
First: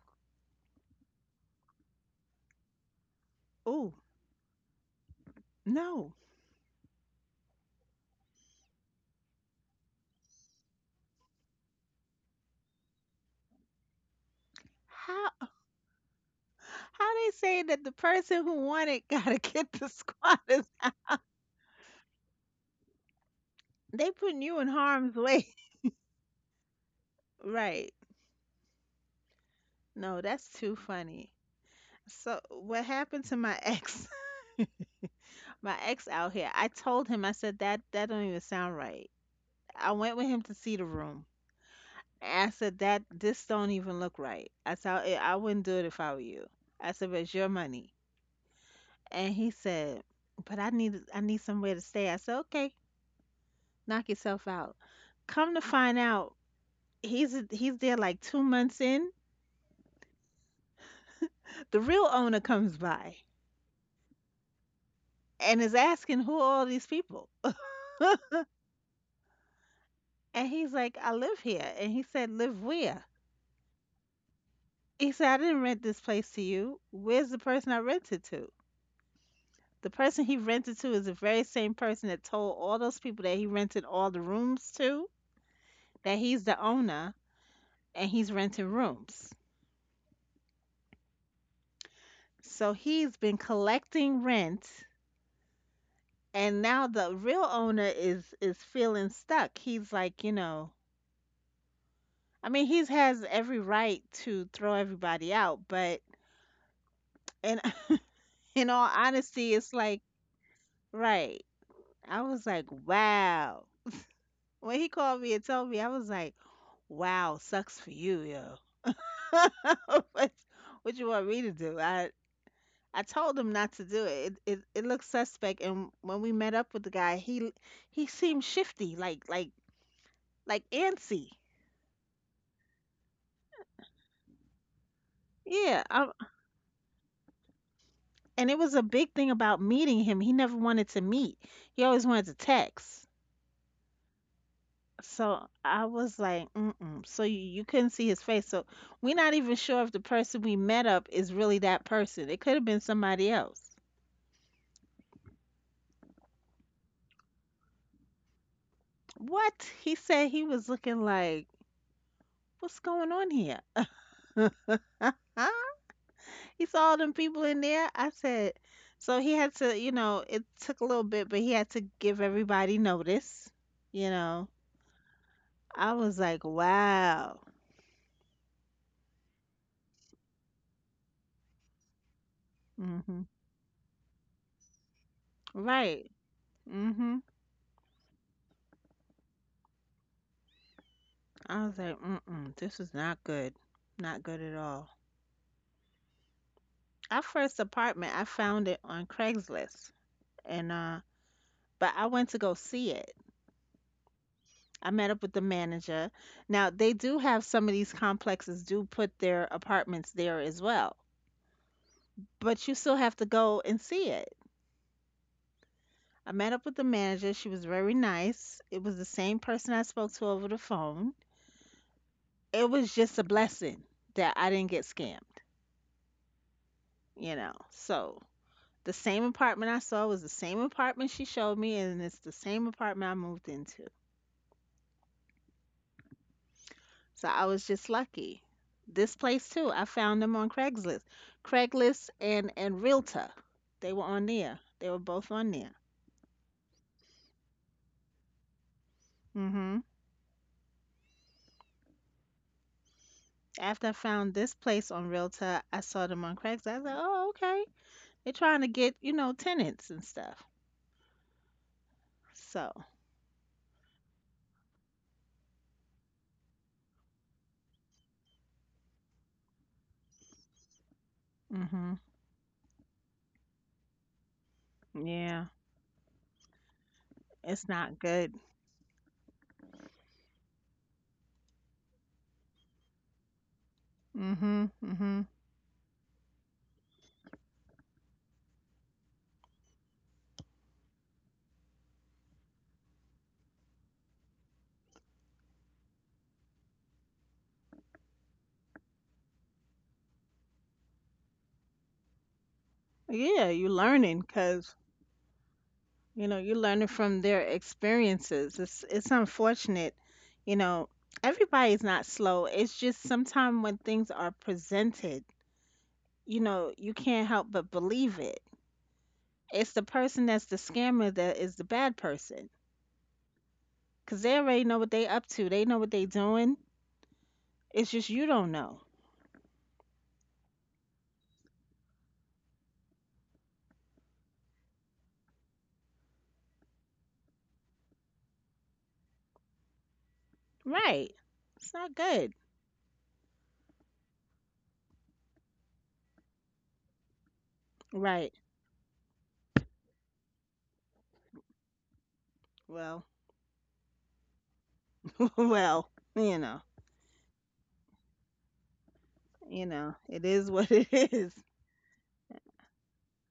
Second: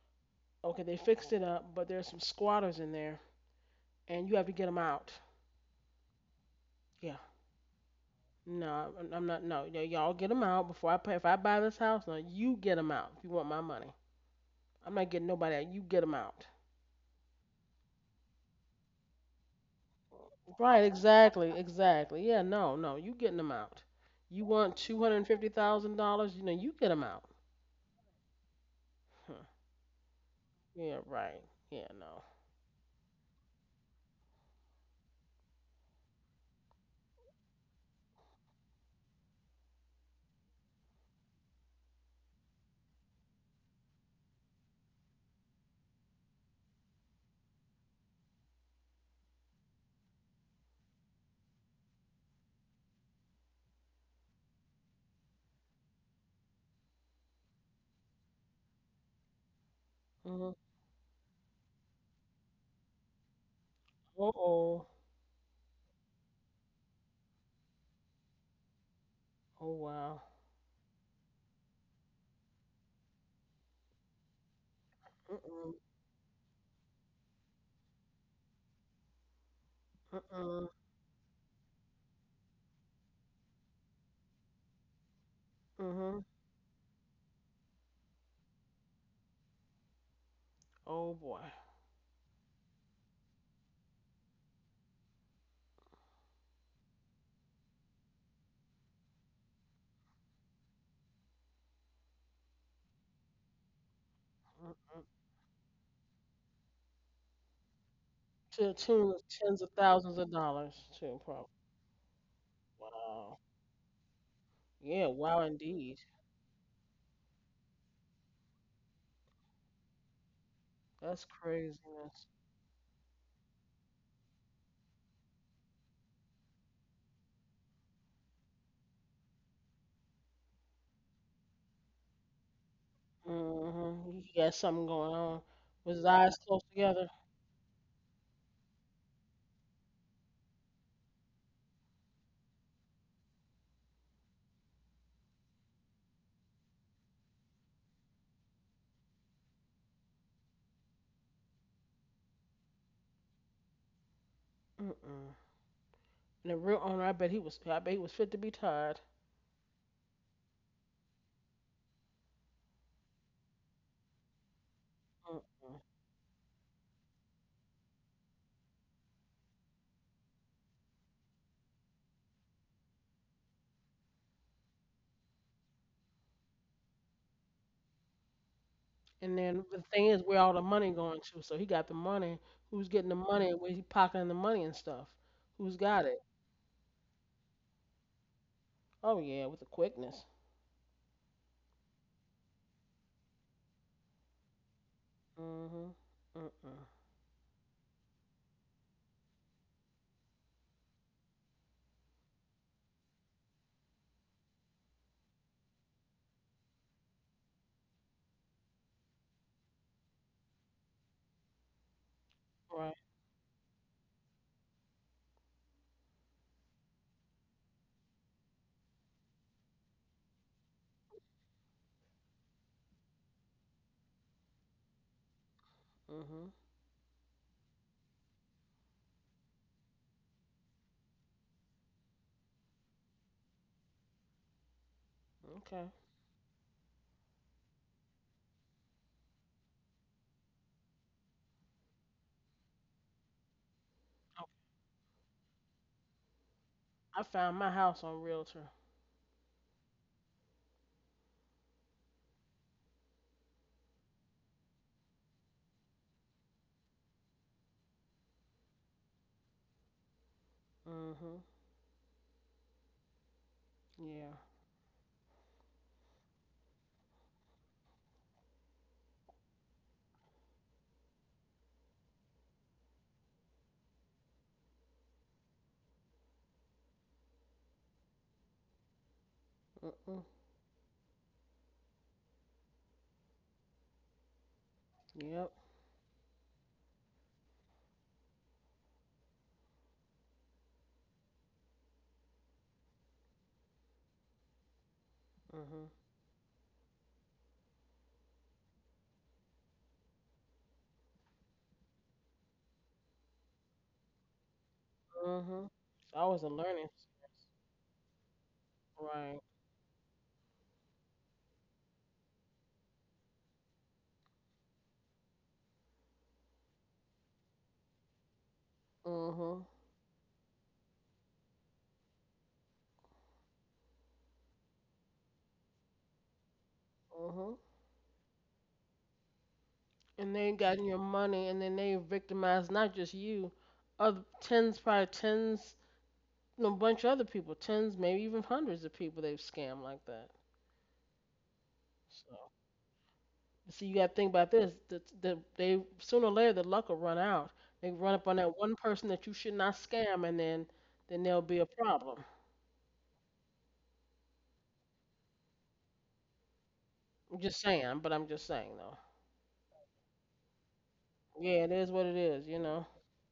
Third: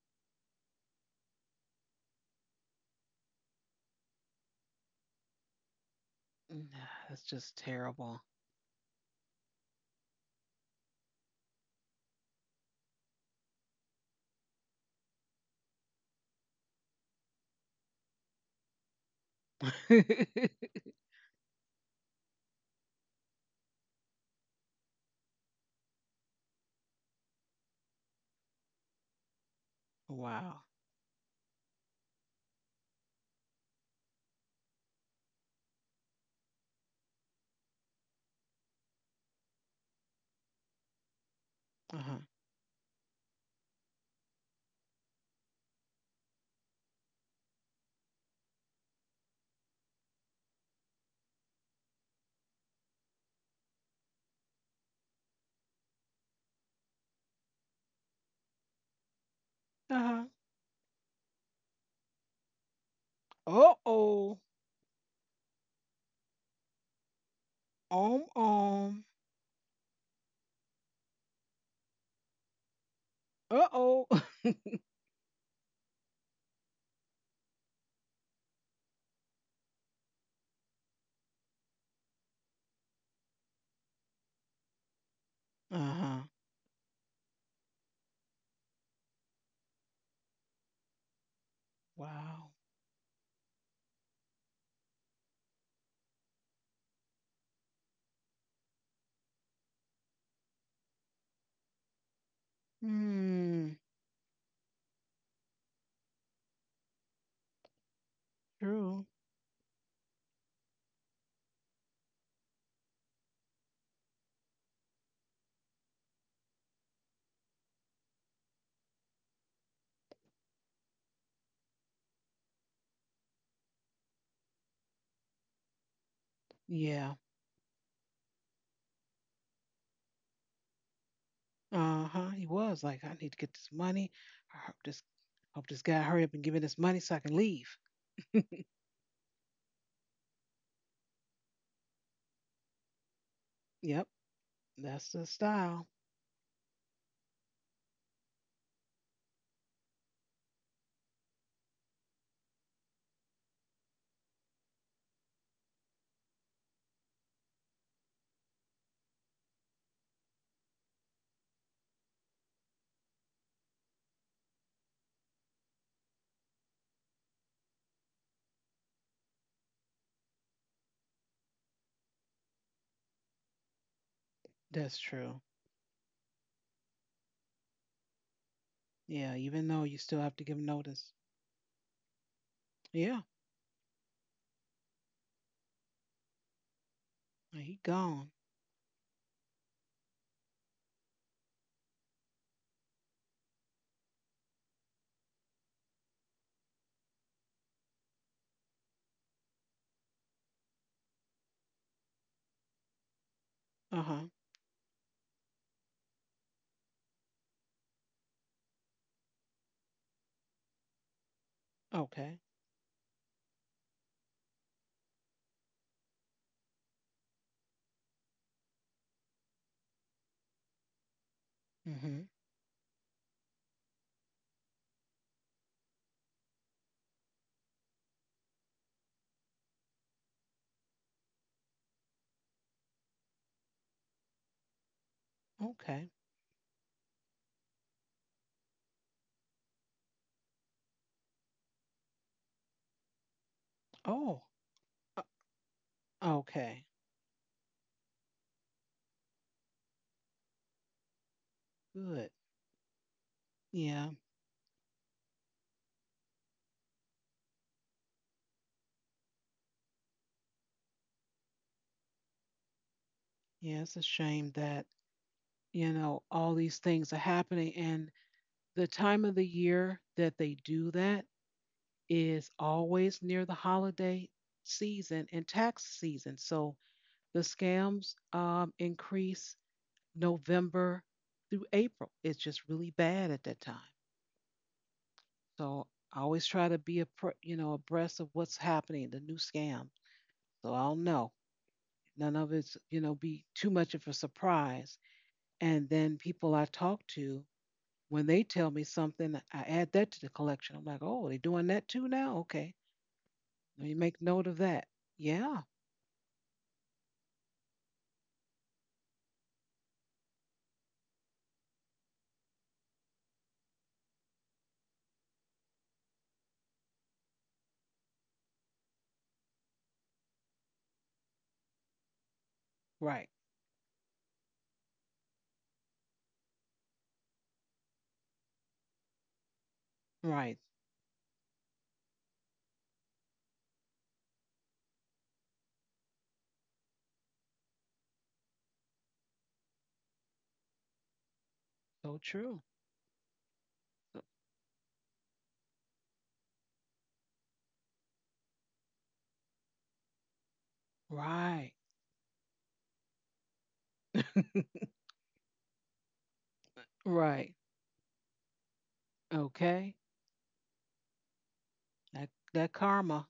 [SPEAKER 2] Okay, they fixed it up, but there's some squatters in there,
[SPEAKER 3] Oh,
[SPEAKER 2] and you have to get them out.
[SPEAKER 3] no.
[SPEAKER 1] "Nah,"
[SPEAKER 2] Yeah.
[SPEAKER 1] that's just terrible.
[SPEAKER 2] No, not. No, y'all get them out before I pay. If I buy this house, no, you get them out if you want my money. I'm not getting
[SPEAKER 3] How
[SPEAKER 2] nobody out. You get them out.
[SPEAKER 3] how they saying that the person who won it (laughs) gotta get the
[SPEAKER 1] (laughs)
[SPEAKER 3] squatters
[SPEAKER 2] Right,
[SPEAKER 3] out?
[SPEAKER 2] exactly, exactly. Yeah, no, no, you getting them out.
[SPEAKER 3] They putting
[SPEAKER 2] You
[SPEAKER 3] you in
[SPEAKER 2] want two
[SPEAKER 3] harm's
[SPEAKER 2] hundred and fifty
[SPEAKER 3] way.
[SPEAKER 2] thousand dollars? You know, you get them out.
[SPEAKER 3] Right.
[SPEAKER 2] Huh.
[SPEAKER 3] No, that's
[SPEAKER 1] Wow.
[SPEAKER 3] too
[SPEAKER 2] Yeah,
[SPEAKER 3] funny.
[SPEAKER 2] right. Yeah, no.
[SPEAKER 3] So what happened to my ex? (laughs) My ex out here. I told him, I said that that don't even sound right. I went with him to see the room.
[SPEAKER 1] Uh huh.
[SPEAKER 3] I said that this don't even look right. I said I wouldn't do it if I were you. I said, but it's your money. And he said, but I need somewhere to stay. I said, okay, knock yourself out. Come to find out, he's there like 2 months in.
[SPEAKER 1] Uh huh.
[SPEAKER 2] Mm-hmm.
[SPEAKER 3] The real owner comes by
[SPEAKER 1] Uh oh.
[SPEAKER 2] Uh-oh.
[SPEAKER 3] and is asking who are all these people.
[SPEAKER 1] Um um.
[SPEAKER 2] Oh, wow.
[SPEAKER 3] And he's like, I live here. And he said, live where?
[SPEAKER 1] Uh oh. Uh
[SPEAKER 3] He said, I didn't
[SPEAKER 2] Mm-mm.
[SPEAKER 3] rent this place to you. Where's the person I rented to? The person he
[SPEAKER 2] Mm-mm.
[SPEAKER 3] rented to is the very same person that told all those people that he rented all the rooms to, that
[SPEAKER 2] Mm-hmm.
[SPEAKER 1] huh. (laughs)
[SPEAKER 3] he's the owner and he's renting rooms.
[SPEAKER 2] Oh, boy.
[SPEAKER 1] Wow.
[SPEAKER 3] So he's been collecting rent and now the real owner is feeling stuck. He's like, you know, I mean, he's has every
[SPEAKER 1] Hmm.
[SPEAKER 3] right to throw
[SPEAKER 2] Mm-mm.
[SPEAKER 3] everybody out, but in (laughs)
[SPEAKER 2] To
[SPEAKER 3] in
[SPEAKER 2] the
[SPEAKER 3] all
[SPEAKER 1] True.
[SPEAKER 2] tune of
[SPEAKER 3] honesty,
[SPEAKER 2] tens of
[SPEAKER 3] it's like,
[SPEAKER 2] thousands of dollars, too,
[SPEAKER 3] right.
[SPEAKER 2] probably.
[SPEAKER 3] I was like,
[SPEAKER 2] Wow.
[SPEAKER 3] wow. When he
[SPEAKER 2] Yeah,
[SPEAKER 3] called me
[SPEAKER 2] wow,
[SPEAKER 3] and told me, I
[SPEAKER 2] indeed.
[SPEAKER 3] was like, wow, sucks for you, yo. (laughs) what, what you
[SPEAKER 2] That's
[SPEAKER 3] want me to do?
[SPEAKER 2] craziness.
[SPEAKER 3] I told him not to do it. It looked suspect. And when we met up with the guy,
[SPEAKER 1] Yeah.
[SPEAKER 3] he seemed shifty, like like antsy.
[SPEAKER 1] Uh huh. He was like, I need to get this money.
[SPEAKER 2] Mm-hmm. He got
[SPEAKER 1] I
[SPEAKER 2] something going on.
[SPEAKER 1] hope
[SPEAKER 3] Yeah,
[SPEAKER 1] this
[SPEAKER 2] With
[SPEAKER 1] guy
[SPEAKER 2] his
[SPEAKER 3] I,
[SPEAKER 1] hurry up
[SPEAKER 2] eyes
[SPEAKER 1] and give me
[SPEAKER 2] close
[SPEAKER 1] this money
[SPEAKER 2] together.
[SPEAKER 1] so I can leave.
[SPEAKER 3] and it was a big thing about meeting him. He never wanted to meet. He always wanted to text.
[SPEAKER 1] Yep. That's the
[SPEAKER 3] So I
[SPEAKER 1] style.
[SPEAKER 3] was like, mm-mm. You couldn't see his face. So we're not even sure if the person we met up is really that person. It could have been somebody else.
[SPEAKER 2] Mm-mm. And the real owner, I bet he was fit to be tied.
[SPEAKER 3] What? He said he was looking like, what's going on here? Huh?
[SPEAKER 2] Mm-mm.
[SPEAKER 3] He saw all them people in there. I said, so he had to, you know, it took a little bit, but he had to give everybody notice. You know,
[SPEAKER 1] That's true.
[SPEAKER 3] I was like, wow.
[SPEAKER 2] And
[SPEAKER 1] Yeah,
[SPEAKER 2] then
[SPEAKER 1] even
[SPEAKER 2] the
[SPEAKER 1] though you
[SPEAKER 2] thing is,
[SPEAKER 1] still have
[SPEAKER 2] where
[SPEAKER 1] to
[SPEAKER 2] all
[SPEAKER 1] give
[SPEAKER 2] the money
[SPEAKER 1] notice.
[SPEAKER 2] going to? So he got the money. Who's getting the
[SPEAKER 1] Yeah,
[SPEAKER 3] Hmm.
[SPEAKER 2] money? Where he pocketing the money and stuff? Who's got
[SPEAKER 3] Right.
[SPEAKER 2] it?
[SPEAKER 3] Hmm.
[SPEAKER 1] he gone.
[SPEAKER 2] Oh yeah, with the quickness.
[SPEAKER 3] I was like, mm-mm, this is not good. Not good at all.
[SPEAKER 2] Mhm. Mm-mm.
[SPEAKER 3] Our first apartment, I found it on Craigslist, and but I went to go see it.
[SPEAKER 1] Uh huh.
[SPEAKER 3] I met up with the manager. Now they do have some of these complexes do put their apartments there as well,
[SPEAKER 1] Okay.
[SPEAKER 3] but you
[SPEAKER 2] Right.
[SPEAKER 3] still have to go and see it. I met up with the manager. She was very nice. It was the same person I spoke to over the phone.
[SPEAKER 1] Mhm.
[SPEAKER 3] It was just a blessing that I didn't get scammed,
[SPEAKER 2] Mhm.
[SPEAKER 3] you know. So the same apartment I saw was the same apartment she showed me, and it's the same apartment I moved into.
[SPEAKER 2] Okay.
[SPEAKER 1] Okay.
[SPEAKER 3] So I was just lucky. This place too, I found them on Craigslist. Craigslist and Realtor. They were on
[SPEAKER 2] Oh,
[SPEAKER 1] Oh.
[SPEAKER 3] there. They were
[SPEAKER 1] Uh,
[SPEAKER 3] both on there.
[SPEAKER 1] okay.
[SPEAKER 2] I found my house on Realtor.
[SPEAKER 3] Mhm.
[SPEAKER 1] Good.
[SPEAKER 3] After I
[SPEAKER 1] Yeah.
[SPEAKER 3] found this place on Realtor, I saw them on Craigslist. I was like, "Oh, okay. They're trying to get, you know, tenants and stuff."
[SPEAKER 2] Mhm.
[SPEAKER 3] So,
[SPEAKER 1] Yeah. It's a
[SPEAKER 2] Yeah.
[SPEAKER 1] shame that you know all these things are happening, and the time of the year that they do that
[SPEAKER 3] mhm.
[SPEAKER 1] is always near the holiday season and
[SPEAKER 3] Yeah.
[SPEAKER 1] tax season. So the
[SPEAKER 3] It's not
[SPEAKER 1] scams
[SPEAKER 3] good.
[SPEAKER 1] increase
[SPEAKER 2] Mm-mm.
[SPEAKER 1] November through April. It's just really bad at that time.
[SPEAKER 3] Mhm. Mhm.
[SPEAKER 2] Yep.
[SPEAKER 1] So I always try to be a you know abreast of what's happening, the new scam. So I'll know. None of it's you know be too much of a surprise.
[SPEAKER 2] Mhm.
[SPEAKER 1] And then people I talk to, when they tell me something, I add that to the collection. I'm like, oh, they're doing that too now. Okay,
[SPEAKER 3] Yeah, you
[SPEAKER 1] let me make
[SPEAKER 3] learning
[SPEAKER 1] note of
[SPEAKER 3] cuz
[SPEAKER 1] that. Yeah,
[SPEAKER 2] Mhm. I
[SPEAKER 3] you know,
[SPEAKER 2] was a
[SPEAKER 3] you're
[SPEAKER 2] learning
[SPEAKER 3] learning from their
[SPEAKER 2] experience.
[SPEAKER 3] experiences. It's
[SPEAKER 2] Right.
[SPEAKER 3] unfortunate. You know, everybody's not slow. It's just sometimes when things are presented, you know, you can't help but believe it.
[SPEAKER 2] Mhm.
[SPEAKER 3] It's the person that's the scammer that is the bad person.
[SPEAKER 1] right,
[SPEAKER 3] 'Cause they already know what they up to. They know what they doing.
[SPEAKER 2] Mhm.
[SPEAKER 3] It's just you don't know.
[SPEAKER 2] And they
[SPEAKER 1] right.
[SPEAKER 2] got your money, and then they victimized not just you, other tens, probably tens, no bunch of other people, tens, maybe even hundreds of people they've scammed like that.
[SPEAKER 3] Right. It's not
[SPEAKER 1] So
[SPEAKER 3] good.
[SPEAKER 2] So.
[SPEAKER 1] true.
[SPEAKER 2] See, you got to think about this. They sooner or later the luck will run out. They run up
[SPEAKER 3] Right.
[SPEAKER 2] on that one person that you should not scam, and then there'll be a
[SPEAKER 1] Right,
[SPEAKER 2] problem.
[SPEAKER 3] Well,
[SPEAKER 1] (laughs)
[SPEAKER 3] (laughs) well, you know,
[SPEAKER 2] I'm
[SPEAKER 1] right.
[SPEAKER 2] just saying, but I'm just saying though.
[SPEAKER 3] you know,
[SPEAKER 1] Okay,
[SPEAKER 3] it is what it (laughs) is.
[SPEAKER 2] Yeah, it is what it
[SPEAKER 1] that
[SPEAKER 2] is, you
[SPEAKER 1] that
[SPEAKER 2] know.
[SPEAKER 1] karma.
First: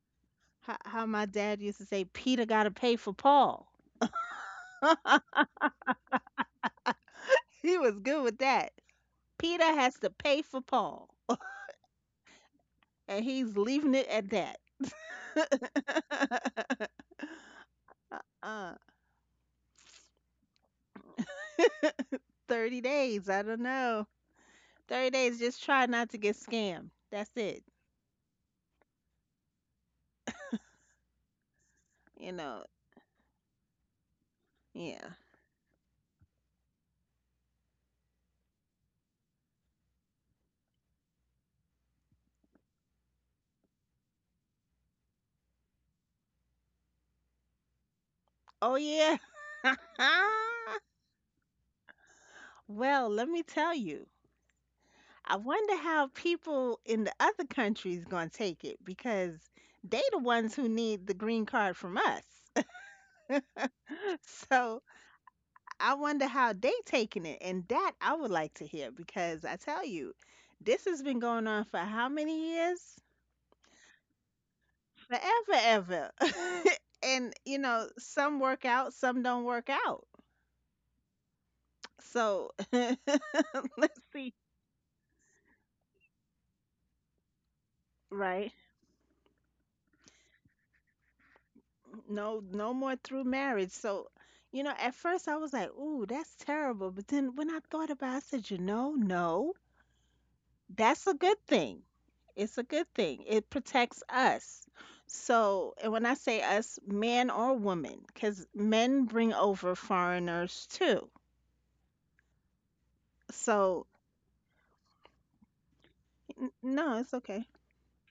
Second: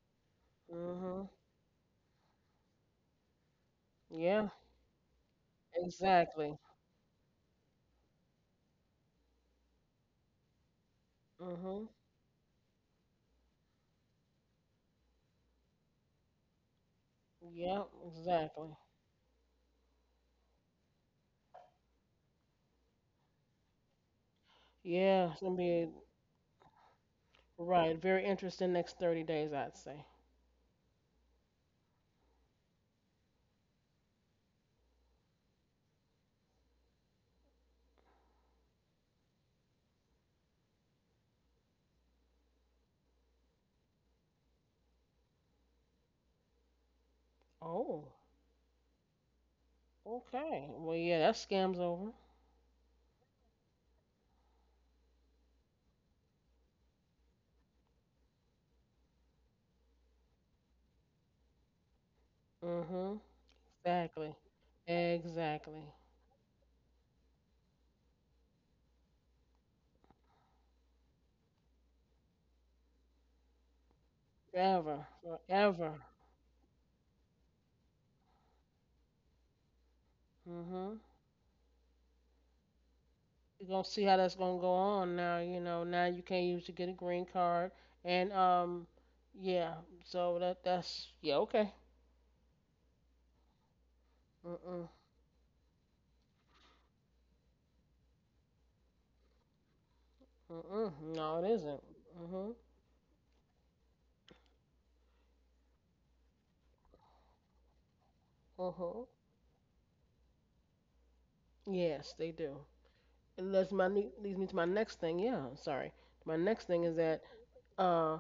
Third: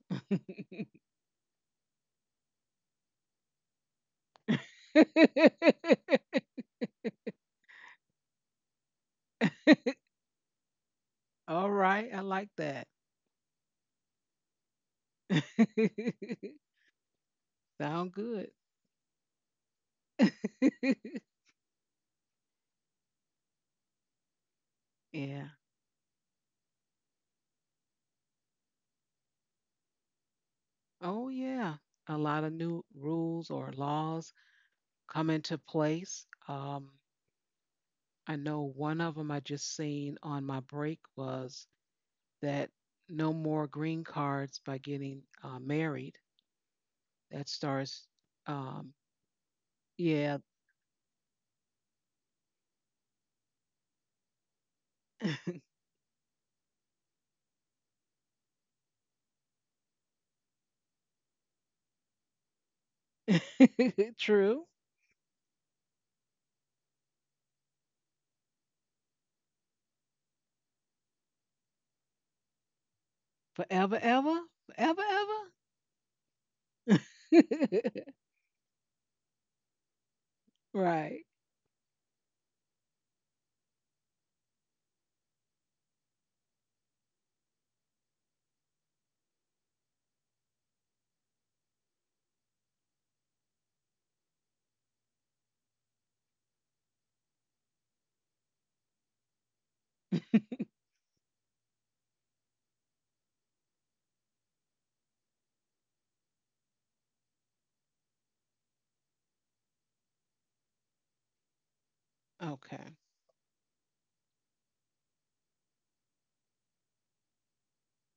[SPEAKER 3] How my
[SPEAKER 2] Mhm.
[SPEAKER 3] dad used to say, Peter got to pay for Paul.
[SPEAKER 2] Yeah.
[SPEAKER 1] (laughs)
[SPEAKER 3] (laughs)
[SPEAKER 2] Exactly.
[SPEAKER 3] He was good with that. Peter has to pay for Paul,
[SPEAKER 1] All
[SPEAKER 2] Mhm.
[SPEAKER 1] right, I like that.
[SPEAKER 3] and he's leaving it at that.
[SPEAKER 1] (laughs)
[SPEAKER 2] Yeah.
[SPEAKER 1] Sound
[SPEAKER 3] (laughs)
[SPEAKER 1] good.
[SPEAKER 3] uh,
[SPEAKER 2] Exactly.
[SPEAKER 1] (laughs)
[SPEAKER 3] 30 days, I don't know. 30
[SPEAKER 2] Yeah.
[SPEAKER 3] days,
[SPEAKER 2] It's gonna
[SPEAKER 1] yeah.
[SPEAKER 3] just try
[SPEAKER 2] be
[SPEAKER 3] not to get scammed. That's it.
[SPEAKER 2] right. Very interesting next 30 days, I'd say.
[SPEAKER 1] Oh, yeah. A
[SPEAKER 3] You
[SPEAKER 1] lot
[SPEAKER 3] know,
[SPEAKER 1] of new rules or laws
[SPEAKER 3] yeah.
[SPEAKER 1] come into place. I know one of them I just seen on my break was that no more green cards by getting married. That starts,
[SPEAKER 2] Oh.
[SPEAKER 3] Oh,
[SPEAKER 1] um,
[SPEAKER 3] yeah.
[SPEAKER 1] yeah,
[SPEAKER 3] (laughs)
[SPEAKER 2] Okay. Well, yeah. That scam's over.
[SPEAKER 3] Well, let me tell you. I wonder how people in the other countries going to take it because they the ones who need the green card from us. (laughs)
[SPEAKER 2] Mhm.
[SPEAKER 1] (laughs)
[SPEAKER 2] Exactly.
[SPEAKER 1] true.
[SPEAKER 3] So
[SPEAKER 2] Exactly.
[SPEAKER 3] I wonder how they taking it, and that I would like to hear because I tell you, this has been going on for how many years?
[SPEAKER 1] Forever, ever,
[SPEAKER 2] Forever.
[SPEAKER 3] Forever,
[SPEAKER 1] forever,
[SPEAKER 2] Forever.
[SPEAKER 3] ever. (laughs) And you know,
[SPEAKER 1] ever.
[SPEAKER 3] some work out, some don't work out.
[SPEAKER 1] (laughs)
[SPEAKER 2] Mhm.
[SPEAKER 1] right. (laughs)
[SPEAKER 3] So (laughs) let's
[SPEAKER 2] You're gonna see how that's
[SPEAKER 3] see,
[SPEAKER 2] gonna go on now. You know, now you can't use to get a green card, and
[SPEAKER 3] right?
[SPEAKER 2] yeah. So that's yeah okay.
[SPEAKER 3] No, no more through marriage. So, you know,
[SPEAKER 2] Mm
[SPEAKER 3] at first I was like, "Ooh, that's terrible," but then when I thought about, it, I said, "You know, no."
[SPEAKER 2] mm mm.
[SPEAKER 3] That's a
[SPEAKER 2] No,
[SPEAKER 3] good
[SPEAKER 2] it isn't.
[SPEAKER 3] thing.
[SPEAKER 2] Mhm.
[SPEAKER 3] It's a good thing. It protects us. So, and when I say us, man or woman, because
[SPEAKER 2] Mhm.
[SPEAKER 3] men bring over foreigners too.
[SPEAKER 2] Yes, they do.
[SPEAKER 1] Okay.
[SPEAKER 2] And that's my
[SPEAKER 3] So,
[SPEAKER 2] leads me to my next thing. Yeah, I'm sorry. My
[SPEAKER 3] n-
[SPEAKER 2] next thing is
[SPEAKER 3] no, it's
[SPEAKER 2] that
[SPEAKER 3] okay.
[SPEAKER 2] uh,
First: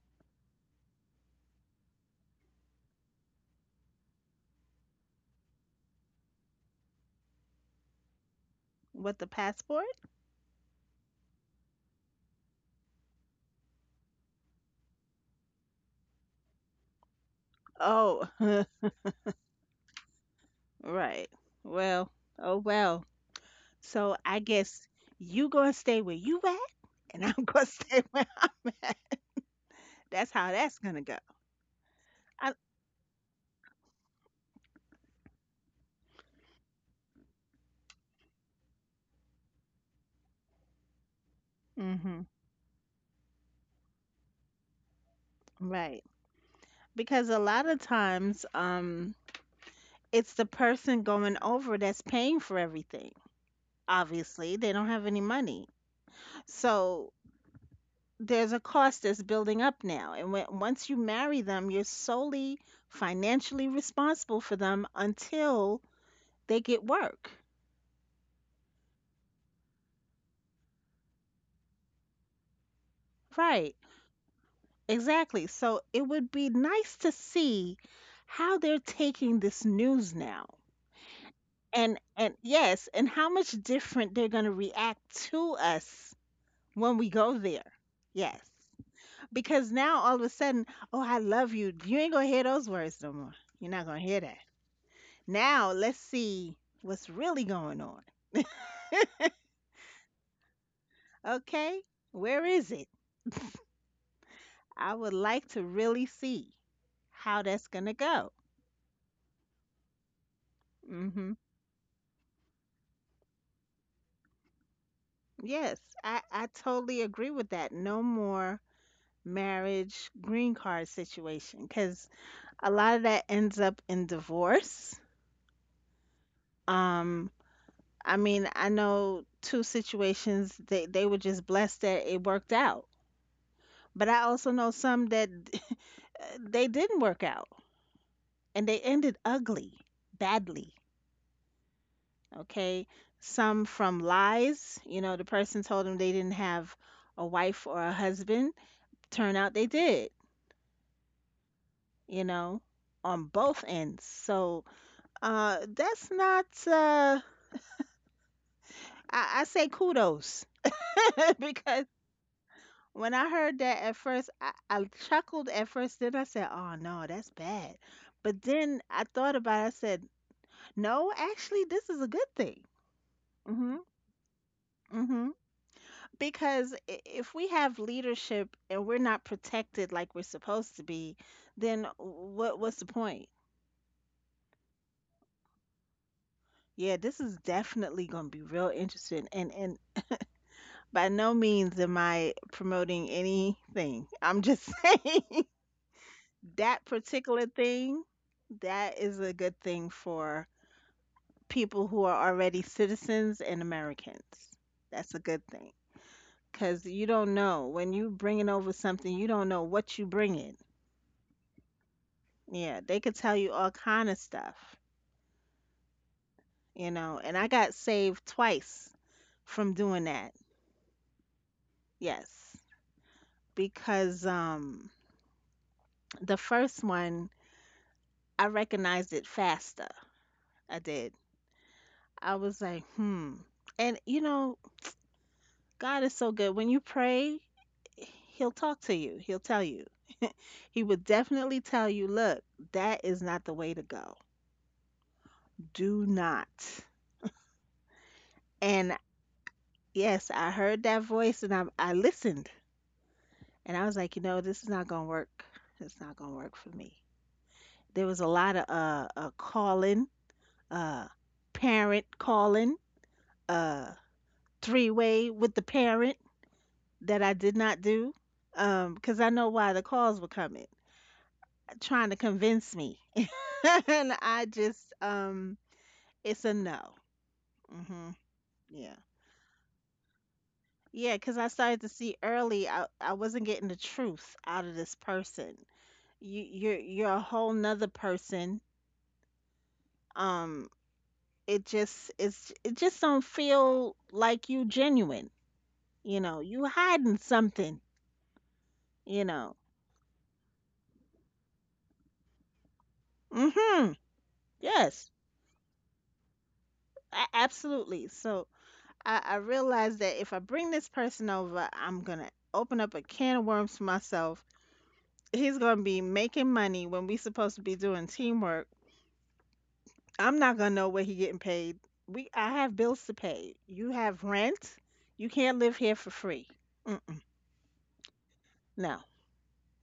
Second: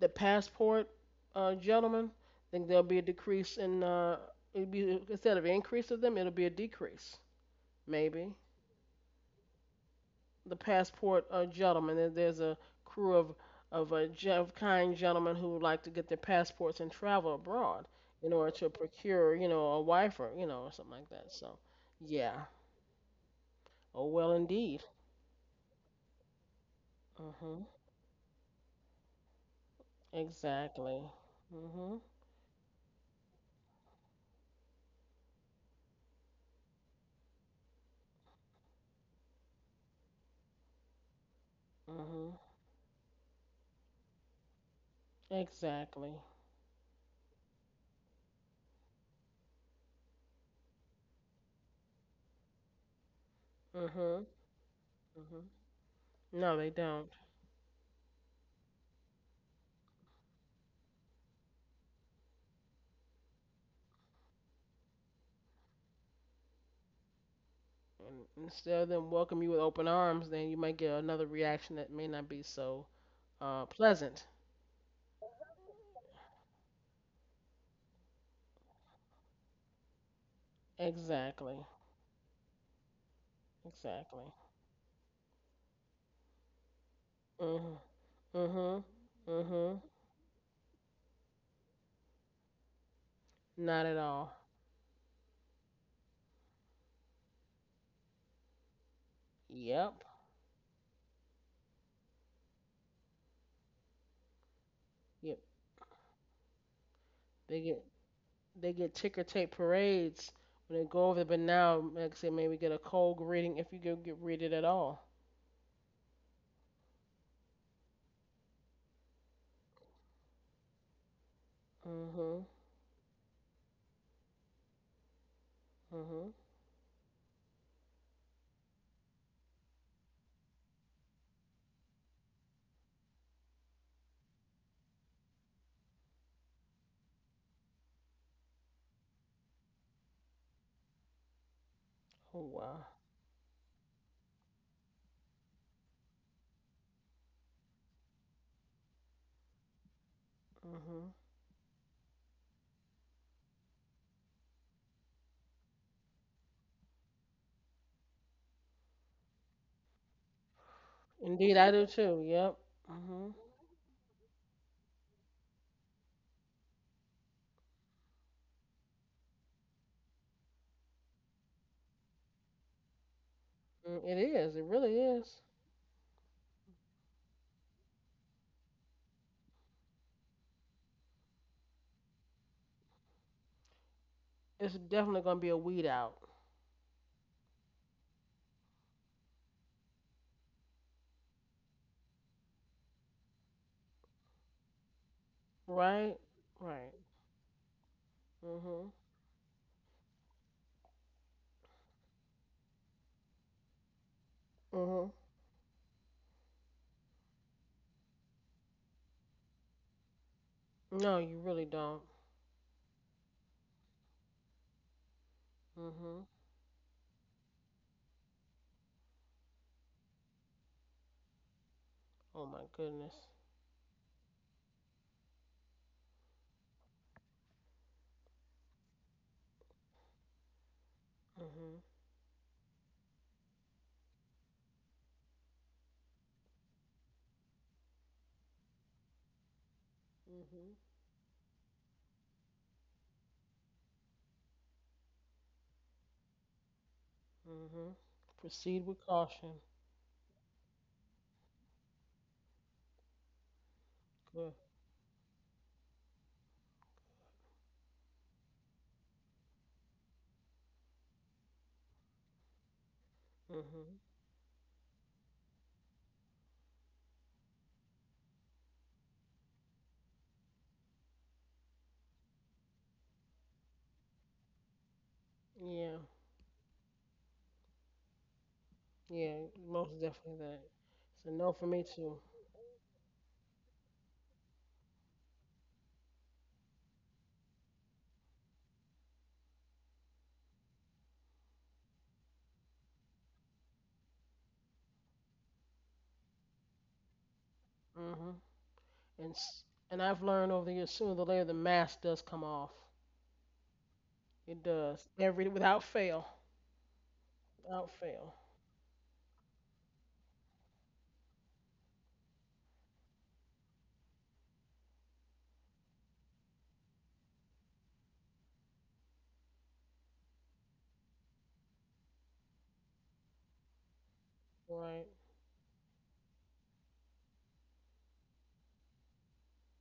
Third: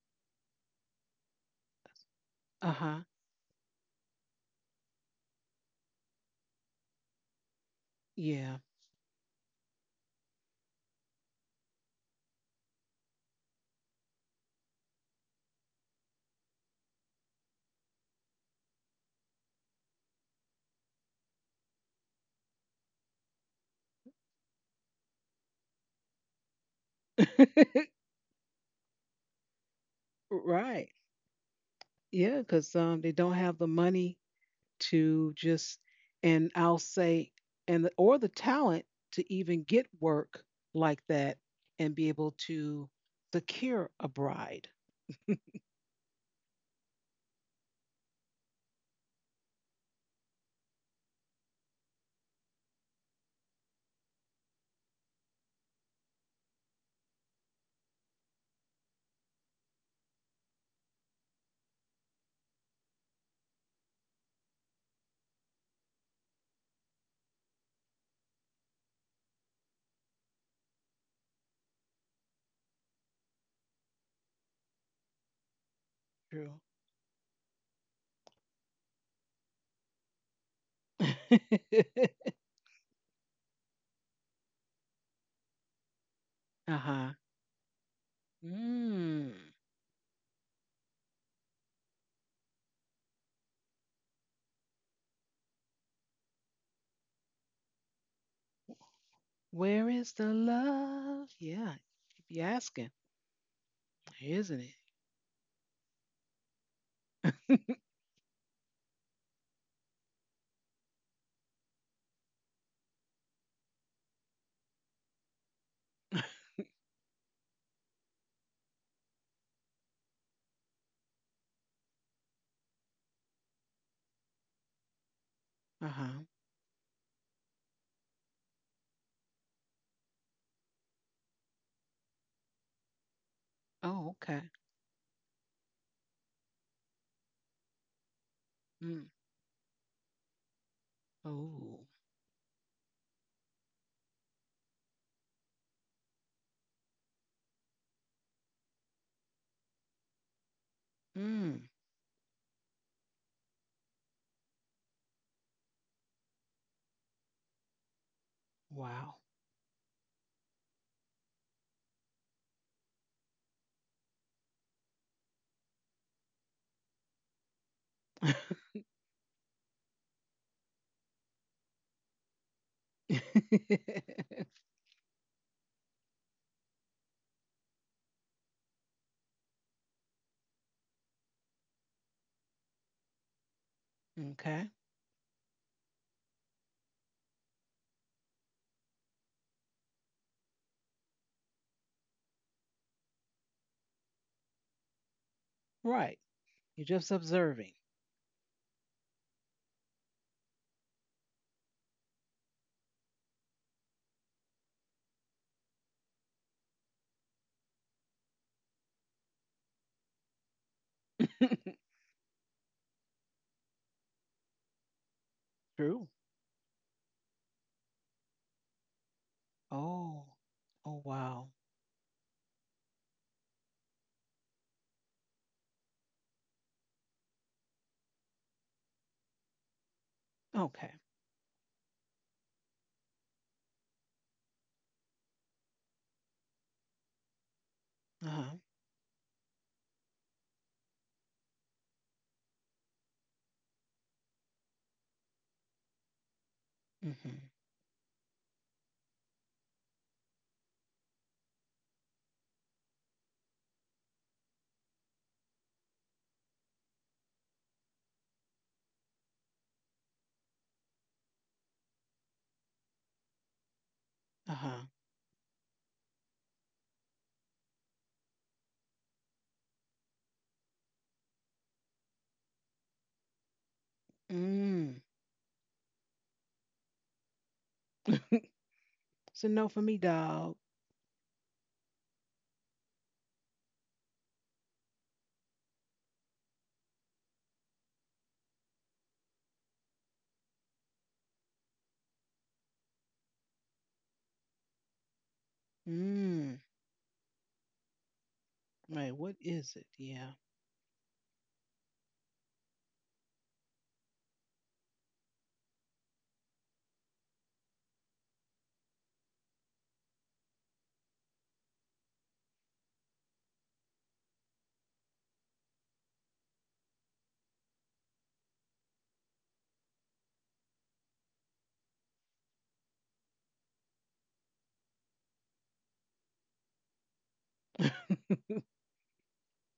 [SPEAKER 2] the passport, gentlemen, I think
[SPEAKER 1] Uh
[SPEAKER 2] there'll be
[SPEAKER 1] huh.
[SPEAKER 2] a decrease in it'll be instead of an increase of them, it'll be a decrease, maybe.
[SPEAKER 1] Yeah.
[SPEAKER 3] What the passport?
[SPEAKER 2] The passport gentleman. There's a crew of a of kind gentlemen who would like to get their passports and travel abroad
[SPEAKER 3] Oh,
[SPEAKER 2] in order
[SPEAKER 3] (laughs)
[SPEAKER 2] to procure, a wife or something like
[SPEAKER 3] right.
[SPEAKER 2] that. So,
[SPEAKER 3] Well,
[SPEAKER 2] yeah.
[SPEAKER 3] oh well.
[SPEAKER 2] Oh
[SPEAKER 3] So
[SPEAKER 2] well,
[SPEAKER 3] I
[SPEAKER 2] indeed.
[SPEAKER 3] guess you gonna stay where you at, and I'm (laughs) gonna
[SPEAKER 2] Mhm.
[SPEAKER 3] stay
[SPEAKER 1] (laughs)
[SPEAKER 3] where I'm at. That's how that's
[SPEAKER 1] right.
[SPEAKER 3] gonna
[SPEAKER 2] Exactly.
[SPEAKER 3] go.
[SPEAKER 2] Mhm.
[SPEAKER 1] Yeah,
[SPEAKER 3] I,
[SPEAKER 1] because they don't have the money to just and I'll say and or the talent to even get work like that and be
[SPEAKER 3] hmm.
[SPEAKER 1] able
[SPEAKER 2] Mhm.
[SPEAKER 1] to secure a bride. (laughs)
[SPEAKER 3] Right.
[SPEAKER 2] Exactly.
[SPEAKER 3] Because a lot of times, it's the person going over that's paying for everything.
[SPEAKER 2] Mhm.
[SPEAKER 3] Obviously, they don't have any
[SPEAKER 2] Mhm.
[SPEAKER 3] money.
[SPEAKER 2] No, they
[SPEAKER 3] So
[SPEAKER 2] don't.
[SPEAKER 3] there's a cost that's building up now. And when, once you marry them, you're solely financially responsible for them until they get work.
[SPEAKER 2] And instead of them welcome you with open arms, then you might get another reaction that may not be so
[SPEAKER 3] Right.
[SPEAKER 2] pleasant.
[SPEAKER 3] Exactly. So it would be
[SPEAKER 1] True.
[SPEAKER 3] nice to see how they're taking this news now.
[SPEAKER 2] Exactly.
[SPEAKER 1] (laughs)
[SPEAKER 3] And yes, and how much different
[SPEAKER 2] Exactly.
[SPEAKER 3] they're going to react to us when
[SPEAKER 1] uh-huh.
[SPEAKER 3] we go there.
[SPEAKER 2] Mhm.
[SPEAKER 3] Yes.
[SPEAKER 2] Mm-hmm.
[SPEAKER 1] Mm,
[SPEAKER 3] Because
[SPEAKER 2] Mm-hmm.
[SPEAKER 3] now all of a sudden, oh, I love you. You ain't gonna hear those words no more. You're not
[SPEAKER 2] Not
[SPEAKER 3] gonna
[SPEAKER 2] at
[SPEAKER 3] hear
[SPEAKER 2] all.
[SPEAKER 3] that. Now let's see what's really going on.
[SPEAKER 1] where
[SPEAKER 2] Yep.
[SPEAKER 1] is the love? Yeah,
[SPEAKER 3] Okay,
[SPEAKER 1] you be
[SPEAKER 3] where is it?
[SPEAKER 1] asking, isn't it?
[SPEAKER 3] I would
[SPEAKER 2] Yep.
[SPEAKER 3] like to really see how
[SPEAKER 2] They
[SPEAKER 3] that's
[SPEAKER 2] get
[SPEAKER 3] gonna go.
[SPEAKER 2] they get ticker tape parades when they go over there,
[SPEAKER 3] Hmm.
[SPEAKER 2] but now, like I said, maybe get a cold greeting if you go get greeted at all.
[SPEAKER 3] Yes, I
[SPEAKER 1] (laughs)
[SPEAKER 3] totally agree with that. No more marriage green card situation because
[SPEAKER 2] Mm-hmm.
[SPEAKER 3] a lot of that ends up in divorce.
[SPEAKER 1] Uh-huh.
[SPEAKER 2] Mm-hmm.
[SPEAKER 3] Um, I mean, I know two situations they were just blessed that it worked out. But
[SPEAKER 1] Oh,
[SPEAKER 3] I also
[SPEAKER 1] okay.
[SPEAKER 3] know some that (laughs) they didn't work out and they
[SPEAKER 1] Mm.
[SPEAKER 3] ended ugly, badly.
[SPEAKER 1] Oh.
[SPEAKER 2] Oh
[SPEAKER 3] Okay.
[SPEAKER 2] wow.
[SPEAKER 3] Some from lies, you know, the person told them they didn't have a wife or a husband. Turn out they did,
[SPEAKER 2] Mm-hmm.
[SPEAKER 1] Mm.
[SPEAKER 3] you know, on both ends. So that's not,
[SPEAKER 1] Wow. (laughs)
[SPEAKER 3] I say kudos (laughs)
[SPEAKER 2] Indeed, I
[SPEAKER 3] because
[SPEAKER 2] do too. Yep.
[SPEAKER 3] when I
[SPEAKER 2] Mm-hmm.
[SPEAKER 3] heard that at first, I chuckled at first. Then I said, oh no, that's bad. But then I thought about it. I said, no, actually, this is a good thing. Hmm.
[SPEAKER 2] Mm, it is. It really
[SPEAKER 3] Hmm.
[SPEAKER 2] is.
[SPEAKER 3] Because if we have leadership and we're not protected like we're supposed to be, then what's the point?
[SPEAKER 1] Okay.
[SPEAKER 2] It's definitely gonna be a weed out.
[SPEAKER 3] Yeah, this is definitely going to be real interesting. And by no means am I promoting anything. I'm just (laughs) saying
[SPEAKER 2] Right.
[SPEAKER 1] Right.
[SPEAKER 3] that
[SPEAKER 1] You're
[SPEAKER 2] Right.
[SPEAKER 1] just
[SPEAKER 3] particular
[SPEAKER 1] observing.
[SPEAKER 3] thing, that
[SPEAKER 2] Mhm.
[SPEAKER 3] is a good thing for people who are already citizens and Americans. That's
[SPEAKER 2] Mhm.
[SPEAKER 3] a good thing. Cause you don't know when you bringing over something, you don't know what you bringing.
[SPEAKER 2] No, you really
[SPEAKER 1] (laughs)
[SPEAKER 2] don't.
[SPEAKER 3] Yeah, they could tell you all kind of stuff,
[SPEAKER 1] True.
[SPEAKER 2] Mhm.
[SPEAKER 3] you know. And I got saved twice from doing that.
[SPEAKER 1] Oh. Oh, wow.
[SPEAKER 2] Oh
[SPEAKER 3] Yes,
[SPEAKER 2] my goodness.
[SPEAKER 3] because the first one I recognized it faster. I
[SPEAKER 1] Okay.
[SPEAKER 3] did.
[SPEAKER 2] Mhm.
[SPEAKER 3] I was like, hmm. And you know, God is so good. When you pray, He'll
[SPEAKER 1] Uh-huh.
[SPEAKER 3] talk to you. He'll tell you.
[SPEAKER 2] Mhm.
[SPEAKER 3] He would definitely tell you, look, that is not the way to go. Do not.
[SPEAKER 1] Mm-hmm.
[SPEAKER 2] Hmm. Proceed
[SPEAKER 3] And
[SPEAKER 2] with caution.
[SPEAKER 3] yes, I heard that voice and I listened and I was like, you know,
[SPEAKER 2] Good.
[SPEAKER 3] this is not gonna work. It's not gonna work for me. There was a lot of calling, uh parent calling, uh
[SPEAKER 2] Hmm.
[SPEAKER 1] Uh-huh.
[SPEAKER 3] three-way with the parent that I did not do. Um, cause I know why the calls were coming, trying to convince me. (laughs) And I just
[SPEAKER 1] Mm.
[SPEAKER 2] Yeah.
[SPEAKER 3] it's a no. Mhm. Yeah.
[SPEAKER 2] Yeah.
[SPEAKER 1] So no for
[SPEAKER 2] Most
[SPEAKER 1] me,
[SPEAKER 2] definitely
[SPEAKER 1] dog.
[SPEAKER 2] that.
[SPEAKER 3] Yeah,
[SPEAKER 2] So
[SPEAKER 3] cause I
[SPEAKER 2] no for
[SPEAKER 3] started
[SPEAKER 2] me
[SPEAKER 3] to
[SPEAKER 2] too.
[SPEAKER 3] see early I wasn't getting the truth out of this person. You're a whole nother person, um it just it's it just don't feel like you genuine, you know,
[SPEAKER 1] Mm.
[SPEAKER 3] you hiding something,
[SPEAKER 2] Hmm.
[SPEAKER 1] Wait,
[SPEAKER 3] you
[SPEAKER 2] And
[SPEAKER 1] what
[SPEAKER 3] know.
[SPEAKER 2] s-
[SPEAKER 1] is it?
[SPEAKER 2] and I've
[SPEAKER 1] Yeah.
[SPEAKER 2] learned over the years, sooner or later, the mask does come off.
[SPEAKER 3] Mhm.
[SPEAKER 2] It does.
[SPEAKER 3] Yes,
[SPEAKER 2] Every without fail. Without
[SPEAKER 3] absolutely.
[SPEAKER 2] fail.
[SPEAKER 3] So I realized that if I bring this person over I'm gonna open up a can of worms for myself. He's gonna be making money when we supposed to be doing teamwork. I'm not gonna know what he getting paid. We I have bills to pay, you have rent,
[SPEAKER 2] Right.
[SPEAKER 3] you can't live here for free. No,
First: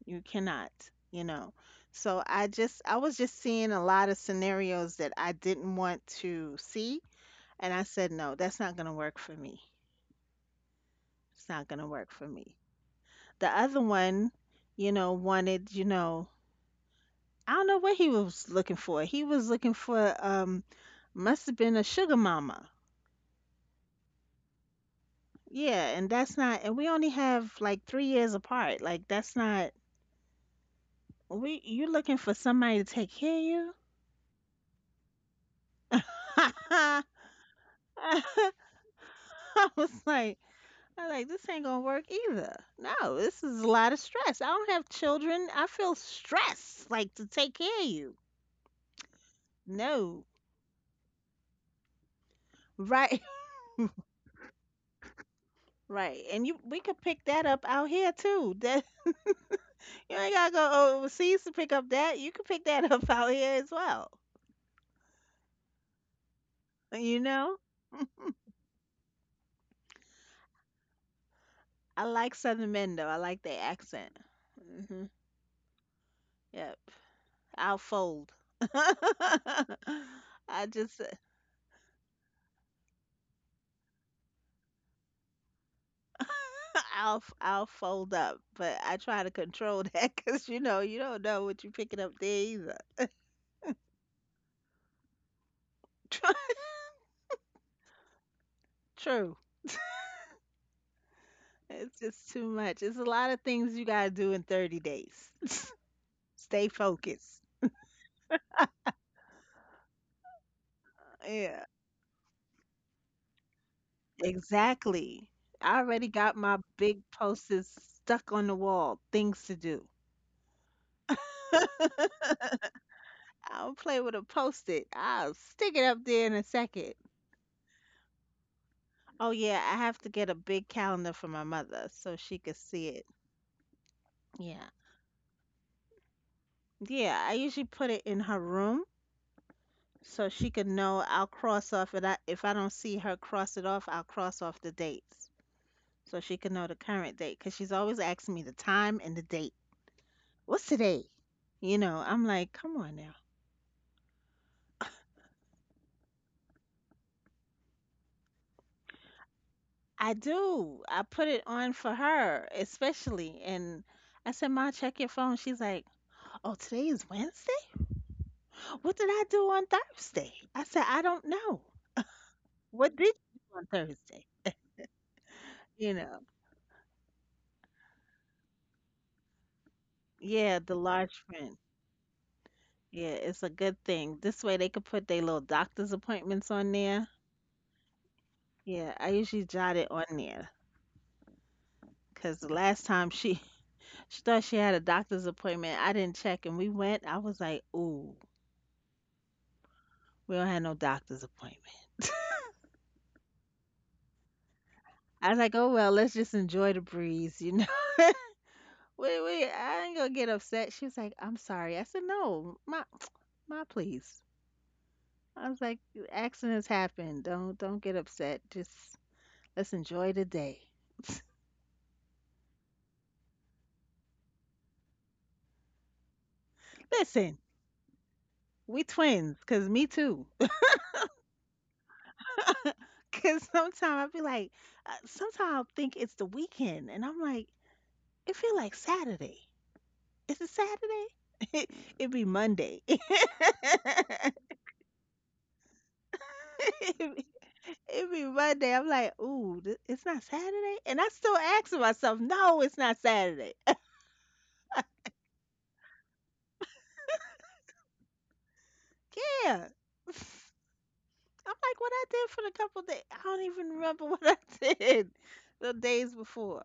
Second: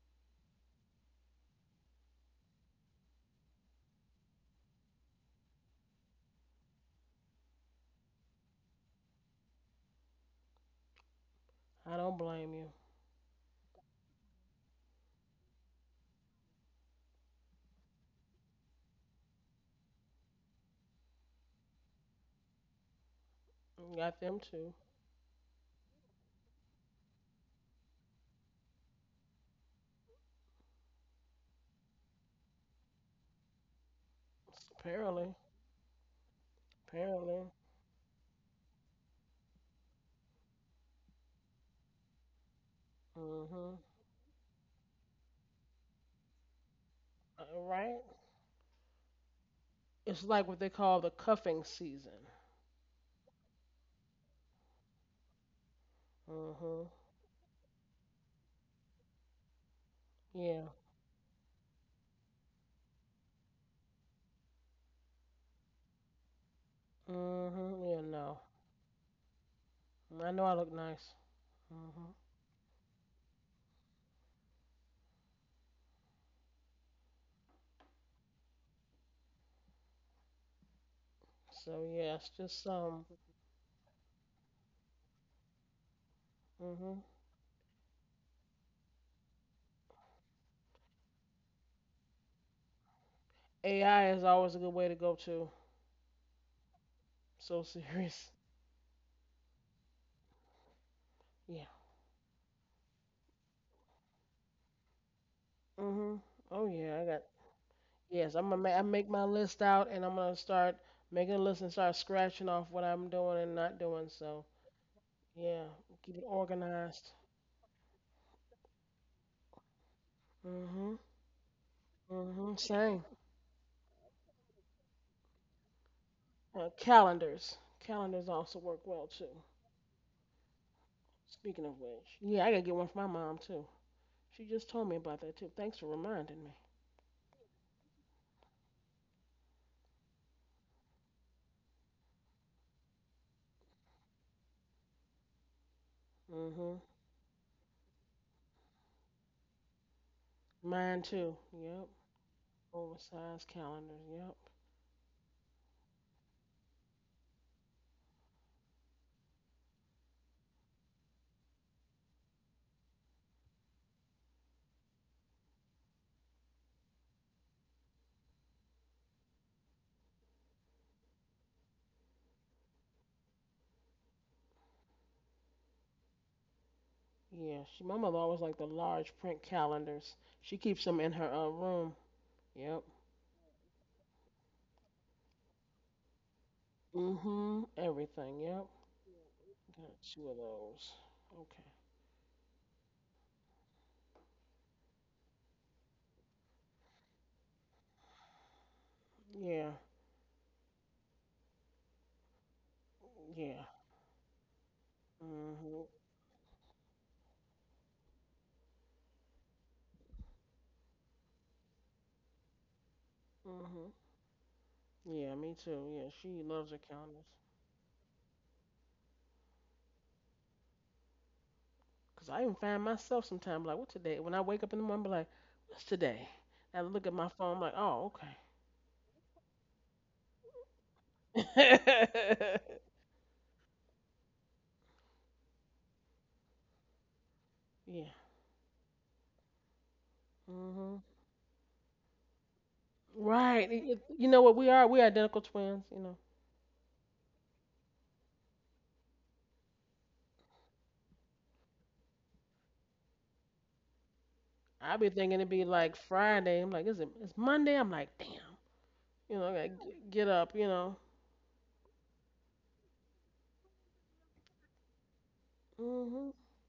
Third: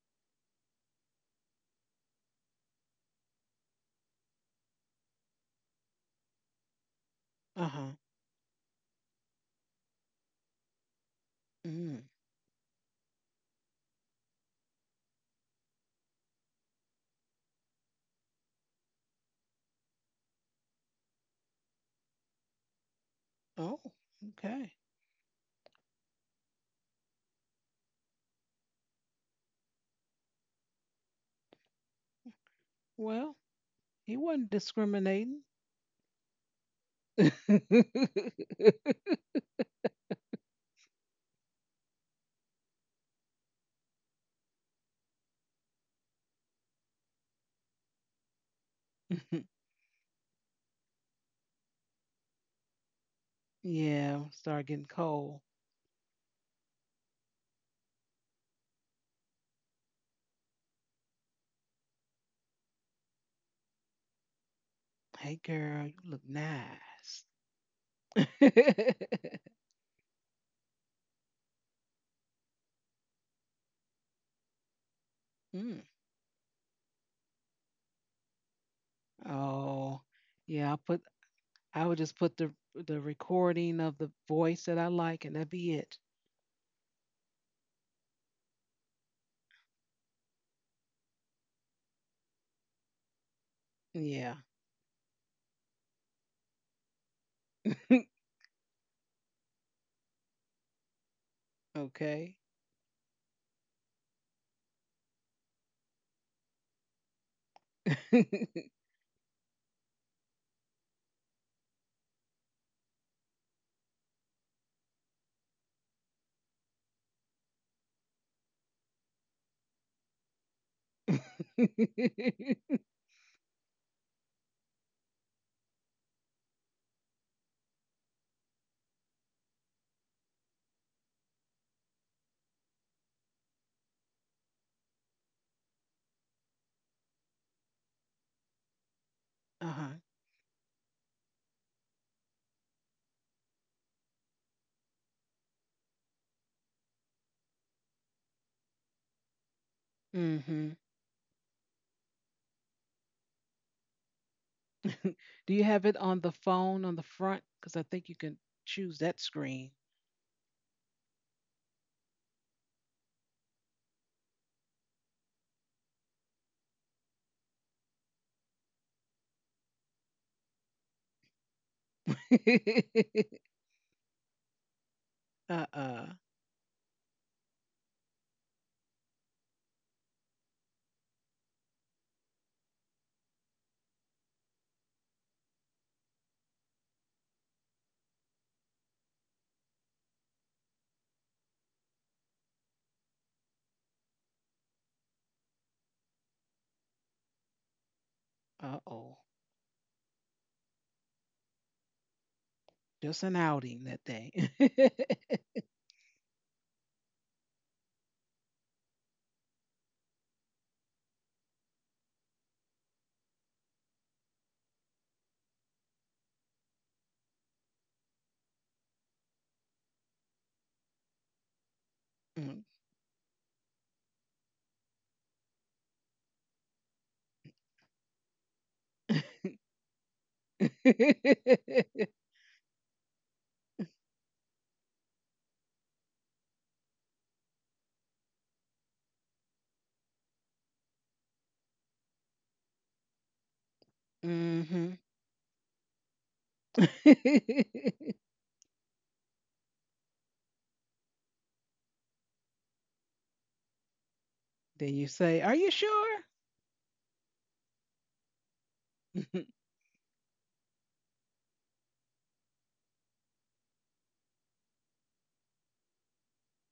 [SPEAKER 3] you cannot, you know. So I just I was just seeing a lot of scenarios that I didn't want to see
[SPEAKER 1] (laughs)
[SPEAKER 3] and I
[SPEAKER 1] Uh-huh.
[SPEAKER 3] said no, that's not going to work for me. It's not going to
[SPEAKER 2] I
[SPEAKER 1] Mm.
[SPEAKER 3] work
[SPEAKER 2] don't
[SPEAKER 3] for
[SPEAKER 2] blame
[SPEAKER 3] me.
[SPEAKER 2] you.
[SPEAKER 3] The other one, you know, wanted, you know, I don't know what he was looking for. He was looking for must have been a sugar mama.
[SPEAKER 1] Oh,
[SPEAKER 2] You got them
[SPEAKER 1] okay.
[SPEAKER 2] too.
[SPEAKER 3] Yeah, and that's not and we only have like 3 years apart. Like that's not, we you looking for somebody to take
[SPEAKER 1] Well,
[SPEAKER 3] care
[SPEAKER 1] he wasn't
[SPEAKER 2] Apparently.
[SPEAKER 1] discriminating.
[SPEAKER 3] of you?
[SPEAKER 2] Apparently.
[SPEAKER 1] (laughs)
[SPEAKER 3] (laughs) (laughs) I was like, I was like, this ain't gonna work either. No, this is a
[SPEAKER 2] Hmm.
[SPEAKER 3] lot of stress. I don't have children. I feel stress like to take care of
[SPEAKER 2] Right.
[SPEAKER 3] you.
[SPEAKER 2] It's
[SPEAKER 3] No.
[SPEAKER 2] like what they call the cuffing season.
[SPEAKER 3] Right,
[SPEAKER 1] yeah, start getting cold.
[SPEAKER 3] (laughs) right. And you we
[SPEAKER 2] Hmm.
[SPEAKER 3] could pick that up out here too. That (laughs) you ain't gotta
[SPEAKER 2] Yeah.
[SPEAKER 3] go overseas to pick up that. You could pick that up (laughs) out here as well.
[SPEAKER 1] Hey, girl, you look
[SPEAKER 3] You
[SPEAKER 1] nice.
[SPEAKER 3] know?
[SPEAKER 2] Hmm. Yeah. No.
[SPEAKER 1] (laughs)
[SPEAKER 2] I know I look nice.
[SPEAKER 3] I
[SPEAKER 2] Hmm.
[SPEAKER 3] like Southern men though. I like their accent. Mhm.
[SPEAKER 1] Mm.
[SPEAKER 3] Yep. I'll fold. (laughs) I
[SPEAKER 1] Oh, yeah. I
[SPEAKER 3] just
[SPEAKER 1] put.
[SPEAKER 2] So
[SPEAKER 1] I would
[SPEAKER 2] yeah,
[SPEAKER 1] just
[SPEAKER 2] it's
[SPEAKER 1] put
[SPEAKER 2] just
[SPEAKER 1] the recording of the voice that I like, and that'd be it.
[SPEAKER 2] hmm
[SPEAKER 3] (laughs) I'll fold up, but I try to control (laughs) that because you know you don't know what you're picking up there either.
[SPEAKER 2] AI is
[SPEAKER 1] Yeah.
[SPEAKER 2] always a good way to go to.
[SPEAKER 3] (laughs)
[SPEAKER 2] So (laughs)
[SPEAKER 1] (laughs)
[SPEAKER 2] serious.
[SPEAKER 3] True,
[SPEAKER 2] Yeah.
[SPEAKER 3] it's just
[SPEAKER 1] Okay.
[SPEAKER 3] too much. It's a lot of things you gotta do in 30 days. (laughs)
[SPEAKER 2] Hmm. Oh
[SPEAKER 3] Stay
[SPEAKER 2] yeah, I got.
[SPEAKER 3] focused.
[SPEAKER 2] Yes, I'm gonna
[SPEAKER 1] (laughs) Uh
[SPEAKER 2] I make my list out, and I'm gonna start making a list
[SPEAKER 3] Yeah,
[SPEAKER 2] and start scratching off what I'm doing and not doing. So
[SPEAKER 3] exactly.
[SPEAKER 2] yeah,
[SPEAKER 3] I already
[SPEAKER 2] keep it
[SPEAKER 3] got my big
[SPEAKER 2] organized.
[SPEAKER 3] posters stuck on the wall. Things to do.
[SPEAKER 2] Hmm. Hmm. Same.
[SPEAKER 3] I'll play with a post-it. I'll stick it up there in a second.
[SPEAKER 2] Calendars. Calendars also work well
[SPEAKER 3] Oh
[SPEAKER 2] too.
[SPEAKER 3] yeah, I have to get a big calendar for my
[SPEAKER 2] Speaking of
[SPEAKER 3] mother
[SPEAKER 2] which,
[SPEAKER 3] so she
[SPEAKER 2] yeah, I gotta
[SPEAKER 3] could
[SPEAKER 2] get one
[SPEAKER 3] see
[SPEAKER 2] for my
[SPEAKER 3] it.
[SPEAKER 2] mom too. She just
[SPEAKER 3] Yeah,
[SPEAKER 2] told me about that too. Thanks for reminding me.
[SPEAKER 3] yeah, I usually put it in her room
[SPEAKER 1] huh.
[SPEAKER 3] so she could know I'll cross off it. I, if I don't see her cross it off, I'll cross off the dates so she can know
[SPEAKER 2] Hmm.
[SPEAKER 3] the current date because she's always asking me the time and the date. What's
[SPEAKER 1] Mm-hmm.
[SPEAKER 2] Mine
[SPEAKER 3] today?
[SPEAKER 2] too.
[SPEAKER 3] You
[SPEAKER 2] Yep.
[SPEAKER 3] know, I'm like, come on now.
[SPEAKER 2] Oversized calendars. Yep.
[SPEAKER 1] (laughs) Do you have it on the phone on the front? Because I think you can choose that screen.
[SPEAKER 3] I do. I put it on for her, especially. And I said, Ma, check your phone. She's like, oh, today is Wednesday? What did I do on Thursday? I said, I don't know. What did you
[SPEAKER 1] (laughs)
[SPEAKER 3] do on Thursday? You
[SPEAKER 1] Uh-uh.
[SPEAKER 3] know,
[SPEAKER 2] Yeah. She, my mother always liked the large print calendars. She
[SPEAKER 3] yeah, the
[SPEAKER 2] keeps them in
[SPEAKER 3] large
[SPEAKER 2] her
[SPEAKER 3] print.
[SPEAKER 2] room. Yep.
[SPEAKER 3] Yeah, it's a good thing. This way they could put their little doctor's appointments on there.
[SPEAKER 2] Mhm. Everything. Yep.
[SPEAKER 3] Yeah, I usually jot
[SPEAKER 2] Got
[SPEAKER 3] it on
[SPEAKER 2] two of
[SPEAKER 3] there
[SPEAKER 2] those. Okay.
[SPEAKER 3] because the last time she (laughs) she thought she had a doctor's appointment, I didn't check, and we went. I was like, "Ooh,
[SPEAKER 1] Uh-oh.
[SPEAKER 2] Yeah.
[SPEAKER 3] we don't have no doctor's appointment."
[SPEAKER 1] Just an
[SPEAKER 2] Yeah.
[SPEAKER 1] outing that day.
[SPEAKER 3] I was
[SPEAKER 1] (laughs)
[SPEAKER 3] like, "Oh
[SPEAKER 2] Mhm.
[SPEAKER 3] well, let's just enjoy the breeze, you know." (laughs) Wait, wait, I ain't gonna get upset. She was like, "I'm sorry." I said, "No, my, (tsk) my,
[SPEAKER 2] Mhm.
[SPEAKER 3] please."
[SPEAKER 2] Yeah. Me
[SPEAKER 3] I was like,
[SPEAKER 2] too. Yeah. She loves
[SPEAKER 3] "Accidents
[SPEAKER 2] her calendars.
[SPEAKER 3] happen. Don't get upset. Just let's enjoy the day."
[SPEAKER 2] Cause I even
[SPEAKER 1] Mm.
[SPEAKER 2] find myself sometimes like, what today? When I wake up in the morning, be like, what's today? And I look at my
[SPEAKER 3] Listen.
[SPEAKER 2] phone, I'm like, oh,
[SPEAKER 3] We twins, cause me too.
[SPEAKER 2] okay.
[SPEAKER 1] (laughs)
[SPEAKER 2] (laughs)
[SPEAKER 3] (laughs) Cause sometimes I be like, sometimes I'll think it's the weekend, and I'm like,
[SPEAKER 2] yeah.
[SPEAKER 3] it feel like Saturday. Is it Saturday?
[SPEAKER 2] Mhm.
[SPEAKER 3] (laughs) It, it be Monday. (laughs)
[SPEAKER 2] Right. You know what? We are
[SPEAKER 1] Mhm.
[SPEAKER 2] we are identical twins. You know,
[SPEAKER 3] Be, it
[SPEAKER 1] (laughs)
[SPEAKER 3] be Monday. I'm like, ooh, it's not Saturday, and I still asking myself, no, it's not Saturday. (laughs)
[SPEAKER 1] Then
[SPEAKER 2] I
[SPEAKER 1] you
[SPEAKER 2] be thinking
[SPEAKER 1] say,
[SPEAKER 2] it'd
[SPEAKER 1] "Are
[SPEAKER 2] be
[SPEAKER 1] you
[SPEAKER 2] like
[SPEAKER 1] sure?"
[SPEAKER 2] Friday. I'm like, is it? It's Monday. I'm like, damn. You know, I
[SPEAKER 3] Yeah,
[SPEAKER 2] gotta
[SPEAKER 1] (laughs)
[SPEAKER 3] I'm
[SPEAKER 2] g-
[SPEAKER 3] like,
[SPEAKER 2] get up. You know.
[SPEAKER 3] what I did for the couple days, I don't even remember (laughs) what I did the days
[SPEAKER 2] Mhm.
[SPEAKER 3] before.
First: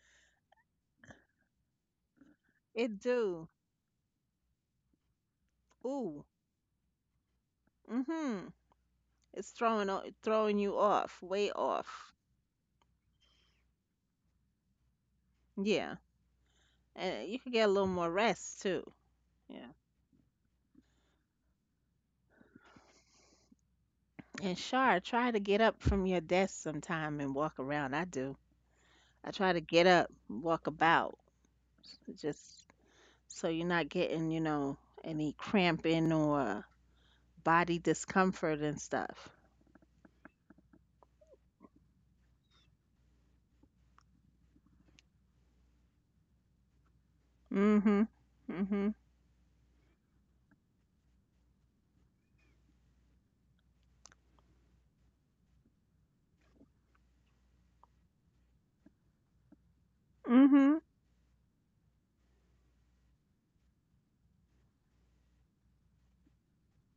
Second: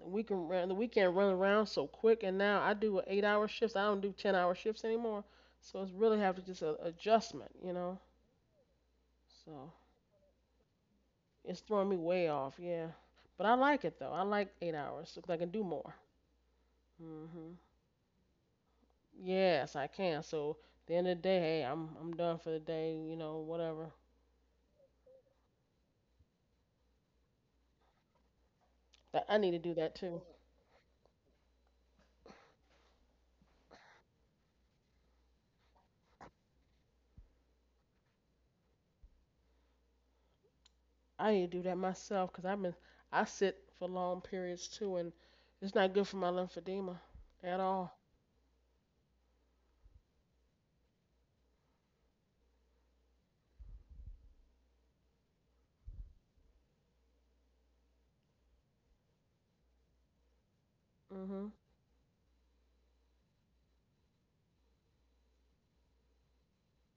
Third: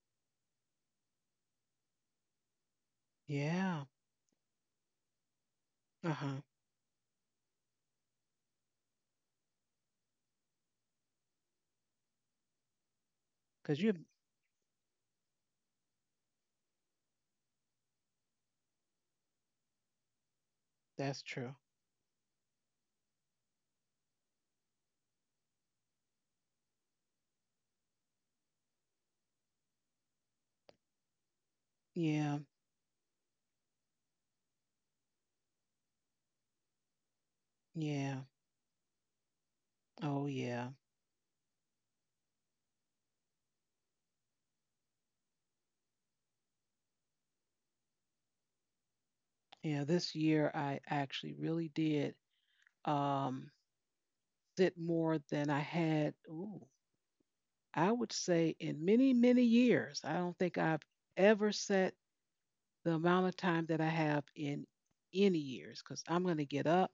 [SPEAKER 2] The weekend run around so quick, and now I
[SPEAKER 3] It
[SPEAKER 2] do 8 hour
[SPEAKER 3] do.
[SPEAKER 2] shifts.
[SPEAKER 1] Yeah.
[SPEAKER 2] I don't do 10 hour shifts anymore. So it's really
[SPEAKER 3] Ooh.
[SPEAKER 2] have to
[SPEAKER 1] Uh-huh.
[SPEAKER 2] just a adjustment. You know.
[SPEAKER 3] Mhm. It's
[SPEAKER 2] So
[SPEAKER 3] throwing throwing you off, way
[SPEAKER 2] it's throwing me
[SPEAKER 3] off.
[SPEAKER 2] way off. Yeah. But I
[SPEAKER 1] Cuz
[SPEAKER 2] like
[SPEAKER 1] you
[SPEAKER 2] it though. I like 8 hours because I can do
[SPEAKER 3] Yeah.
[SPEAKER 2] more.
[SPEAKER 3] And you could
[SPEAKER 2] Mhm.
[SPEAKER 3] get a little more rest too. Yeah.
[SPEAKER 2] Yes, I can. So at the end of
[SPEAKER 1] that's
[SPEAKER 2] the day,
[SPEAKER 1] true.
[SPEAKER 2] hey, I'm done for the day. You know, whatever.
[SPEAKER 3] And Shar, try to get up from your desk sometime and walk around. I do.
[SPEAKER 2] That
[SPEAKER 3] I
[SPEAKER 2] I need
[SPEAKER 3] try
[SPEAKER 2] to
[SPEAKER 3] to
[SPEAKER 2] do
[SPEAKER 3] get
[SPEAKER 2] that
[SPEAKER 3] up,
[SPEAKER 2] too.
[SPEAKER 3] walk about,
[SPEAKER 1] Yeah.
[SPEAKER 3] just so you're not getting, you know, any cramping or body
[SPEAKER 1] Yeah.
[SPEAKER 3] discomfort and stuff.
[SPEAKER 1] Oh yeah.
[SPEAKER 2] I need to do that myself because I sit for long periods too, and it's not good for my lymphedema at all.
[SPEAKER 3] Mm-hmm. Mm-hmm.
[SPEAKER 1] Yeah, this year I actually really did um it more than I had, ooh, I would say in many, many years. I don't think
[SPEAKER 3] Mm-hmm.
[SPEAKER 1] I've
[SPEAKER 2] Mhm.
[SPEAKER 1] ever set the amount of time that I have in any years because I'm going to get up,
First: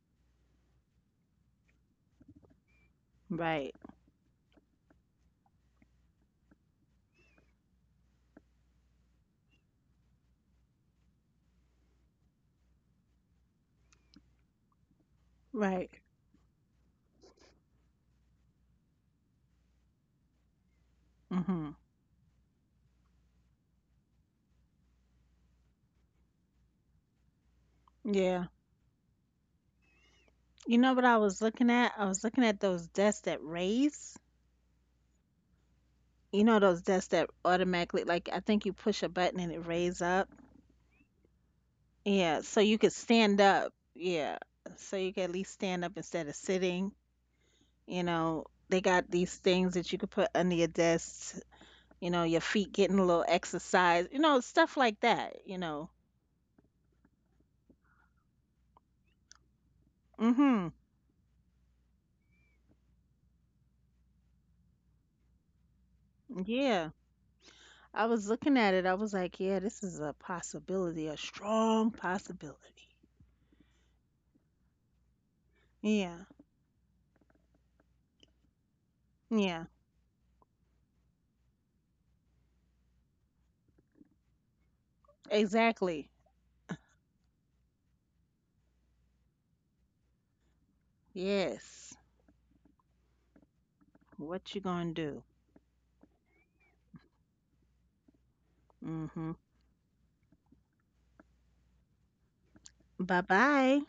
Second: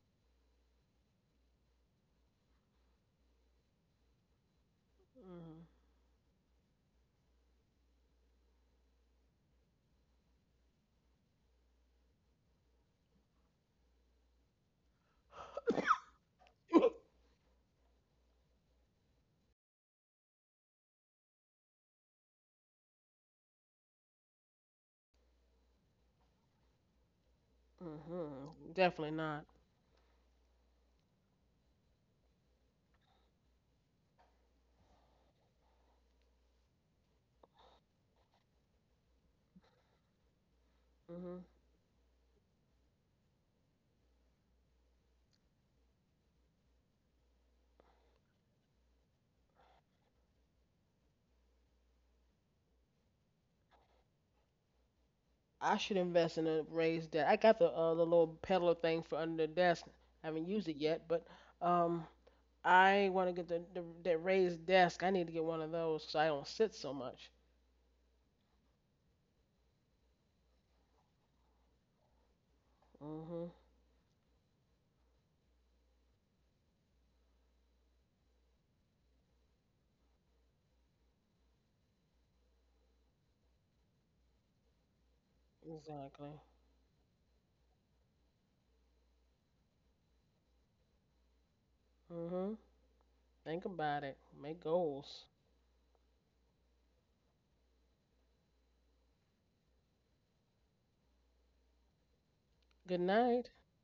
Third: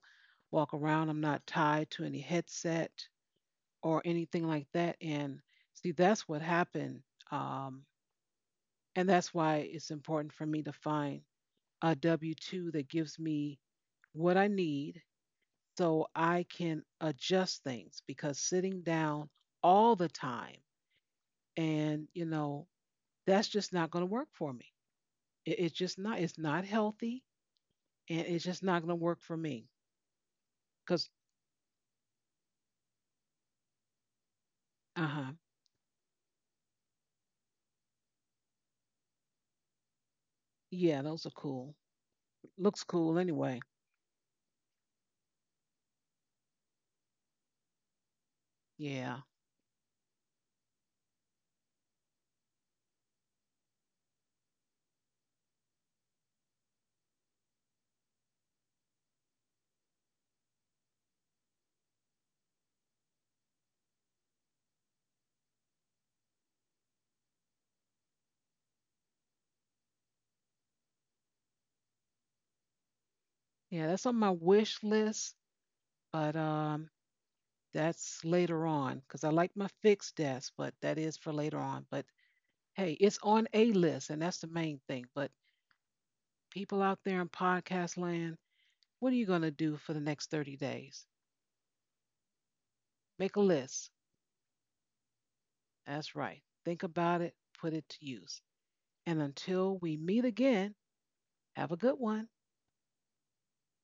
[SPEAKER 1] walk around. I'm not tied to any headset
[SPEAKER 3] Right.
[SPEAKER 1] or anything like that. And
[SPEAKER 2] Mhm.
[SPEAKER 1] see, that's what happened. Um, and that's why it's important for me to find a W 2 that gives me what I need
[SPEAKER 3] Right.
[SPEAKER 1] so I can adjust things because sitting down all the time
[SPEAKER 3] Mm-hmm.
[SPEAKER 1] and you know that's just not going to work for me. It, it's just not, it's not healthy, and it's
[SPEAKER 3] Yeah.
[SPEAKER 2] Mhm.
[SPEAKER 1] just not going to
[SPEAKER 2] Definitely
[SPEAKER 1] work for
[SPEAKER 2] not.
[SPEAKER 1] me
[SPEAKER 3] You know what
[SPEAKER 1] because,
[SPEAKER 3] I was looking at? I was looking at those desks that raise.
[SPEAKER 1] uh-huh,
[SPEAKER 3] You know those desks that automatically, like I think you push a button and it raise up.
[SPEAKER 1] yeah those are
[SPEAKER 2] Mhm.
[SPEAKER 1] cool,
[SPEAKER 3] Yeah, so you
[SPEAKER 1] looks
[SPEAKER 3] could
[SPEAKER 1] cool
[SPEAKER 3] stand
[SPEAKER 1] anyway.
[SPEAKER 3] up. Yeah, so you could at least stand up instead of sitting. You know, they got
[SPEAKER 1] Yeah,
[SPEAKER 3] these things that you could put under your desk. You know, your feet getting a little exercise. You know, stuff like that. You
[SPEAKER 2] I
[SPEAKER 3] know.
[SPEAKER 2] should invest in a raised desk. I got the little pedal thing for under the desk. I haven't used
[SPEAKER 3] Hmm.
[SPEAKER 2] it yet, but um, I want to get the that raised desk. I need to get one of those so I don't sit
[SPEAKER 3] Yeah,
[SPEAKER 2] so much.
[SPEAKER 3] I was looking at it. I was like, yeah, this is a possibility, a strong possibility.
[SPEAKER 2] Mhm.
[SPEAKER 1] yeah that's on my wish list
[SPEAKER 3] Yeah,
[SPEAKER 1] but that's later on because I like
[SPEAKER 3] yeah,
[SPEAKER 1] my fixed desk, but that is for later on, but hey it's on a list and that's the main thing, but
[SPEAKER 3] exactly.
[SPEAKER 2] Exactly.
[SPEAKER 1] people out there in podcast land, what are you going to do for the next 30 days?
[SPEAKER 3] Yes.
[SPEAKER 2] Mhm.
[SPEAKER 1] Make a
[SPEAKER 2] Think
[SPEAKER 1] list.
[SPEAKER 2] about it.
[SPEAKER 3] What you
[SPEAKER 2] Make
[SPEAKER 3] gonna do?
[SPEAKER 2] goals.
[SPEAKER 1] That's right. Think about it, put it to use. And
[SPEAKER 3] Mm-hmm.
[SPEAKER 1] until we meet again, have a good one.
[SPEAKER 2] Good
[SPEAKER 3] Bye
[SPEAKER 2] night.
[SPEAKER 3] bye.